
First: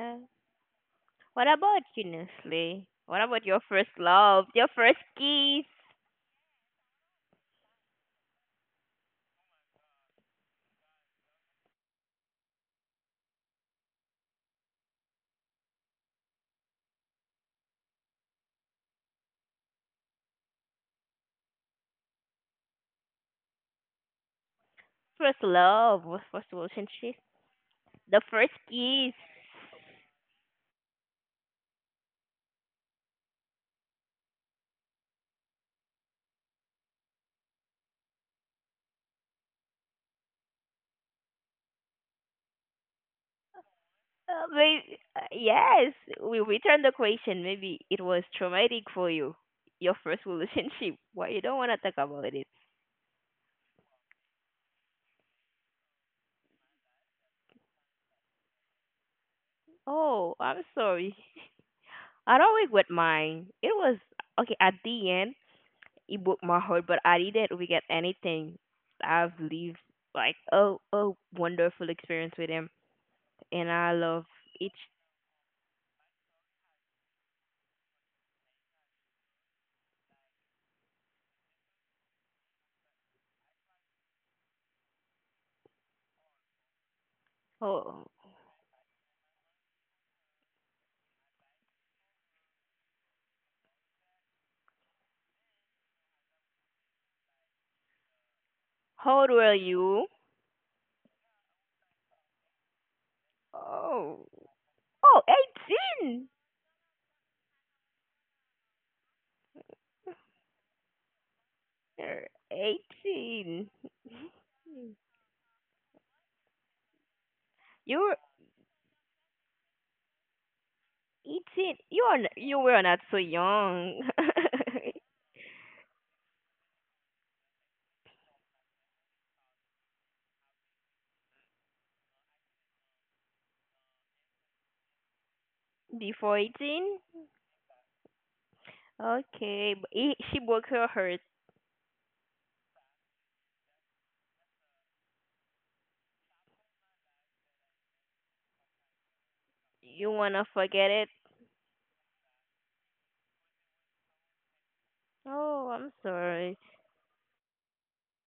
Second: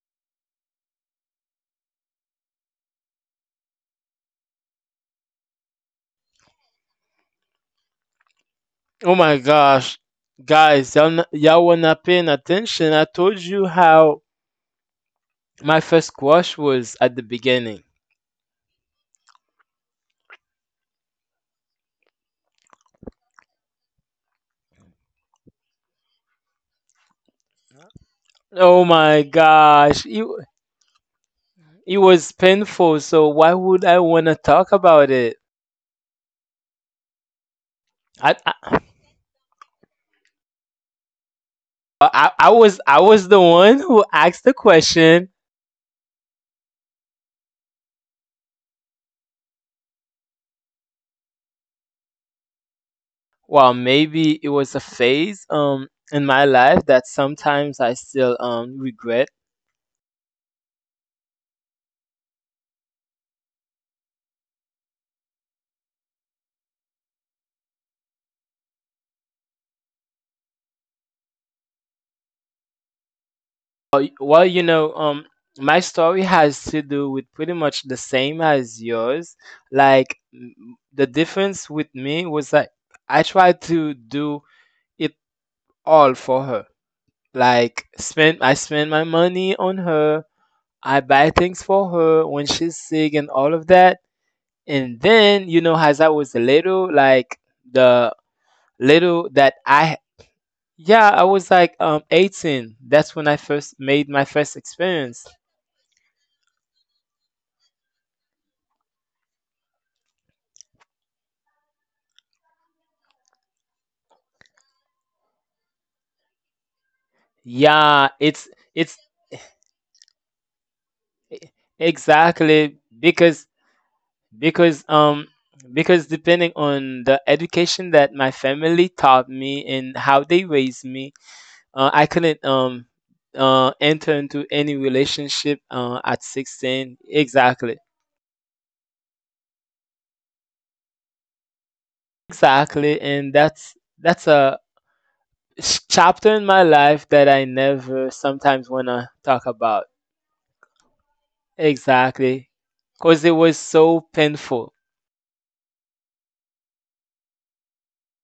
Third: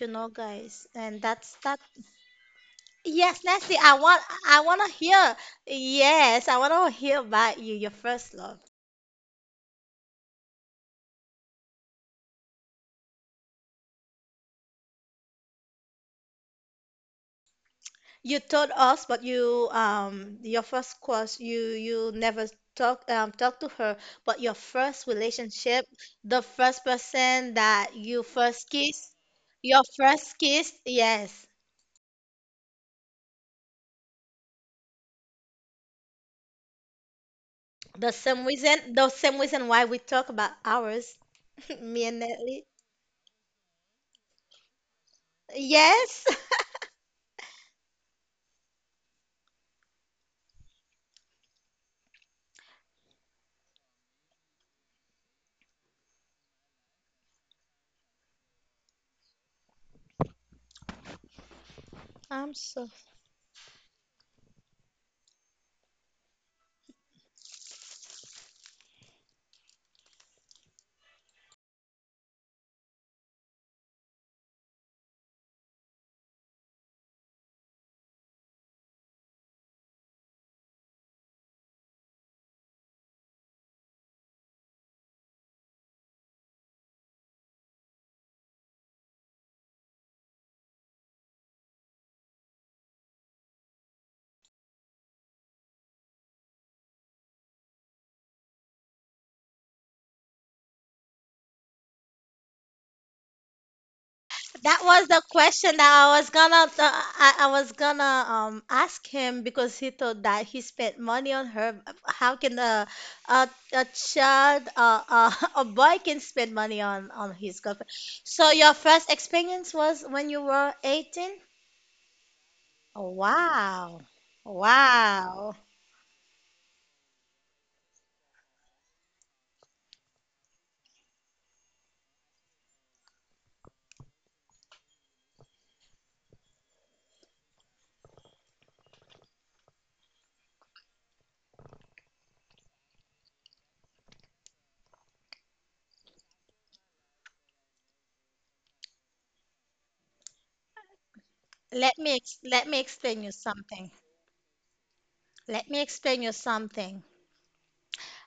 Speaker 1: You know, guys, and
Speaker 2: What
Speaker 1: that's that.
Speaker 2: about you, Nestle? What
Speaker 1: Yes,
Speaker 2: about your
Speaker 1: Leslie,
Speaker 2: first
Speaker 1: I want,
Speaker 2: love?
Speaker 1: I
Speaker 2: Your
Speaker 1: want to
Speaker 2: first
Speaker 1: hear.
Speaker 2: kiss?
Speaker 1: Yes, I want to hear about you, your first love.
Speaker 3: Oh my gosh, guys, y'all were not paying attention. I told you how my first squash was at the beginning.
Speaker 1: You told us, but you your first course, you never talk, talk to her, but your first
Speaker 2: First
Speaker 1: relationship,
Speaker 2: love? Was
Speaker 1: the
Speaker 2: first
Speaker 1: first
Speaker 2: relationship?
Speaker 1: person that you
Speaker 2: The first
Speaker 1: first
Speaker 3: Oh
Speaker 1: kissed.
Speaker 2: kiss?
Speaker 3: my
Speaker 1: Your
Speaker 3: gosh,
Speaker 1: first kiss, yes.
Speaker 3: it was painful. So why would I want to talk about it?
Speaker 1: The
Speaker 3: I,
Speaker 1: same
Speaker 3: I
Speaker 1: reason, the same reason why we talk about ours. [laughs] Me and Nelly.
Speaker 3: I was the one who asked the
Speaker 2: Maybe,
Speaker 3: question.
Speaker 2: yes,
Speaker 1: Yes.
Speaker 2: we return the question. Maybe it was traumatic for you. Your first [laughs] relationship. Why you don't want to talk about it?
Speaker 3: Well, maybe it was a phase in my life that sometimes I still regret.
Speaker 2: Oh, I'm sorry. [laughs]
Speaker 1: [laughs]
Speaker 2: I
Speaker 1: I'm
Speaker 2: don't
Speaker 1: so.
Speaker 2: regret mine. It was okay at the end. Ebook Mahal, but I didn't we get anything. I've lived like oh oh wonderful experience with him, and I
Speaker 3: Well,
Speaker 2: love
Speaker 3: well, you
Speaker 2: each.
Speaker 3: know, my story has to do with pretty much the same as yours. Like the difference with me was that I tried to do it all for her. Like
Speaker 2: Oh,
Speaker 3: spend I spend my money on her. I buy things for her when she's sick and all of that. And then, you know, as I was little, like the
Speaker 2: how
Speaker 3: little
Speaker 2: old were
Speaker 3: that I,
Speaker 2: you?
Speaker 3: yeah, I was like 18. That's when I first made my
Speaker 2: Oh,
Speaker 3: first
Speaker 1: That was the
Speaker 2: oh,
Speaker 3: experience.
Speaker 1: question that I
Speaker 2: 18.
Speaker 1: was gonna I was gonna ask him, because he thought that he spent money on her.
Speaker 2: You're
Speaker 1: How can
Speaker 2: 18.
Speaker 1: a child, [laughs] a boy can spend money on his girlfriend?
Speaker 2: You
Speaker 3: Yeah,
Speaker 2: were
Speaker 1: So your
Speaker 3: it's
Speaker 1: first experience was when you were 18?
Speaker 2: 18. You are you
Speaker 3: exactly,
Speaker 2: were not
Speaker 1: Oh,
Speaker 2: so
Speaker 3: because
Speaker 1: wow.
Speaker 2: young. [laughs]
Speaker 3: because um
Speaker 1: Wow.
Speaker 3: because depending on the education that my family taught me and how they raised me, I couldn't enter into any relationship at
Speaker 2: Before
Speaker 3: 16.
Speaker 2: 18.
Speaker 3: Exactly.
Speaker 2: Okay, but he, she broke her heart.
Speaker 3: Exactly. And that's a chapter in my life that I never sometimes want to talk about.
Speaker 2: You wanna forget it?
Speaker 3: Exactly.
Speaker 1: Let me explain
Speaker 3: Cuz
Speaker 1: you
Speaker 3: it was
Speaker 1: something.
Speaker 3: so painful.
Speaker 1: Let
Speaker 2: Oh,
Speaker 1: me
Speaker 2: I'm
Speaker 1: explain you
Speaker 2: sorry.
Speaker 1: something.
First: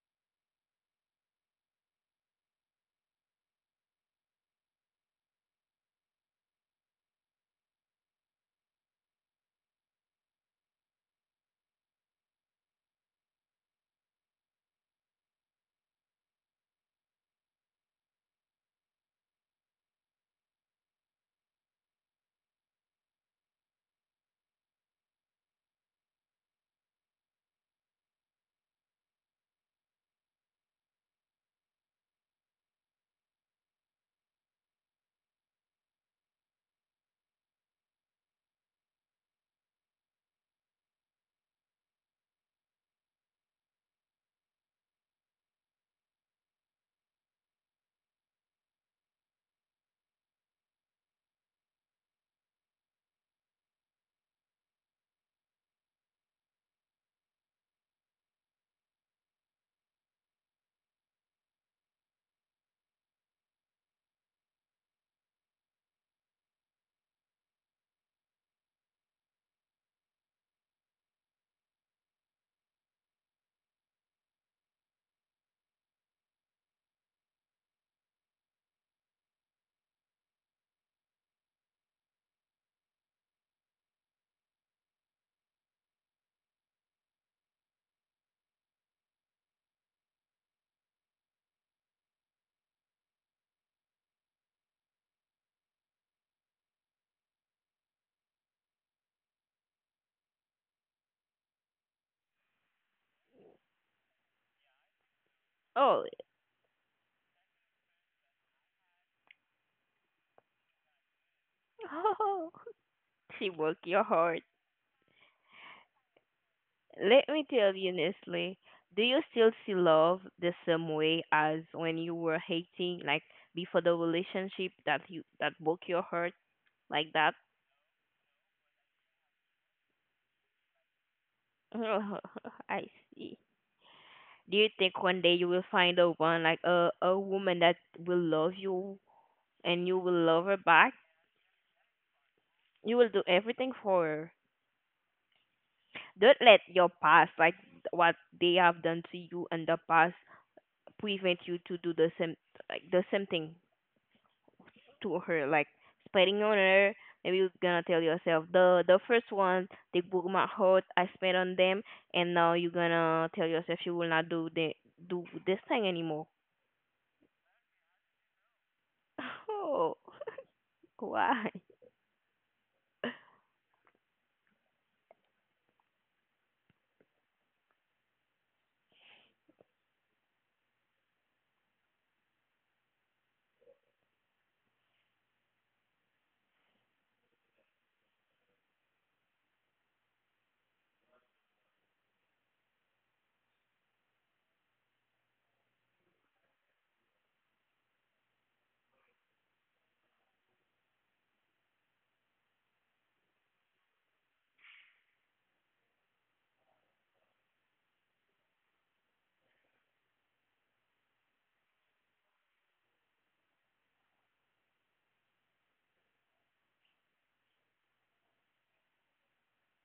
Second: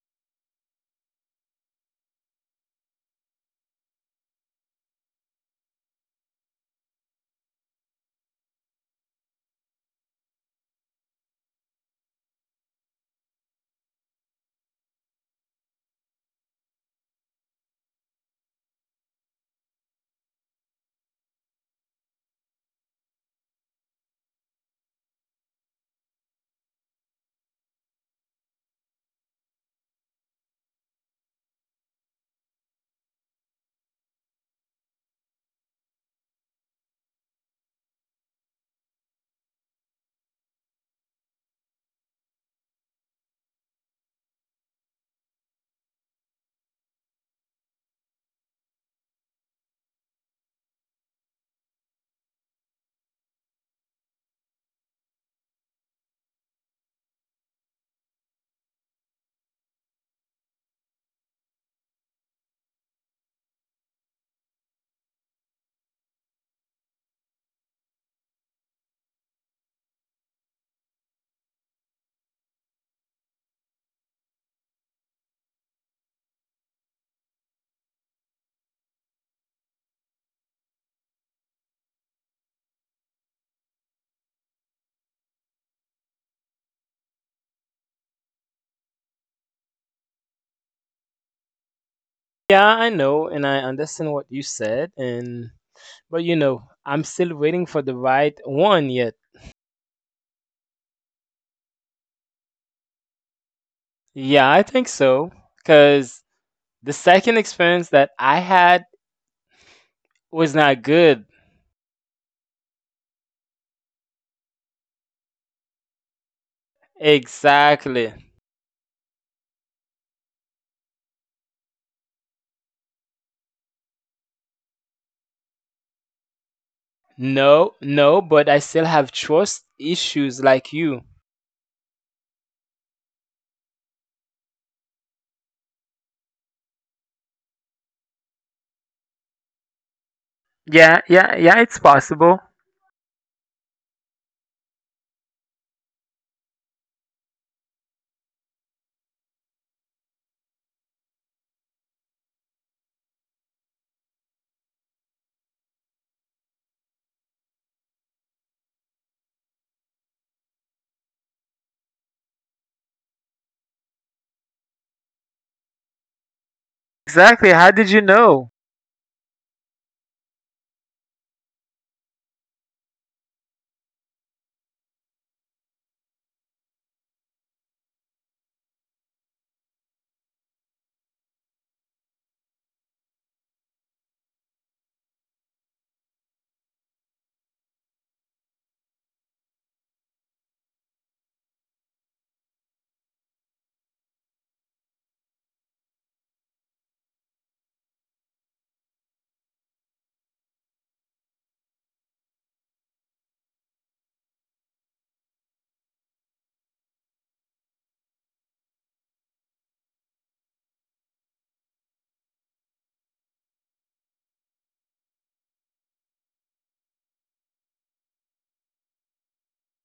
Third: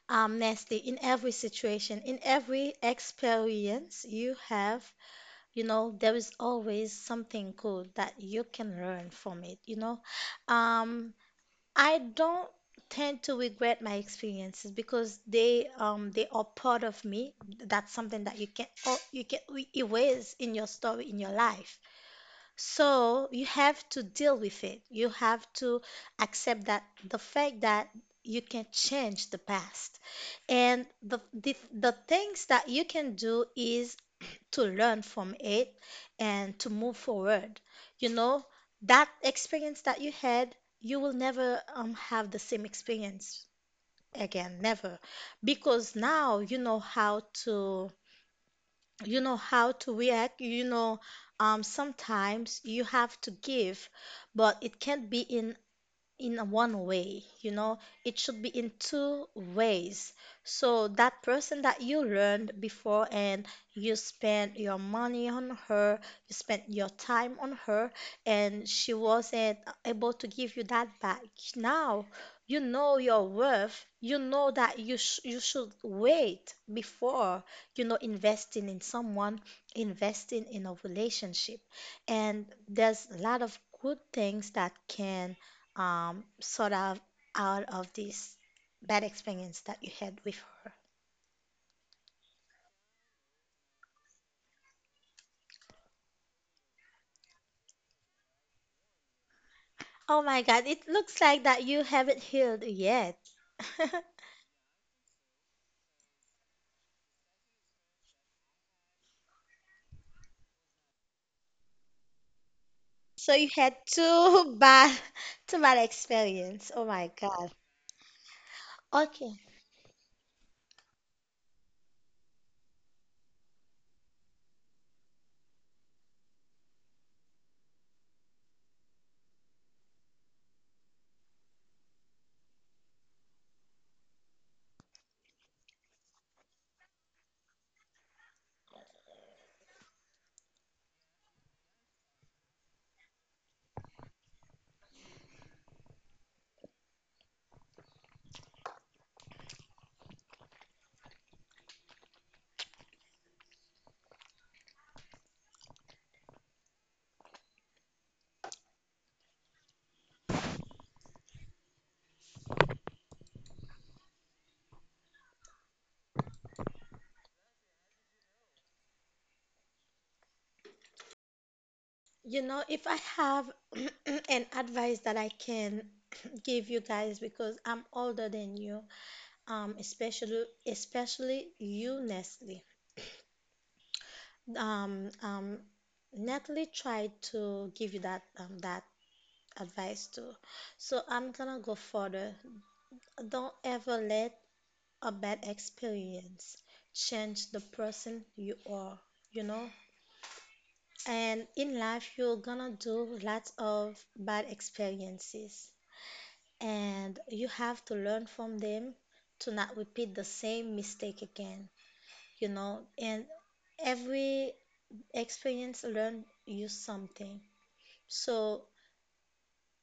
Speaker 1: Nesty, in every situation, in every experience you have, you know, there is always something good that you can learn from it, you know. Um i don't tend to regret my experiences because they are part of me. That's something that you can, oh, you can we erase in your story, in your life. So you have to deal with it. You have to accept that the fact that you can change the past, and the things that you can do is to learn from it and to move forward. You know, that experience that you had, you will never have the same experience again, never. Because now you know how to, you know how to react, you know, sometimes you have to give, but it can't be in a one way, you know. It should be in two ways. So that person that you learned before, and you spent your money on her, you spent your time on her, and she wasn't able to give you that back. Now you know your worth. You know that you should wait before, you know, investing in someone, investing in a relationship. And there's a lot of good things that can sort of out of this bad experience that you had with her.
Speaker 3: Yeah, I know and I understand what you said, and but you know, I'm still waiting for the right one yet.
Speaker 1: Oh my God, it looks like that you haven't healed yet. [laughs]
Speaker 3: Yeah, I think so,
Speaker 2: Oh.
Speaker 3: cuz the second experience that I had was not good.
Speaker 2: [laughs]
Speaker 1: So you
Speaker 2: She
Speaker 1: had
Speaker 2: broke your heart.
Speaker 1: two bad, [laughs] two bad experience. Oh my
Speaker 2: Let me
Speaker 1: God.
Speaker 2: tell you
Speaker 3: Exactly.
Speaker 2: honestly, do you
Speaker 1: Okay.
Speaker 2: still see love the same way as when you were hating, like before the relationship that you that broke your heart like that?
Speaker 3: No, no, but I still have trust issues like you.
Speaker 2: [laughs] I see. Do you think one day you will find a one like a woman that will love you and you will love her back?
Speaker 3: Yeah, yeah, yeah, it's possible.
Speaker 2: You will do everything for her. Don't let your past, like what they have done to you in the past, prevent you to do the same like the same thing to her, like spending on her. Maybe you're gonna tell yourself the first one they broke my heart. I spent on them, and now you're gonna tell yourself you will not do this thing anymore.
Speaker 3: Exactly. How did you know?
Speaker 2: [laughs] Oh, why?
Speaker 1: You know, if I have [clears throat] an advice that I can [clears throat] give you guys, because I'm older than you, especially you, Nestle. Um, um, Natalie tried to give you that that advice too. So I'm gonna go further. Don't ever let a bad experience change the person you are, you know? And in life, you're gonna do lots of bad experiences, and you have to learn from them to not repeat the same mistake again, you know? And every experience learn you something. So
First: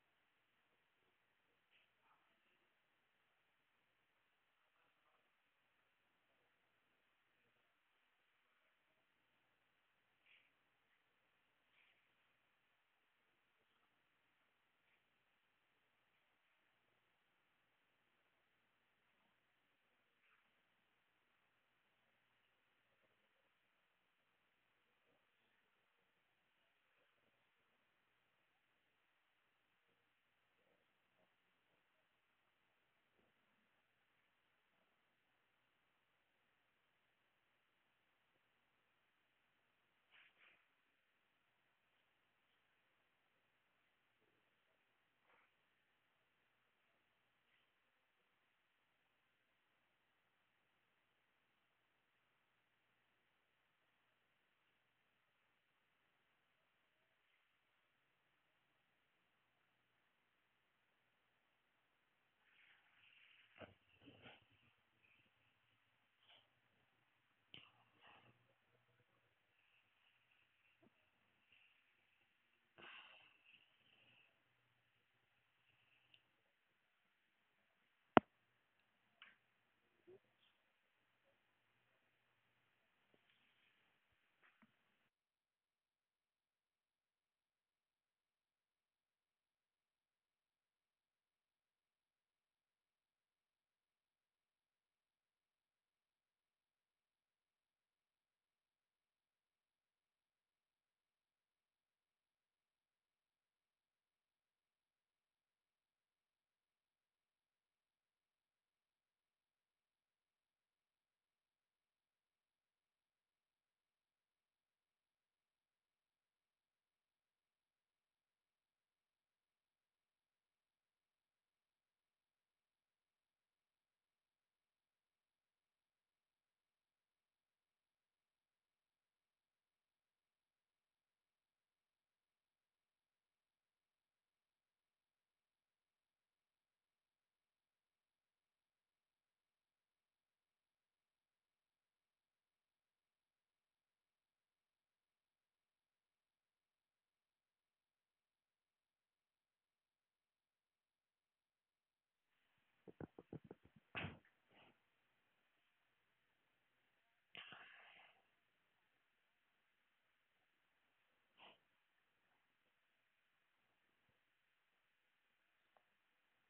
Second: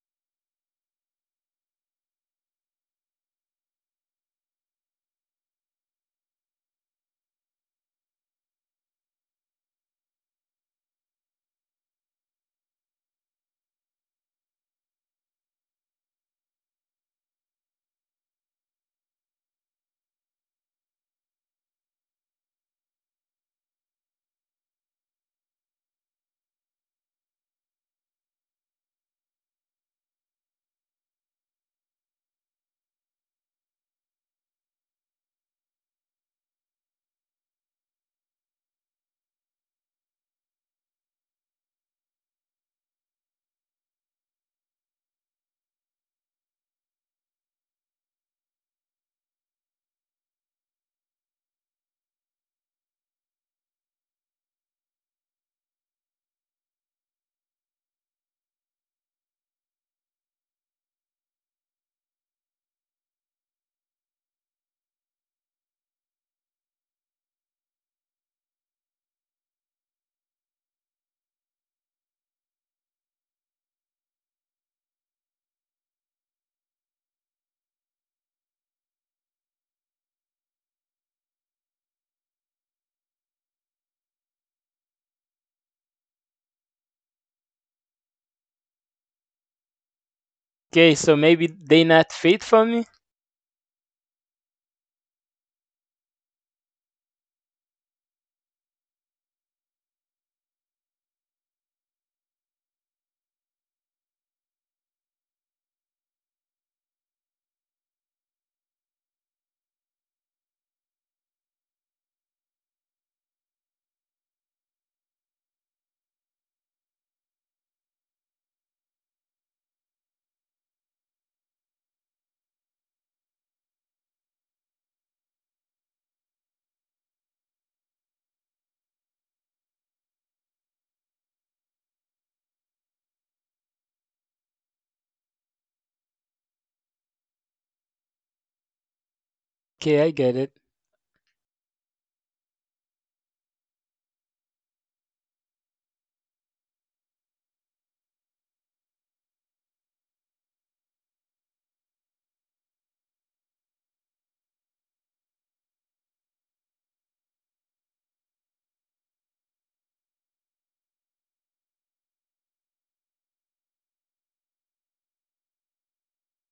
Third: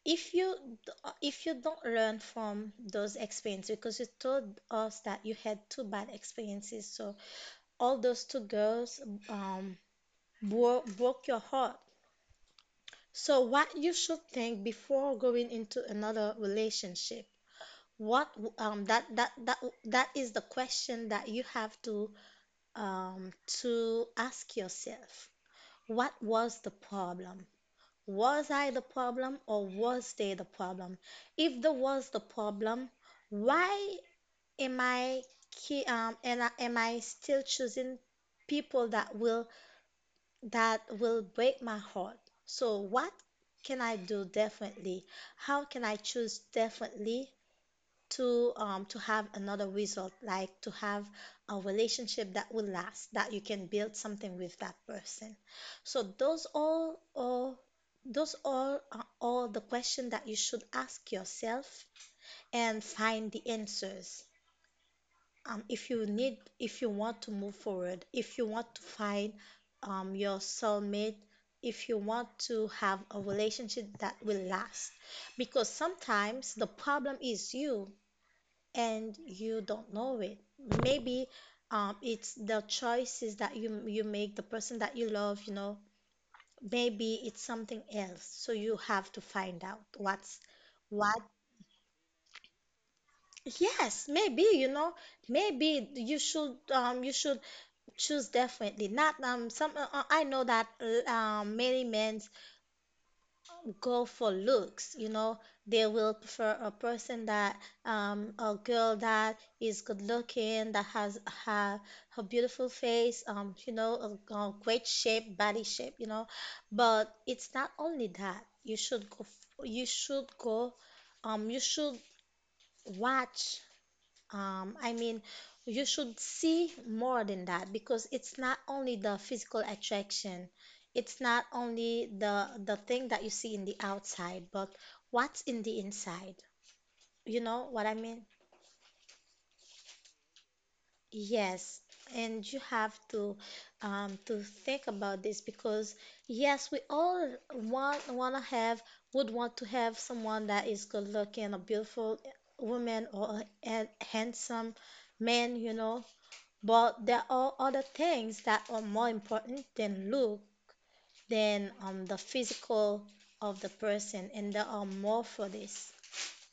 Speaker 1: if you if you don't learn from those experiences, because you told us that you had two bad experiences, so all those two girls um broke your heart. So what you should think before going into another relationship, what, um, that is the question that you have to ask yourself. What was the problem? Was I the problem or was they the problem? If the was the problem, why am I am I still choosing people that will, that will break my heart? So what can I do differently? How can I choose differently to have another result, like to have a relationship that will last, that you can build something with that person. So those all those all are all the questions that you should ask yourself and find the answers, if you need, if you want to move forward, if you want to find your soulmate, if you want to have a relationship that will last, because sometimes the problem is you, and you don't know it. Maybe it's the choices that you make, the person that you love, you know, maybe it's something else. So you have to find out what's
Speaker 3: Okay,
Speaker 1: what.
Speaker 3: so maybe they not fit for me?
Speaker 1: Yes, maybe, you know, maybe you should choose definitely not some, I know that many men go for looks, you know. They will prefer a person that a girl that is good looking, that has ha a beautiful face, you know, a great shape, body shape, you know. But it's not only that. You should go, you should watch, I mean, you should see more than that, because it's not only the physical attraction, it's not only the thing that you see in the outside, but what's in the inside. You know what I mean?
Speaker 3: Okay, I get it.
Speaker 1: Yes, and you have to, to think about this, because yes, we all want wanna have, would want to have someone that is good looking, a beautiful woman or a handsome man, you know. But there are other things that are more important than look, than, the physical of the person, and there are more for this.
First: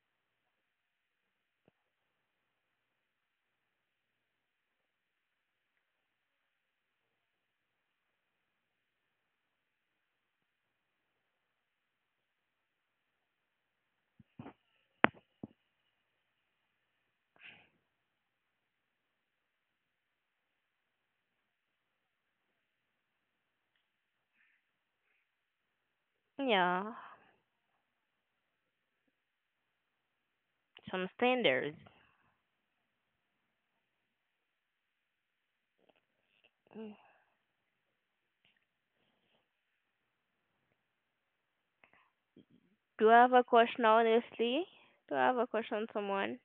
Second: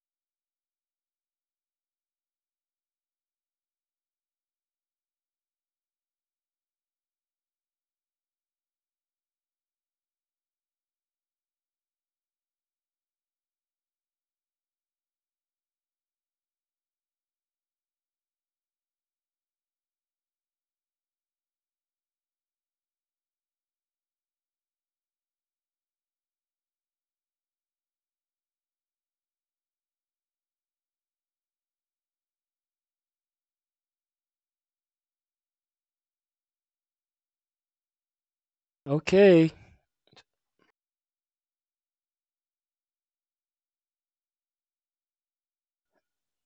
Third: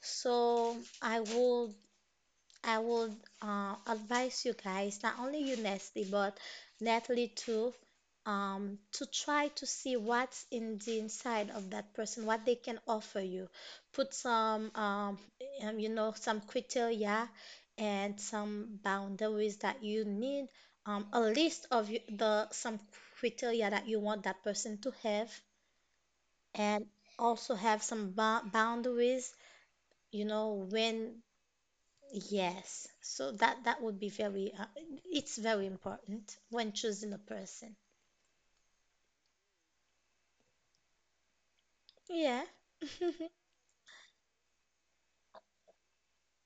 Speaker 1: So I would, advise you guys, not only you, Nestle, but Natalie too, to try to see what's in the inside of that person, what they can offer you. Put some, you know, some criteria and some boundaries that you need, a list of you- the some criteria that you want that person to have, and
Speaker 2: Yeah,
Speaker 1: also have some boundaries, you know,
Speaker 2: some
Speaker 1: when.
Speaker 2: standards.
Speaker 1: Yes, so that that would be very, it's very important when choosing a person.
Speaker 3: Okay.
Speaker 1: Yeah.
Speaker 2: Do you have a question, honestly? Do I have a question, someone?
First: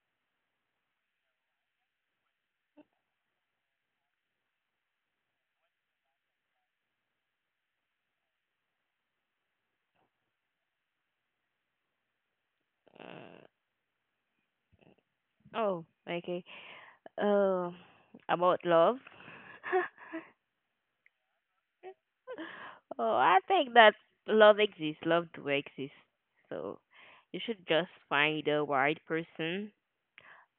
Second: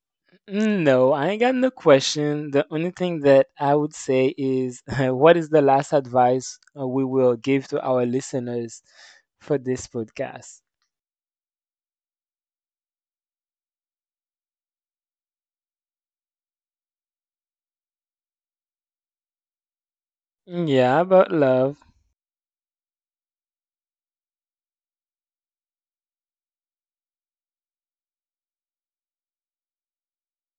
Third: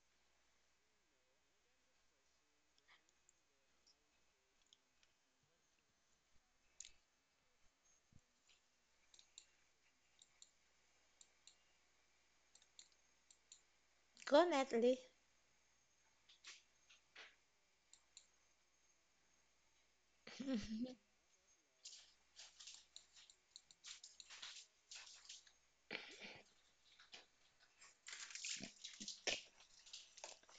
Speaker 3: Mm, no, I ain't got no question. The only thing that I would say is [laughs] what is the last advice we will give to our listeners for this podcast?
Speaker 2: Uh,
Speaker 1: [laughs] Go Natalie.
Speaker 2: oh, okay. Uh, about love. [laughs]
Speaker 3: Mm, yeah,
Speaker 1: [laughs]
Speaker 3: about love.
Speaker 2: Oh, I think that love exists, love do exist. So you should just find the right person,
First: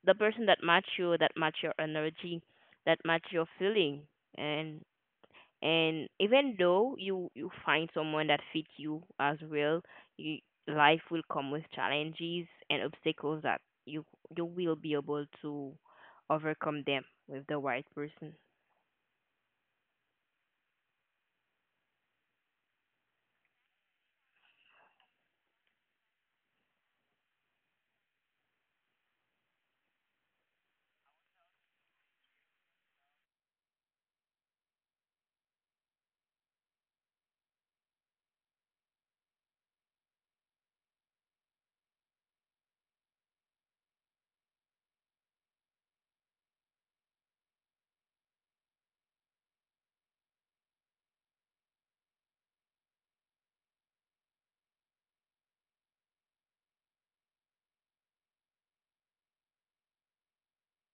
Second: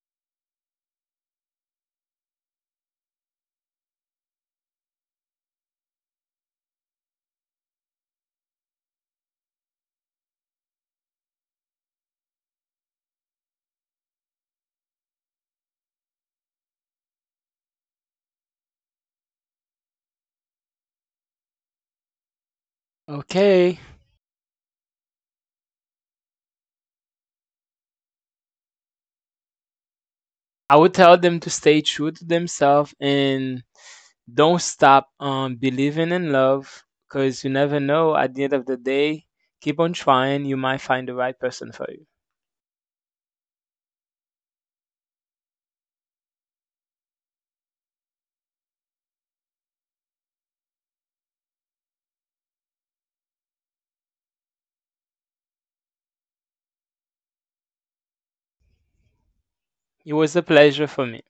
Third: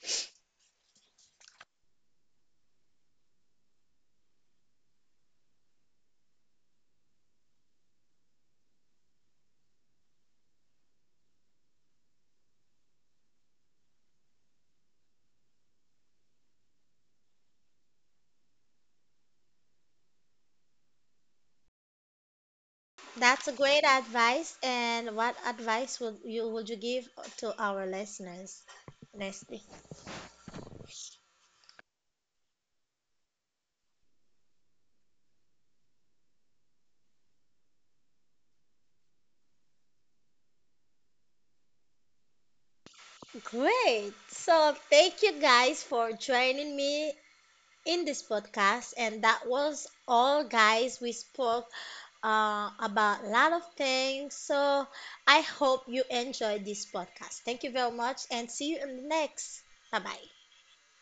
Speaker 2: the person that match you, that match your energy, that match your feeling, and and even though you find someone that fits you as well, you, life will come with challenges and obstacles that you will be able to overcome them with the right person.
Speaker 1: That's a
Speaker 3: Okay.
Speaker 1: great advice. And what advice would you give to our listeners, Natalie?
Speaker 3: I would tell them to stay true to themselves, and don't stop believing in love, because you never know. At the end of the day, keep on trying. You might find the right person for you.
Speaker 1: Great. So thank you guys for joining me in this podcast. And that was all, guys. We spoke about a lot of things. So I hope you enjoyed this podcast. Thank you very much and see you in the next. Bye
Speaker 3: It
Speaker 1: bye.
Speaker 3: was a pleasure for me.